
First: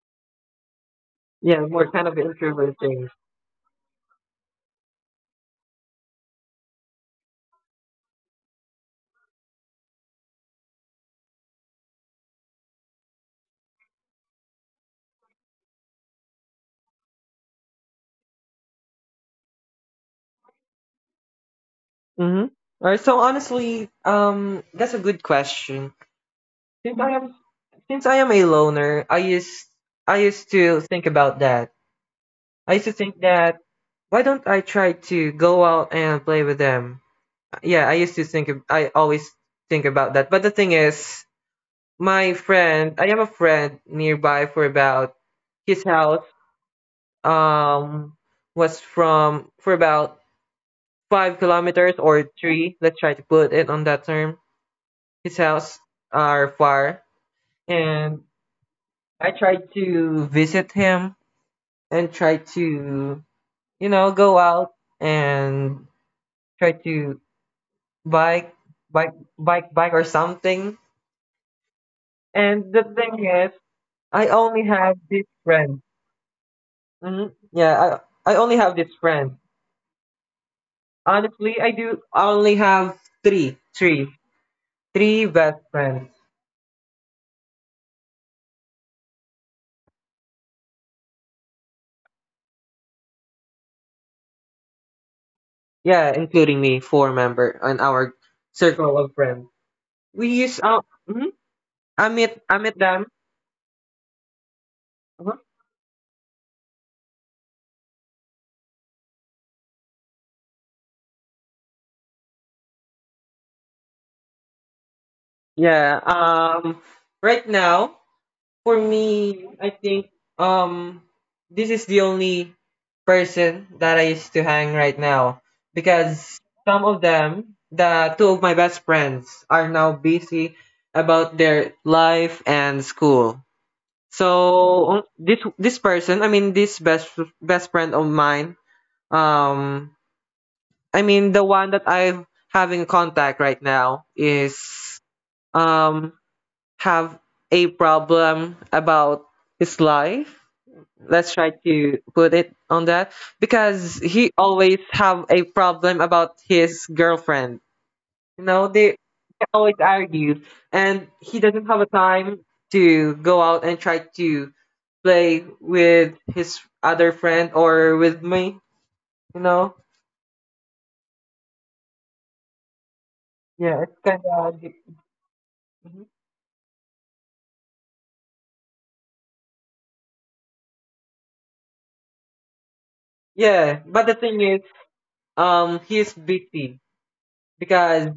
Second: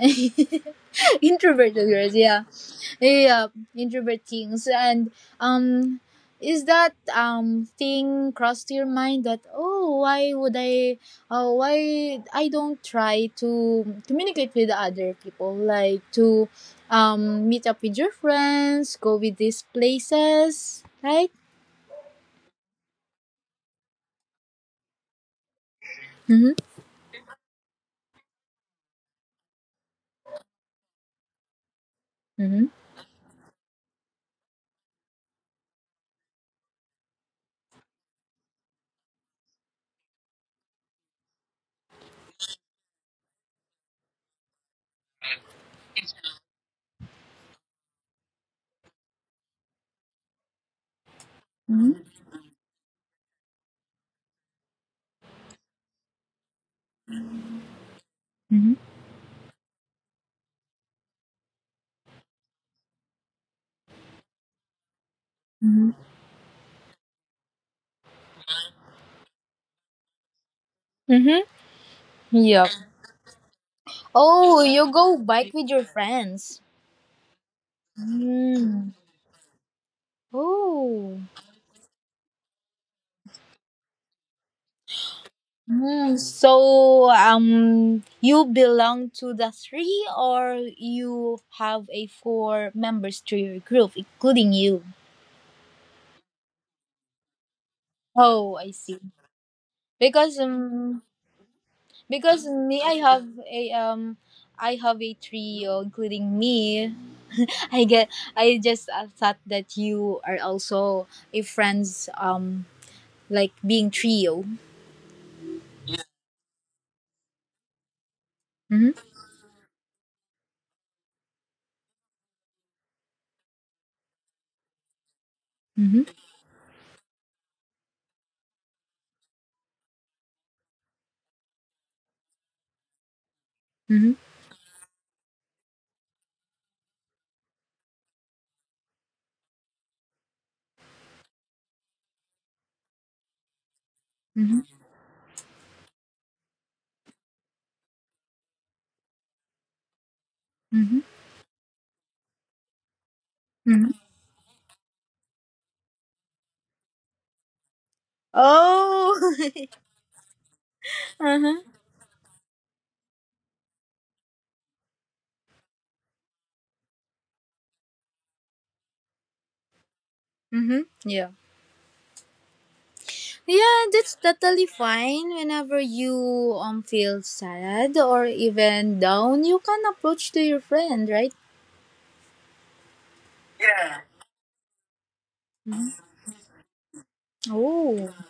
[SPEAKER 1] Yeah.
[SPEAKER 2] introverted
[SPEAKER 1] More kind of
[SPEAKER 2] girls, yeah,
[SPEAKER 1] introverting.
[SPEAKER 2] yeah, introvert things. And, um, is that thing crossed your mind that oh why would I, why I don't try to communicate with other people, like to meet up with your friends, go with these places, right?
[SPEAKER 1] Mm-hmm. All right. So honestly, that's a good question.
[SPEAKER 2] Mm-hmm.
[SPEAKER 1] Since I am since I am a loner, I used to think about that.
[SPEAKER 2] Mm-hmm.
[SPEAKER 1] I used to think that why don't I try to go out and play with them? Yeah, I used to think of, I always think about that. But the thing is, I have a friend nearby for about his house um was from for about five
[SPEAKER 2] Mm-hmm.
[SPEAKER 1] kilometers or three. Let's try to put it on that term. His house are far, and I try to visit him and try to you know go out and try to bike, bike or something.
[SPEAKER 2] Mm-hmm. Yep.
[SPEAKER 1] And the thing is, I
[SPEAKER 2] Oh,
[SPEAKER 1] only
[SPEAKER 2] you
[SPEAKER 1] have
[SPEAKER 2] go
[SPEAKER 1] this
[SPEAKER 2] bike with
[SPEAKER 1] friend.
[SPEAKER 2] your friends.
[SPEAKER 1] Yeah, I only have
[SPEAKER 2] Mm.
[SPEAKER 1] this friend.
[SPEAKER 2] Oh.
[SPEAKER 1] Honestly, I do only have three, three, three best friends.
[SPEAKER 2] Mm, so you belong to the three or you have a four members to your group including you.
[SPEAKER 1] Yeah, including me, four member in our
[SPEAKER 2] Oh, I
[SPEAKER 1] circle
[SPEAKER 2] see.
[SPEAKER 1] of friends. We
[SPEAKER 2] Because
[SPEAKER 1] use
[SPEAKER 2] um,
[SPEAKER 1] mhm.
[SPEAKER 2] because
[SPEAKER 1] I meet
[SPEAKER 2] me
[SPEAKER 1] them.
[SPEAKER 2] I have a
[SPEAKER 1] Uh-huh.
[SPEAKER 2] trio including me. I get I just thought that you are also a friends like being trio.
[SPEAKER 1] Yeah. Right now, for
[SPEAKER 2] Mhm.
[SPEAKER 1] me, I think um this is the only person that I used to hang right now
[SPEAKER 2] Mhm.
[SPEAKER 1] because some of them, the two of my best friends, are now busy about their life and school.
[SPEAKER 2] Mhm.
[SPEAKER 1] So this person, I mean this best friend of mine, um, I mean the one that I'm having contact right now
[SPEAKER 2] Mhm.
[SPEAKER 1] is um, have a problem about his life.
[SPEAKER 2] Mhm.
[SPEAKER 1] Let's try to put it on that
[SPEAKER 2] Mhm.
[SPEAKER 1] because he always have a problem about his girlfriend. You know, they
[SPEAKER 2] Oh.
[SPEAKER 1] always argue, and he
[SPEAKER 2] Uh-huh.
[SPEAKER 1] doesn't have a time to go out and try to play with his other friend or with me. You know,
[SPEAKER 2] Mm-hmm. Yeah. Yeah,
[SPEAKER 1] yeah, it's
[SPEAKER 2] that's
[SPEAKER 1] kind of
[SPEAKER 2] totally fine. Whenever you feel sad or even down, you can approach to your friend, right?
[SPEAKER 1] yeah. But the thing is,
[SPEAKER 2] Mhm.
[SPEAKER 1] he's busy
[SPEAKER 2] Oh.
[SPEAKER 1] because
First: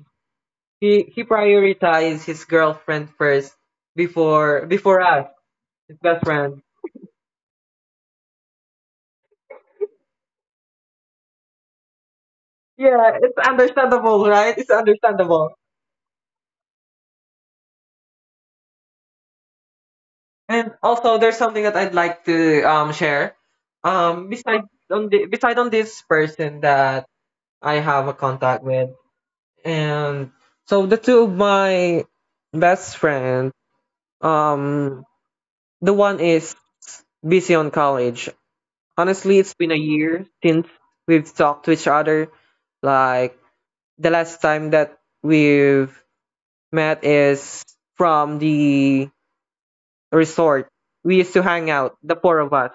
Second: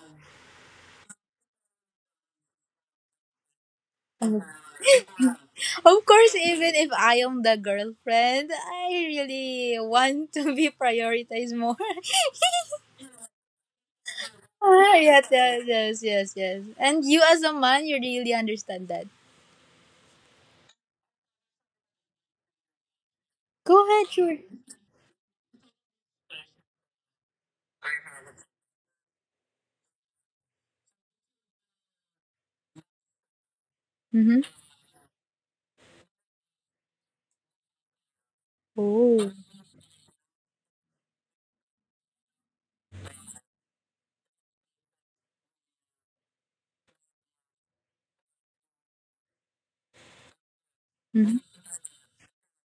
[SPEAKER 1] he prioritized his girlfriend first before us, his
[SPEAKER 2] Of
[SPEAKER 1] best
[SPEAKER 2] course,
[SPEAKER 1] friend.
[SPEAKER 2] even if I am the girlfriend, I really want to be prioritized more.
[SPEAKER 1] Yeah, it's understandable, right? It's
[SPEAKER 2] Ah, yes,
[SPEAKER 1] understandable.
[SPEAKER 2] yes, yes, yes, yes. And you as a man, you really understand that.
[SPEAKER 1] And also, there's something that I'd like to share.
[SPEAKER 2] Go ahead, sure.
[SPEAKER 1] Beside on this person that I have a contact with, and so the two of my best friends,
[SPEAKER 2] Mm-hmm.
[SPEAKER 1] um, the one is busy on college. Honestly,
[SPEAKER 2] Oh.
[SPEAKER 1] it's been a year since we've talked to each other. Like the last time that we've met is from the resort. We used to
[SPEAKER 2] Mm-hmm.
[SPEAKER 1] hang out, the four of us.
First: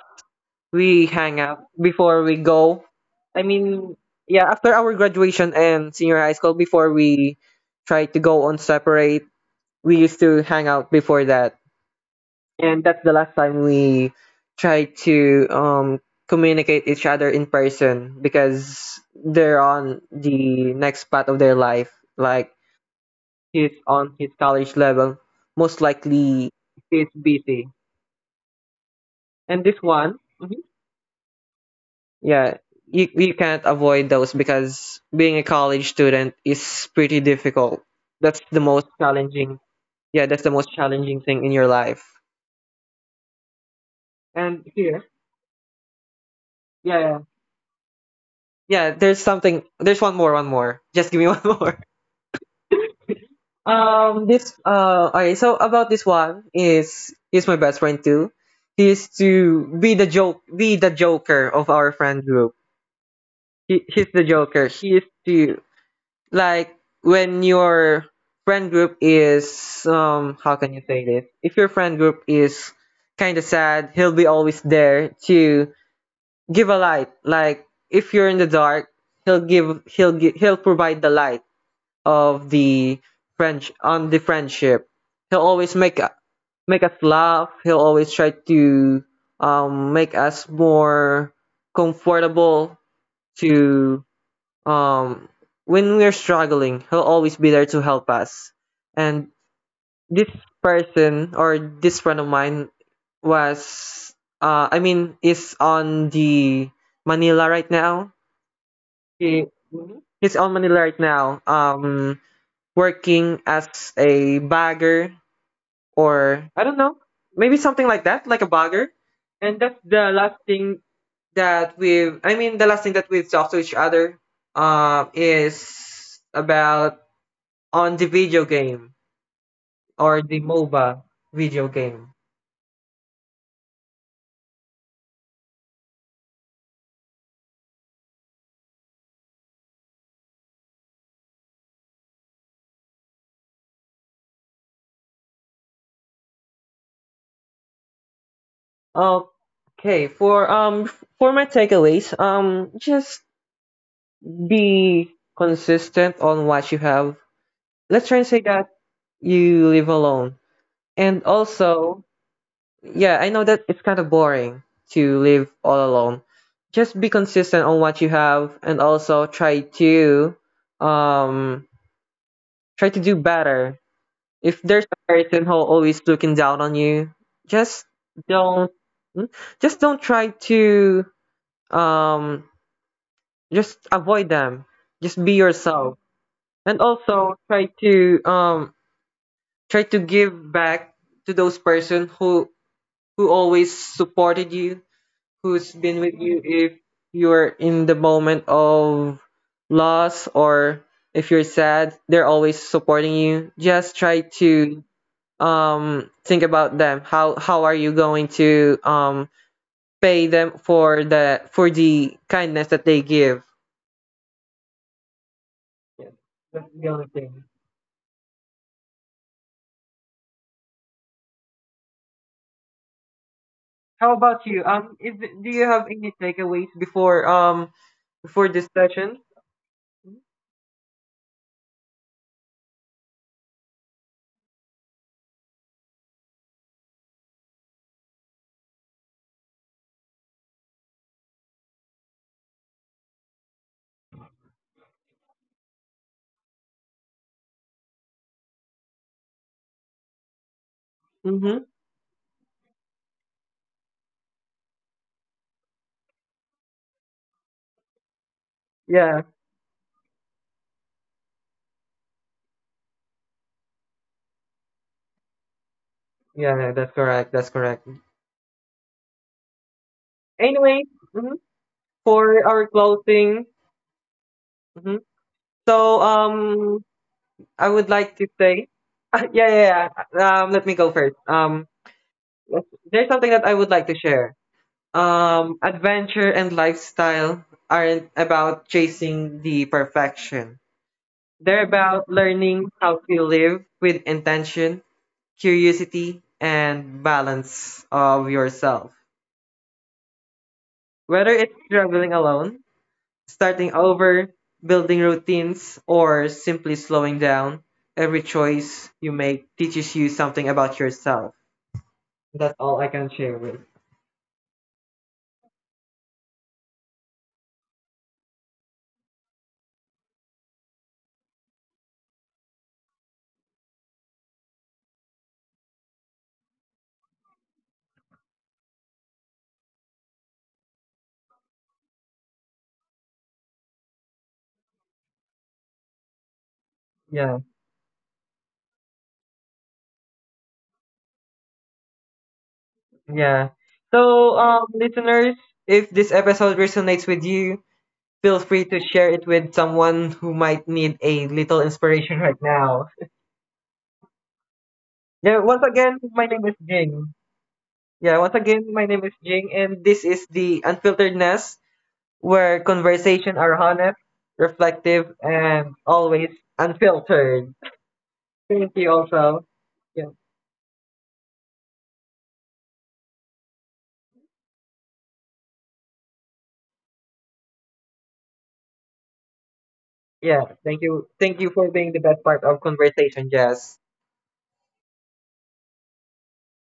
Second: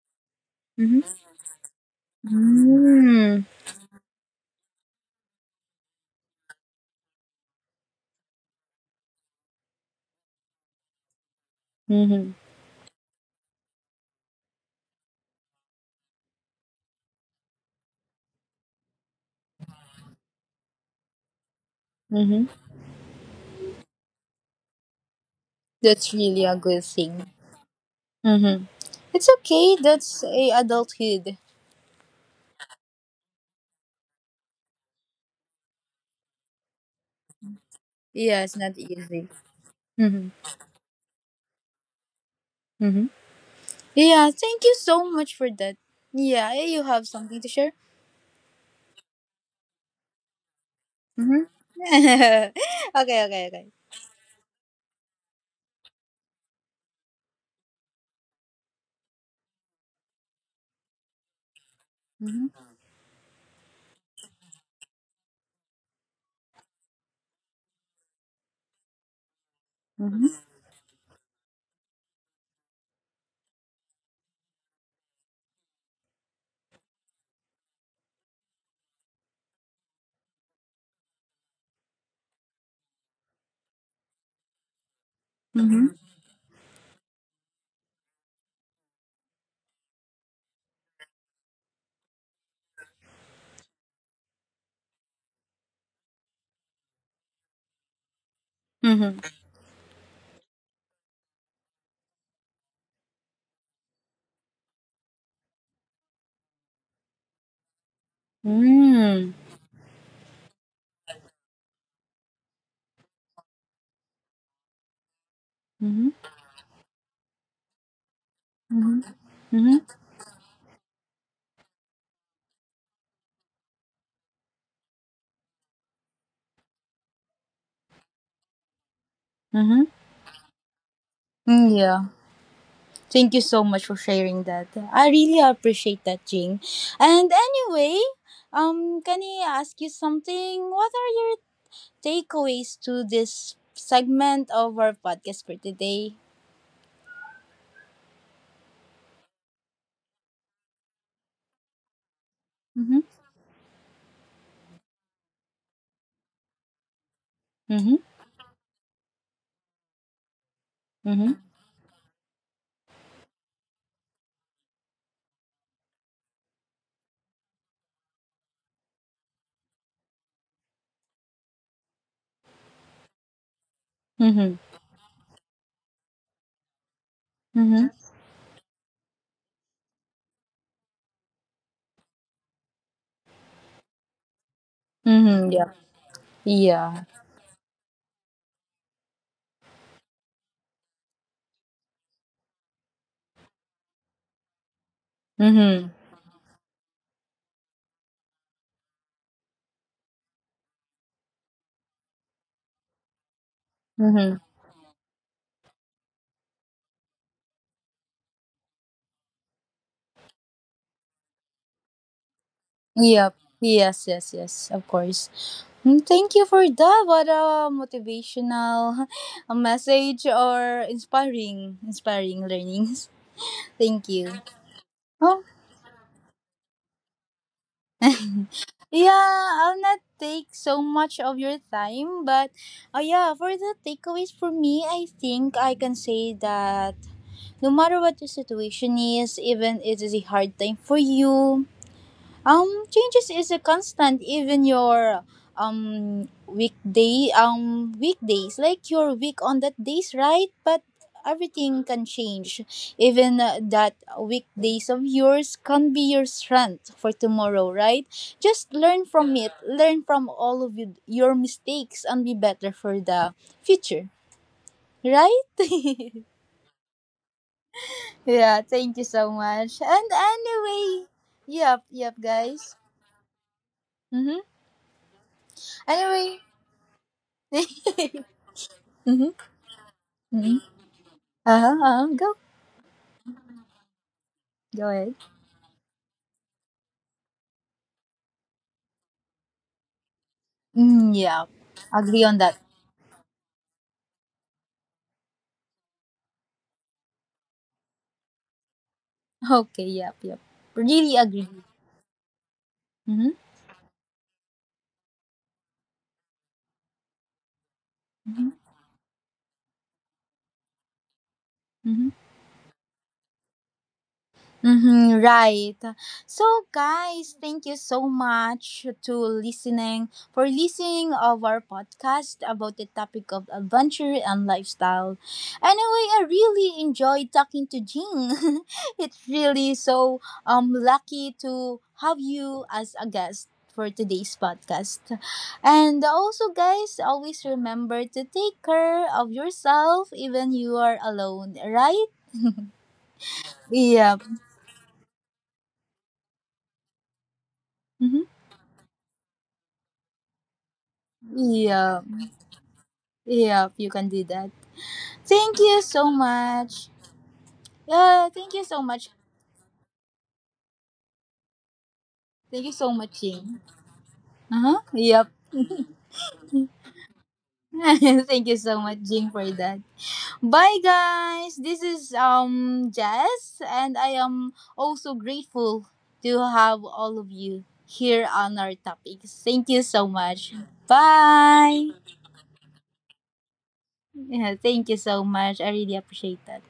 [SPEAKER 1] We
[SPEAKER 2] Mm-hmm.
[SPEAKER 1] hang out before we go.
[SPEAKER 2] Mm-hmm.
[SPEAKER 1] I mean, yeah, after our graduation and senior high school, before we tried to go on separate, we used to hang out before that.
[SPEAKER 2] Mm-hmm.
[SPEAKER 1] And that's the last time we tried to communicate each other in person because they're on the next path of their life.
[SPEAKER 2] Mm-hmm.
[SPEAKER 1] Like he's on his college level, most
[SPEAKER 2] That's really
[SPEAKER 1] likely
[SPEAKER 2] a good
[SPEAKER 1] he's
[SPEAKER 2] thing.
[SPEAKER 1] busy.
[SPEAKER 2] Mm-hmm. It's
[SPEAKER 1] And
[SPEAKER 2] okay.
[SPEAKER 1] this one,
[SPEAKER 2] That's a
[SPEAKER 1] Mhm.
[SPEAKER 2] adulthood.
[SPEAKER 1] yeah, you can't avoid those because being a college student is pretty difficult. That's
[SPEAKER 2] Yeah, it's
[SPEAKER 1] the
[SPEAKER 2] not
[SPEAKER 1] most
[SPEAKER 2] easy.
[SPEAKER 1] challenging. Yeah,
[SPEAKER 2] Mm-hmm.
[SPEAKER 1] that's the most challenging thing in your life.
[SPEAKER 2] Mm-hmm. Yeah, thank
[SPEAKER 1] And
[SPEAKER 2] you
[SPEAKER 1] here,
[SPEAKER 2] so much for that. Yeah, eh, you
[SPEAKER 1] yeah,
[SPEAKER 2] have
[SPEAKER 1] yeah.
[SPEAKER 2] something to share?
[SPEAKER 1] Yeah, there's something. There's one more. Just give me one more.
[SPEAKER 2] Mm-hmm. Okay, okay, okay.
[SPEAKER 1] This okay. So about this one is he's my best friend too. He is to be be the joker of our friend group.
[SPEAKER 2] Mm-hmm.
[SPEAKER 1] He's the joker. He is to like when your friend group is
[SPEAKER 2] Mm-hmm.
[SPEAKER 1] how can you say this? If your friend group is kind of sad, he'll be always there to give a light. Like if you're in the dark, he'll provide the light of the friend on the friendship. He'll always
[SPEAKER 2] Mm-hmm.
[SPEAKER 1] make us laugh. He'll always try to make us more comfortable to um when we're struggling, he'll always be there to help us. And
[SPEAKER 2] Mm-hmm.
[SPEAKER 1] this person or this friend of mine was I mean is on the manila right now.
[SPEAKER 2] Mm-hmm.
[SPEAKER 1] He, Mhm. He's on manila right now working as a bagger or I don't know, maybe something like that, like a bagger.
[SPEAKER 2] Mm-hmm. Mm-hmm.
[SPEAKER 1] And that's the last thing that we've I mean the last thing that we've talked to each other is about on the video game
[SPEAKER 2] Mm-hmm.
[SPEAKER 1] or the moba video
[SPEAKER 2] Mm, yeah.
[SPEAKER 1] game.
[SPEAKER 2] Thank you so much for sharing that. I really appreciate that, Jing. And anyway, can I ask you something? What are your takeaways to this segment of our podcast for today.
[SPEAKER 1] Okay, for my takeaways,
[SPEAKER 2] Mm-hmm.
[SPEAKER 1] just be consistent on what you have.
[SPEAKER 2] Mm-hmm.
[SPEAKER 1] Let's try and say that you live alone and
[SPEAKER 2] Mm-hmm.
[SPEAKER 1] also, yeah, I know that it's kind of boring to live all alone. Just be consistent on what you have and also try to um try to do better.
[SPEAKER 2] Mm-hmm.
[SPEAKER 1] If there's a person who always looking down on you, just
[SPEAKER 2] Mm-hmm.
[SPEAKER 1] don't mm, just don't try to um just avoid them. Just be
[SPEAKER 2] Mm-hmm. Yeah.
[SPEAKER 1] yourself. And
[SPEAKER 2] Yeah.
[SPEAKER 1] also try to try to give back to those person who always supported you, who's
[SPEAKER 2] Mm-hmm.
[SPEAKER 1] been with you if you're in the moment of loss or if you're sad, they're always supporting you. Just try
[SPEAKER 2] Mm-hmm.
[SPEAKER 1] to think about them. How are you going to pay them for the kindness that they
[SPEAKER 2] Yep.
[SPEAKER 1] give?
[SPEAKER 2] Yes, yes, yes. Of course.
[SPEAKER 1] Yeah,
[SPEAKER 2] Mm, thank you for
[SPEAKER 1] that's the only
[SPEAKER 2] that. What
[SPEAKER 1] thing.
[SPEAKER 2] a motivational a message or inspiring, inspiring learnings.
[SPEAKER 1] How
[SPEAKER 2] Thank you.
[SPEAKER 1] about you? Is
[SPEAKER 2] Oh.
[SPEAKER 1] do you have any takeaways before before this session?
[SPEAKER 2] Yeah, I'll not take so much of your time, but yeah, for the takeaways for me, I think I can say that no matter what the situation is, even it is a hard time for you, changes is a constant. Even your weekdays, like your week on that days, right? But
[SPEAKER 1] Mm-hmm.
[SPEAKER 2] everything can change. Even that weekdays of yours can be your strength for tomorrow, right? Just learn
[SPEAKER 1] Yeah,
[SPEAKER 2] from it. Learn from all of you, your mistakes and be better for the future, right?
[SPEAKER 1] yeah, that's correct. That's correct.
[SPEAKER 2] Yeah. Thank you so much. And
[SPEAKER 1] Anyway,
[SPEAKER 2] anyway,
[SPEAKER 1] mhm.
[SPEAKER 2] yep, yep,
[SPEAKER 1] for our
[SPEAKER 2] guys.
[SPEAKER 1] closing.
[SPEAKER 2] Mm-hmm.
[SPEAKER 1] Mhm. So
[SPEAKER 2] Anyway.
[SPEAKER 1] um, I would like
[SPEAKER 2] Mm-hmm.
[SPEAKER 1] to say, yeah, yeah, yeah.
[SPEAKER 2] Hmm.
[SPEAKER 1] Let me go first.
[SPEAKER 2] Uh-huh, uh-huh. Go.
[SPEAKER 1] There's something that I would like to share.
[SPEAKER 2] Go ahead.
[SPEAKER 1] Adventure and lifestyle aren't about chasing the perfection.
[SPEAKER 2] Mm, yeah.
[SPEAKER 1] They're about
[SPEAKER 2] Agree on that.
[SPEAKER 1] learning how to live with intention, curiosity, and balance of yourself.
[SPEAKER 2] Okay. Yep. Yep. Really
[SPEAKER 1] Whether
[SPEAKER 2] agree.
[SPEAKER 1] it's traveling alone,
[SPEAKER 2] Mm-hmm.
[SPEAKER 1] starting over, building routines, or simply slowing down, every choice you make teaches you something about yourself.
[SPEAKER 2] Mm-hmm.
[SPEAKER 1] That's all I can share with.
[SPEAKER 2] Mm-hmm, right. So, guys, thank you so much to listening for listening of our podcast about the topic of adventure and lifestyle. Anyway, I really enjoyed talking to Jean. It's really so lucky to have you as a guest for today's podcast. And also, guys,
[SPEAKER 1] Yeah,
[SPEAKER 2] always remember to take care of yourself even you are alone. Right?
[SPEAKER 1] yeah.
[SPEAKER 2] Yeah.
[SPEAKER 1] So, listeners, if this episode resonates with you,
[SPEAKER 2] Mm-hmm.
[SPEAKER 1] feel free to share it with someone who might need a little
[SPEAKER 2] Yeah.
[SPEAKER 1] inspiration right now.
[SPEAKER 2] Yeah, you can do that.
[SPEAKER 1] Yeah, once
[SPEAKER 2] Thank you
[SPEAKER 1] again,
[SPEAKER 2] so
[SPEAKER 1] my name is
[SPEAKER 2] much.
[SPEAKER 1] Jing. Yeah,
[SPEAKER 2] Yeah,
[SPEAKER 1] once
[SPEAKER 2] thank you
[SPEAKER 1] again, my
[SPEAKER 2] so
[SPEAKER 1] name is
[SPEAKER 2] much.
[SPEAKER 1] Jing, and this is the Unfiltered Nest, where
[SPEAKER 2] Thank you so much,
[SPEAKER 1] conversation are
[SPEAKER 2] Jing.
[SPEAKER 1] honest,
[SPEAKER 2] Uh-huh.
[SPEAKER 1] reflective,
[SPEAKER 2] Yep.
[SPEAKER 1] and always unfiltered.
[SPEAKER 2] Thank you
[SPEAKER 1] Thank
[SPEAKER 2] so
[SPEAKER 1] you
[SPEAKER 2] much, Jing,
[SPEAKER 1] also.
[SPEAKER 2] for that.
[SPEAKER 1] Yeah,
[SPEAKER 2] Bye guys. This is Jess and I am also grateful to have all of you here on our topics. Thank you so
[SPEAKER 1] yeah.
[SPEAKER 2] much.
[SPEAKER 1] Thank you. Thank you for
[SPEAKER 2] Bye.
[SPEAKER 1] being the best part of conversation, Jess.
[SPEAKER 2] Yeah, thank you so much. I really appreciate that.